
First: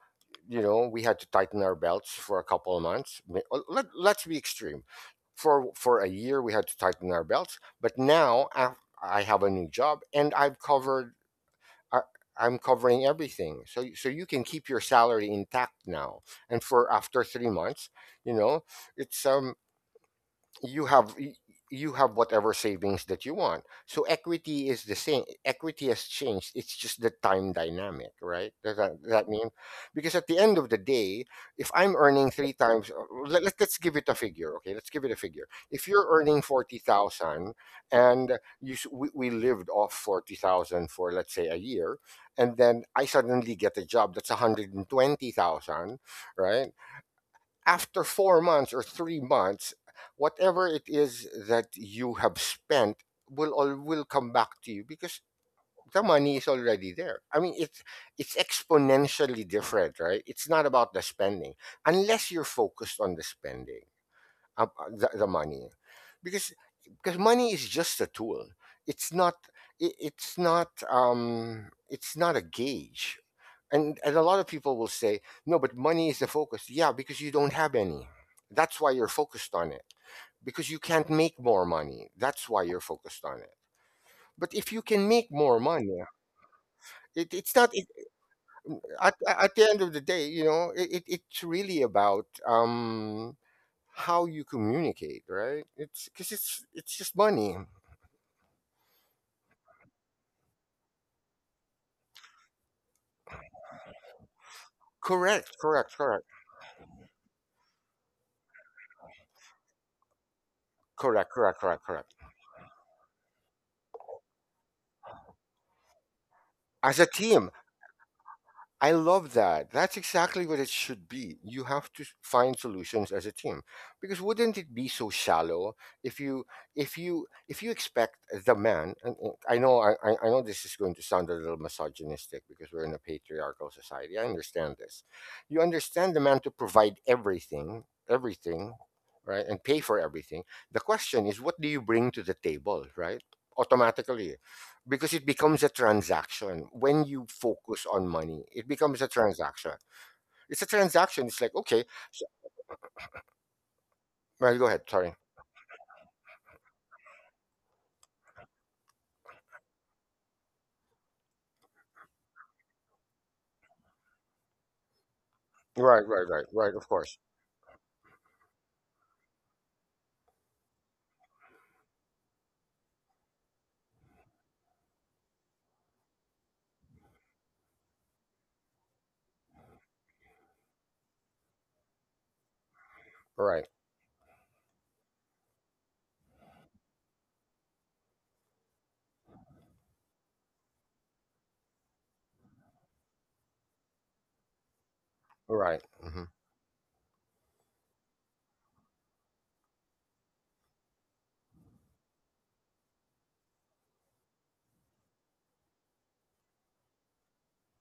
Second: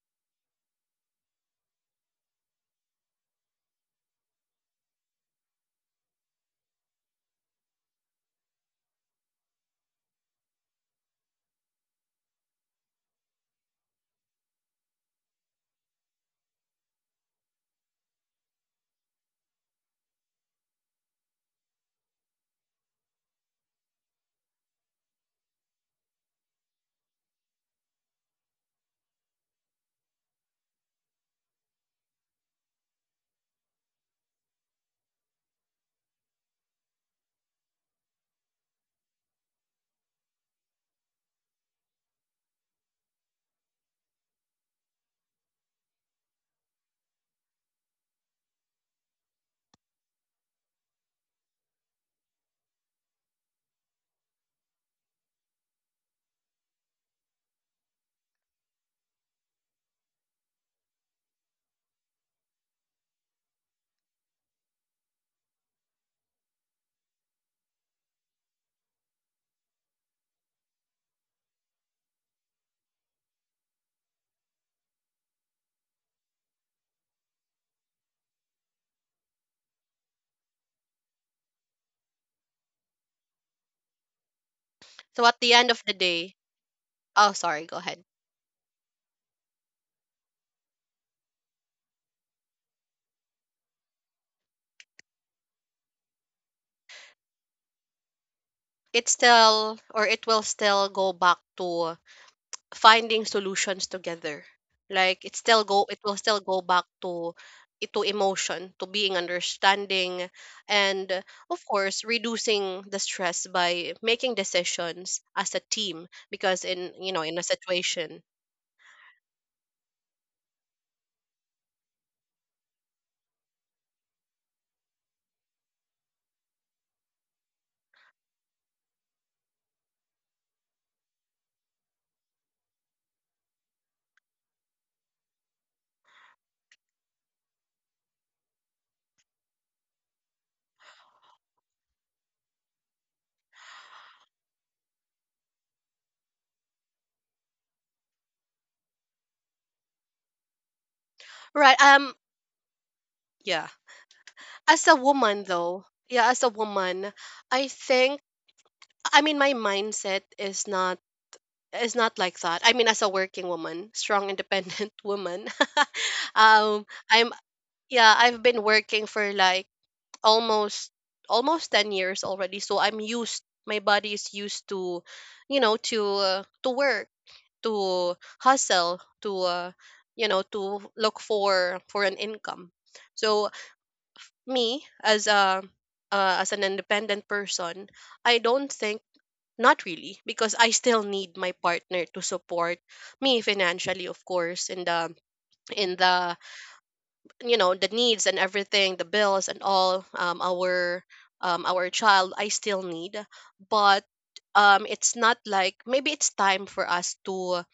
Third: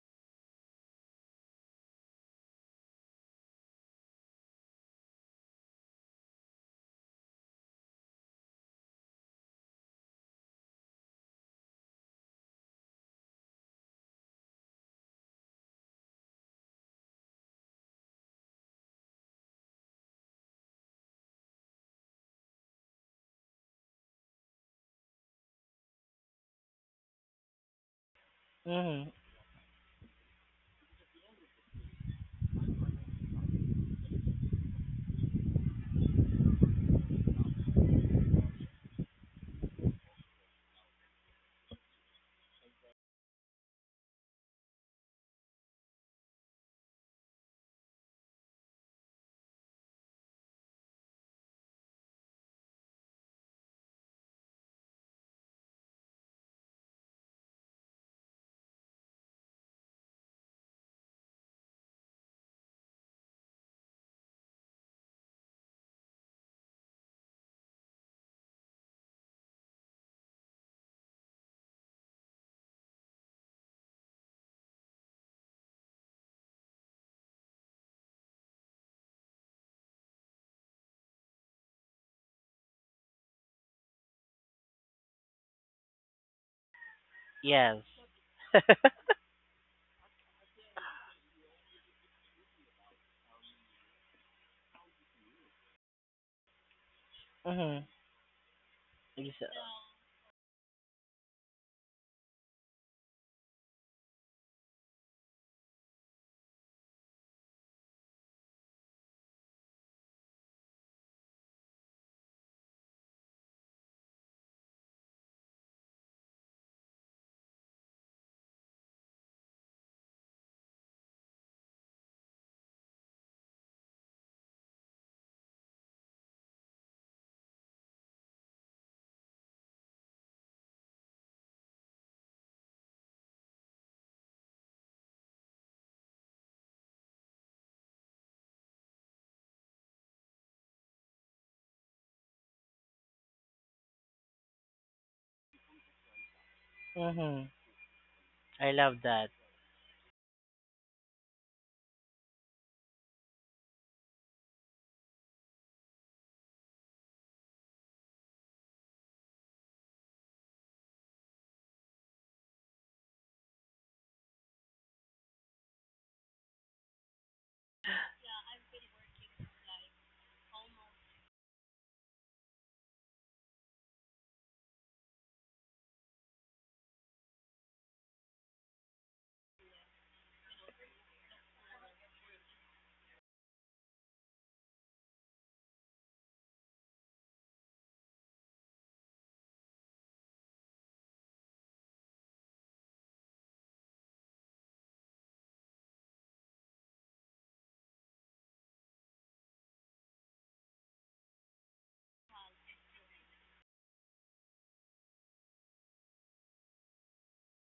you know, we had to tighten our belts for a couple of months. Let, let's be extreme for a year we had to tighten our belts, but now I have a new job and I've covered I, I'm covering everything. So so you can keep your salary intact now, and for after 3 months, you know, it's you have you have whatever savings that you want. So equity is the same. Equity has changed. It's just the time dynamic, right?
Mhm.
Does that mean? Because at the end of the day, if I'm earning 3 times, let, let's give it a figure, okay? Let's give it a figure. If you're earning 40,000 and we lived off 40,000 for let's say a year, and then I suddenly get a job that's 120,000, right? After 4 months or 3 months, whatever it is that you have spent will all will come back to you because the money is already there. I mean, it's exponentially different, right? It's not about the spending unless you're focused on the spending the money because because money is just a tool, it's not it's not it's not a gauge. And a lot of people will say no, but money is the focus, yeah, because you don't have any, that's why you're focused on it, because you can't make more money, that's why you're focused on it, but
So
if you
at the
can
end of
make
the
more
day,
money,
oh sorry,
Yes.
go
it,
ahead.
it's not at the end of the day, you know, it's really about how you communicate, right? It's because it's just
Mhm.
money.
It's
Exa-
still or it will still go back to finding solutions together. Like it still go it
Correct,
will
correct,
still go
correct,
back to emotion, to being understanding, and of
correct, correct,
course
correct, correct.
reducing the stress by making decisions as a team, because in you
As
know
a
in a
team,
situation.
I love that. That's exactly what it should be. You have to find solutions as a team. Because wouldn't it be so shallow if you if you expect the man and I know I know this is going to sound a little misogynistic because we're in a patriarchal society. I understand this. You understand the man to provide everything, everything, right? And pay for everything. The question is what do you bring to the table, right? Automatically, because it becomes a transaction, when you
Mhm.
focus on money it
I
becomes a
love that.
transaction, it's a transaction, it's like okay
Right. Um,
so,
yeah.
right, go ahead,
As a
sorry.
woman though, yeah, as a woman, I think, I mean my mindset is not, it's not like that. I mean, as a working woman, strong, independent woman,
Right right right right, of
um,
course.
I'm, yeah, I've been working for like almost almost 10 years already. So I'm used. My body is used to, you know, to work, to hustle, to you know, to look for an income. So
Right
me as a as an independent person, I don't think, not really, because I still need my partner to support me financially, of course,
right
in
hmm
the you know the needs and everything, the bills and all. Our child, I still need, but it's not like maybe it's time for us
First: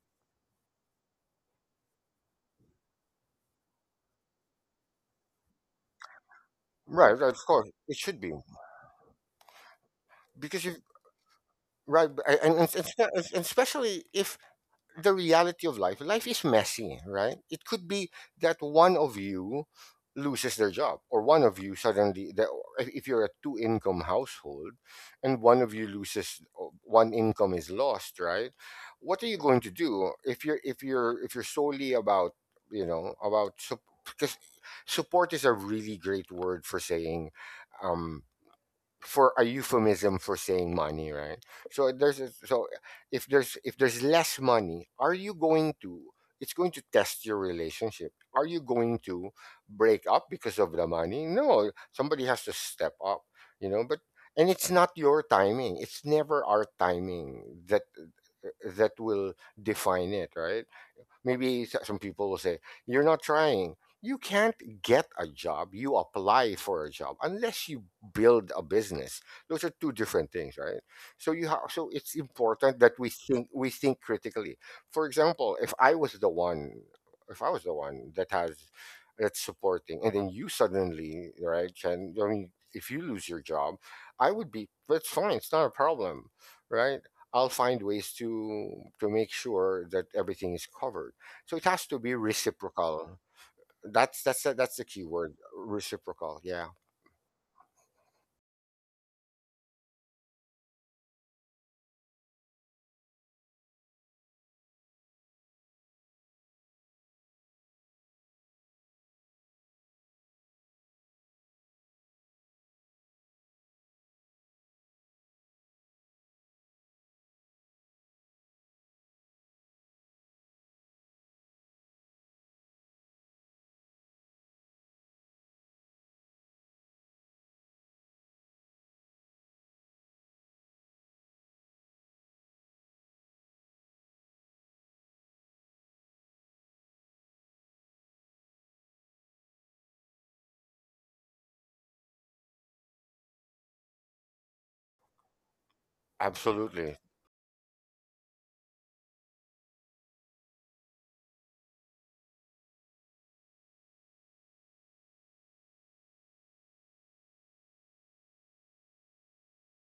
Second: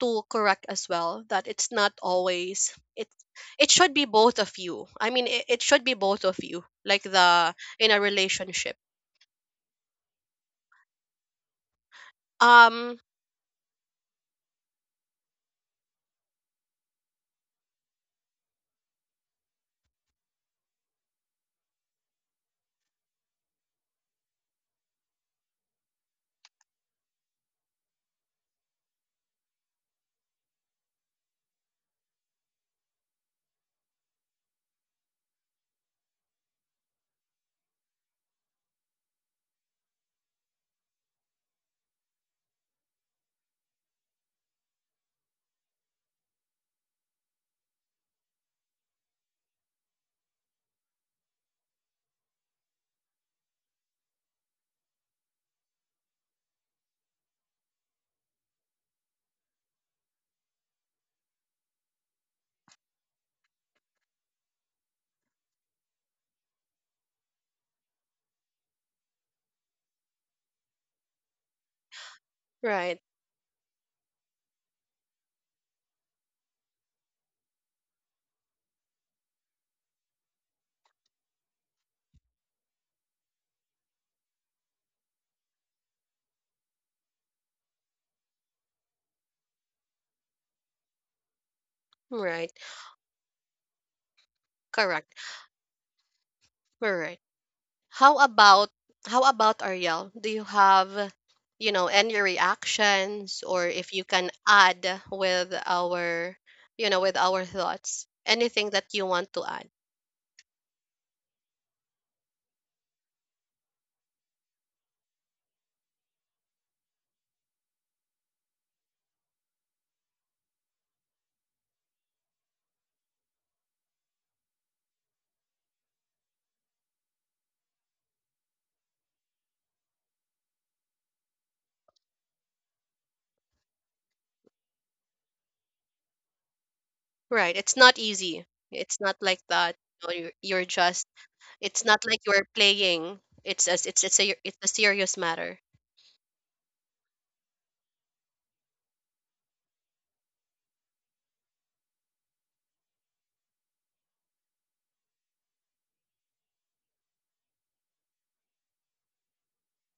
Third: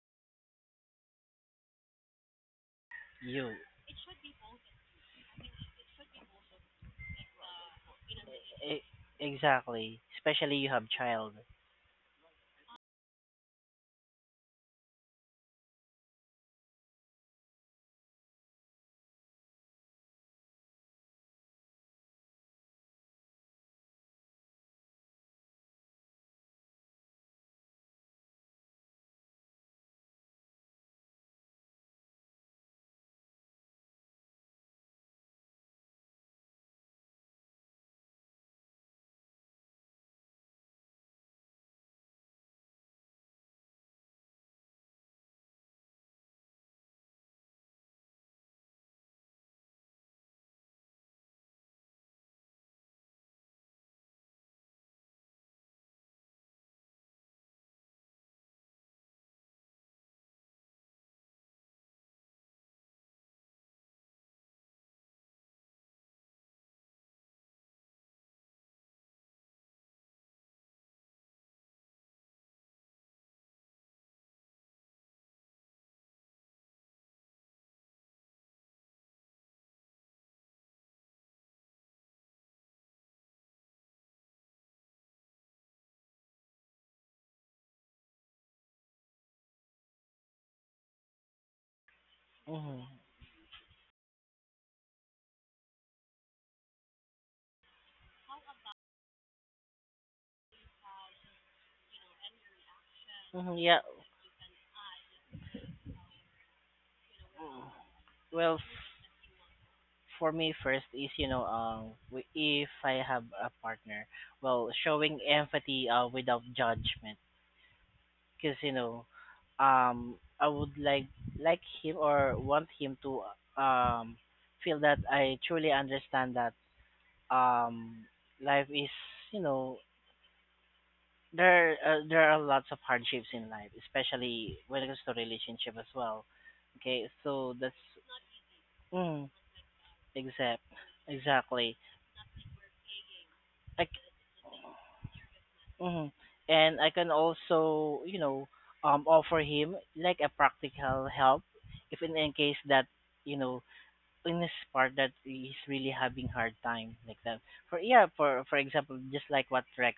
to correct as well that it's not always it,
You
it should be both of you. I mean, it should be both of you, like
right, right, of
the
course
in
it
a
should be
relationship.
e- exactly. Especially
because
you
you,
have child.
right, and,
Um,
especially if the reality of life is messy, right, it could be that one of you loses their job, or one of you suddenly that if you're a two income household and one of you loses, one income is lost, right, what are you going to do if you're if you're if you're solely about, you know, about because support is a really great word for saying um for a euphemism for saying money, right? So there's a, so if there's less money, are you going to it's going to test your relationship. Are you going to break up because of the money? No, somebody has to step up, you know, but and it's not your timing. It's never our timing that that will define it, right? Maybe some people will say you're not trying, you can't get a job, you apply for a job, unless you build a business, those are two different things, right? So you have so it's important that
right,
we think critically, for example, if I was the one, if I was the one that has that's supporting, and then you suddenly right Chen, I mean if you lose your job, I would be that's fine, it's not a problem, right, I'll find ways to make sure that everything is covered. So it has to be
right,
Mhm.
reciprocal. That's the key
correct.
word, reciprocal. Yeah,
Right. How about how about Ariel? Do you have, you know, any reactions
Mhm.
or
Yeah.
if you can add with our, you know, with our thoughts?
Well,
Anything that you want to add?
for me first is, you know, um, if I have a partner, well, showing empathy, uh, without judgment, because, you know, um, I would like him or want him to, um, feel that I truly understand that, um, life is, you know, there, there are lots of hardships in life, especially when it comes to relationship as well. Okay, so
Right.
that's,
It's not easy. It's not
mm,
like that. You know,
exact
you're just.
exactly.
It's not like you're playing. It's as it's a serious matter.
Hmm. And I
absolutely.
can also, you know, offer him like a practical help, if in, in case that, you know, in this part that he's really having hard time like that. For, yeah, for example, just like what Rex,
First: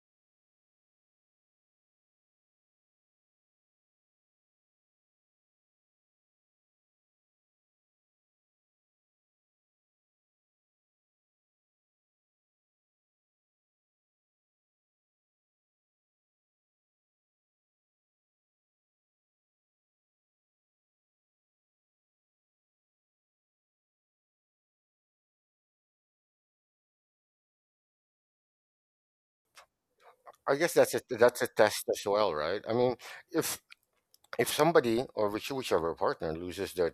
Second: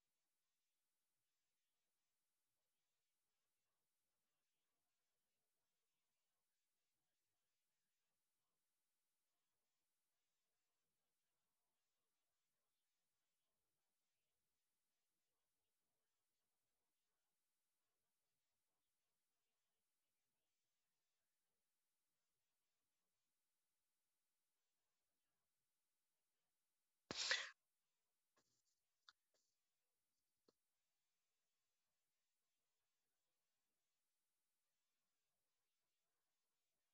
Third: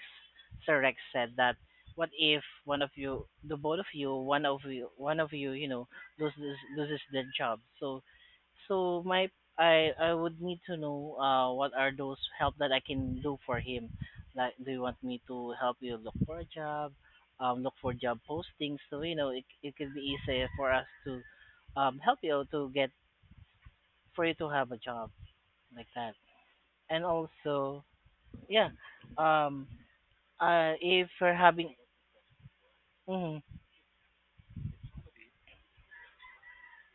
Sir Rex said, that what if one of you, the both of you one of you one of you, you know, loses their job, so, so my, I would need to know, uh, what are those help that I can do for him. Like, do you want me to help you look for a job, um, look for job postings, so you know, it could be easier for us to, um, help you to get, for you to have a job, like that. And also, yeah, um,
I guess
if you're
that's a
having,
test as well, right? I mean,
mhm,
if if somebody or which whichever partner loses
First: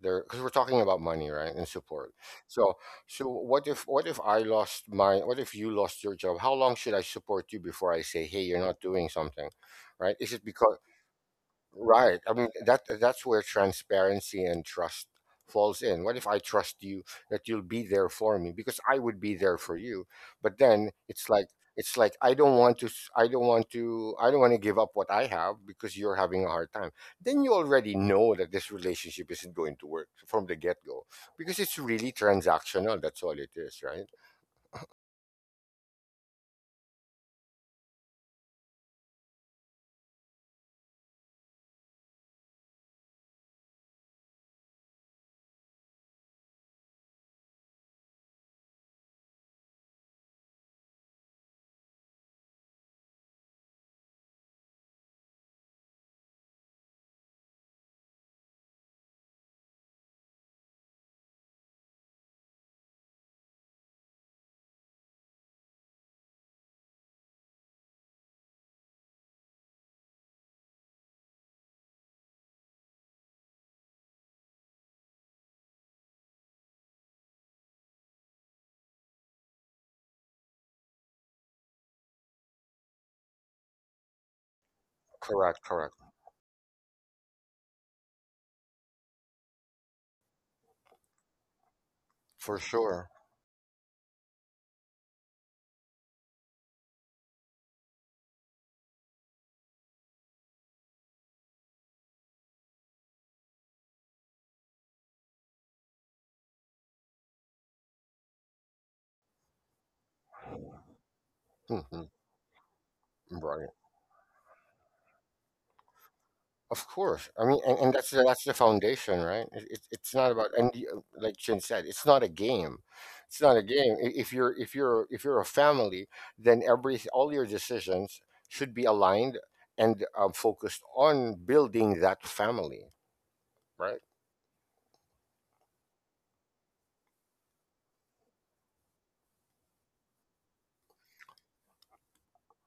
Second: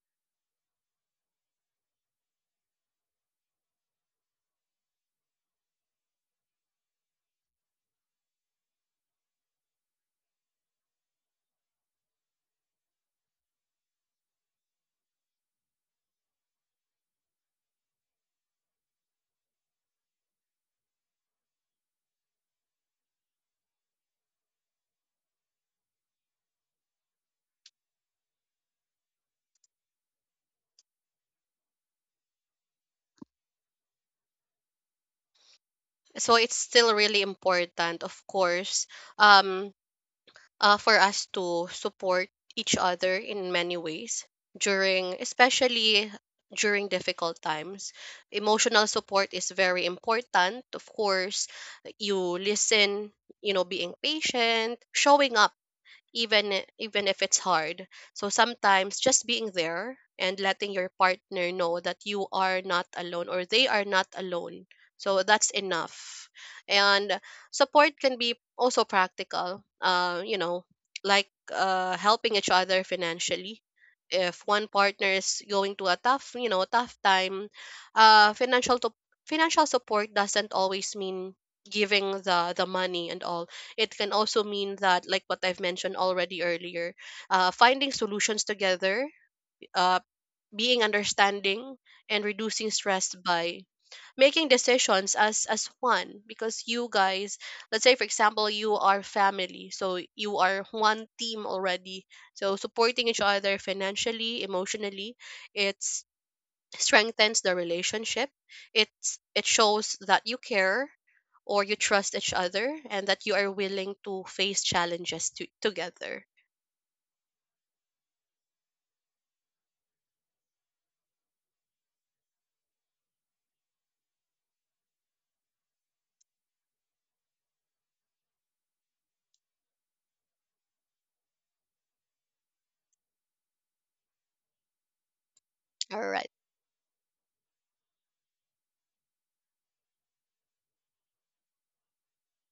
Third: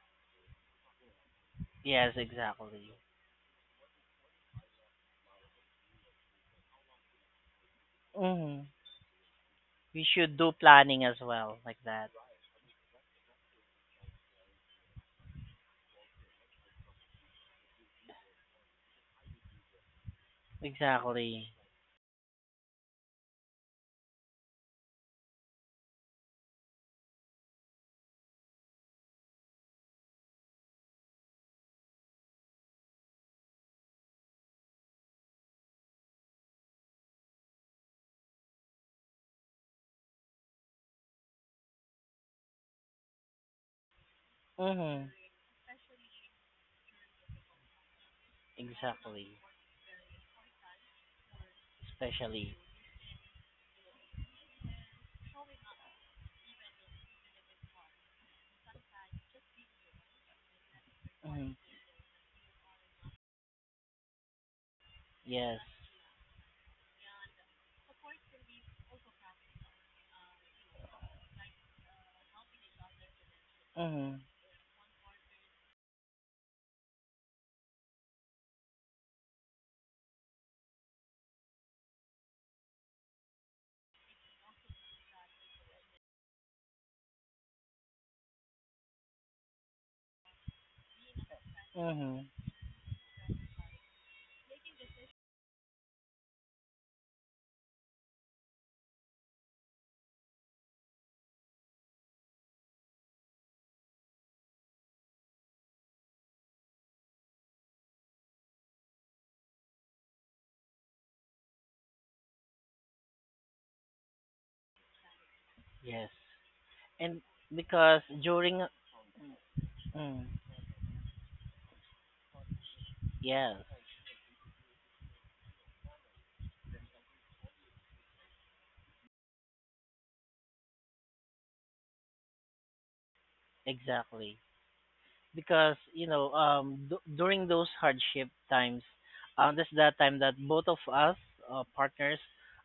their because we're talking about money, right, and support.
yes,
So
exactly.
so what if I lost my what if you lost your job? How long should I support you before I say, hey, you're
Hmm.
not doing something,
We
right? Is
should
it
do
because
planning as well, like that.
right. I mean that that's where transparency and trust falls in. What if I trust you that you'll be there for me, because I would be there for you. But then
Exactly.
it's like I don't want to I don't want to I don't want to give up what I have because you're having a hard time. Then you already know that this relationship isn't going to work from the get-go because it's really transactional. That's all it is, right?
So it's still really important, of course. Um, for us to support each other in many ways
Hmm.
during, especially during difficult times, emotional support
Exactly.
is very important, of course. You
Especially.
listen, you know, being patient, showing up, even even if it's hard. So sometimes just being there and letting your
Hmm.
partner know that you are not alone or they are not alone. So that's
Yes.
enough. And support can be also practical. You know, like helping each other financially.
Hmm.
If one partner is going to a tough, you know, tough time, uh, financial to- financial support doesn't always mean giving the money and all. It can also mean that, like what
Correct,
I've
correct.
mentioned already earlier, finding solutions together, uh, being understanding,
Hmm.
and
For
reducing
sure.
stress by making decisions as one, because you guys, let's say for example, you are family, so you are one team already. So supporting each other financially, emotionally, it's strengthens the relationship. It's, it shows that you care or you
Hmm.
trust each other and that you are
Right.
willing to face challenges to,
Yes.
together.
Of
And
course. I mean, and
because
that's the
during,
foundation, right? It, it's
mm,
not about and the- like Chin said, it's not a game. It's
yes,
not a game. If you're if you're if you're a family, then every all your decisions should be aligned and focused on building that family, right?
exactly, because, you
All
know,
right.
um, during those hardship times, um, that's that time that both of us, partners,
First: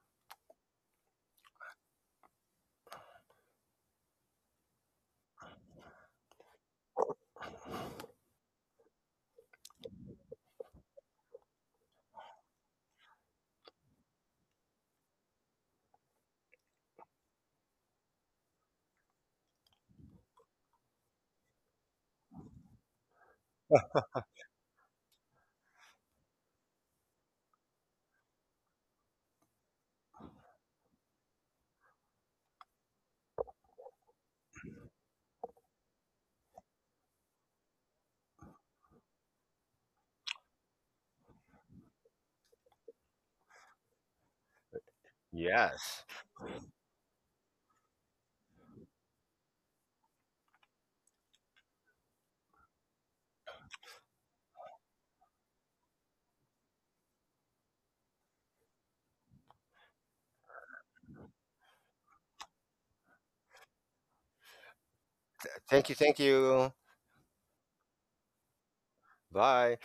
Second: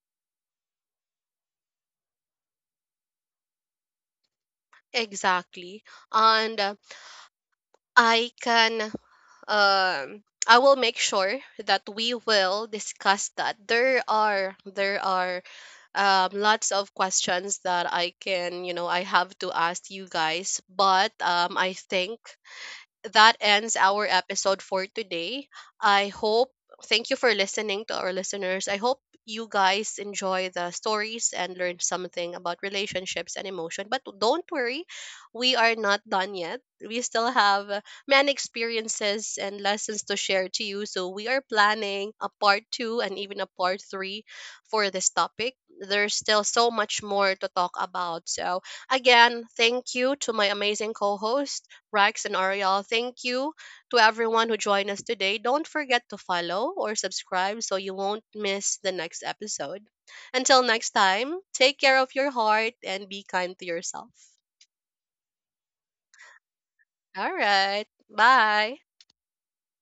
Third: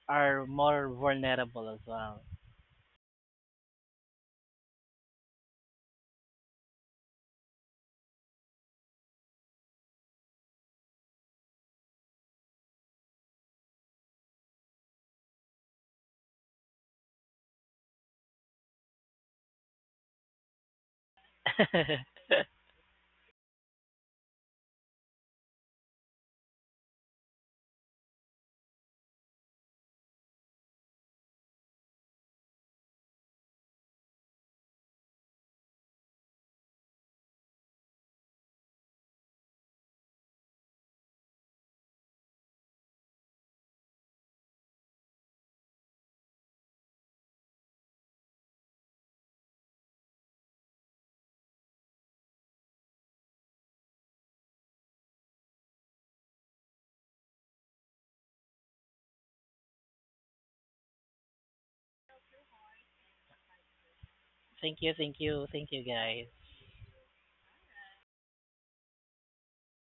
are more vulnerable as well.
Exactly. And I can um, I will make sure that we will discuss that. There are lots of questions that I can you know I have to ask you guys, but I think that ends our episode for today. I hope, thank you for listening to our listeners. I hope you guys enjoy the stories and learn something about relationships and emotion. But don't worry, we are not done yet. We still have many experiences and lessons to share to you. So we are planning a part two and even a part three for this topic.
Yes.
There's still so much more to talk about. So, again, thank you to my amazing co host, Rex and Ariel. Thank you to everyone who joined us today. Don't forget to follow or subscribe so you won't miss the next episode. Until next time, take care of your heart and be kind to yourself.
Thank you, thank you, thank you
Thank you. Thank
guys.
you.
All right. Bye.
Bye.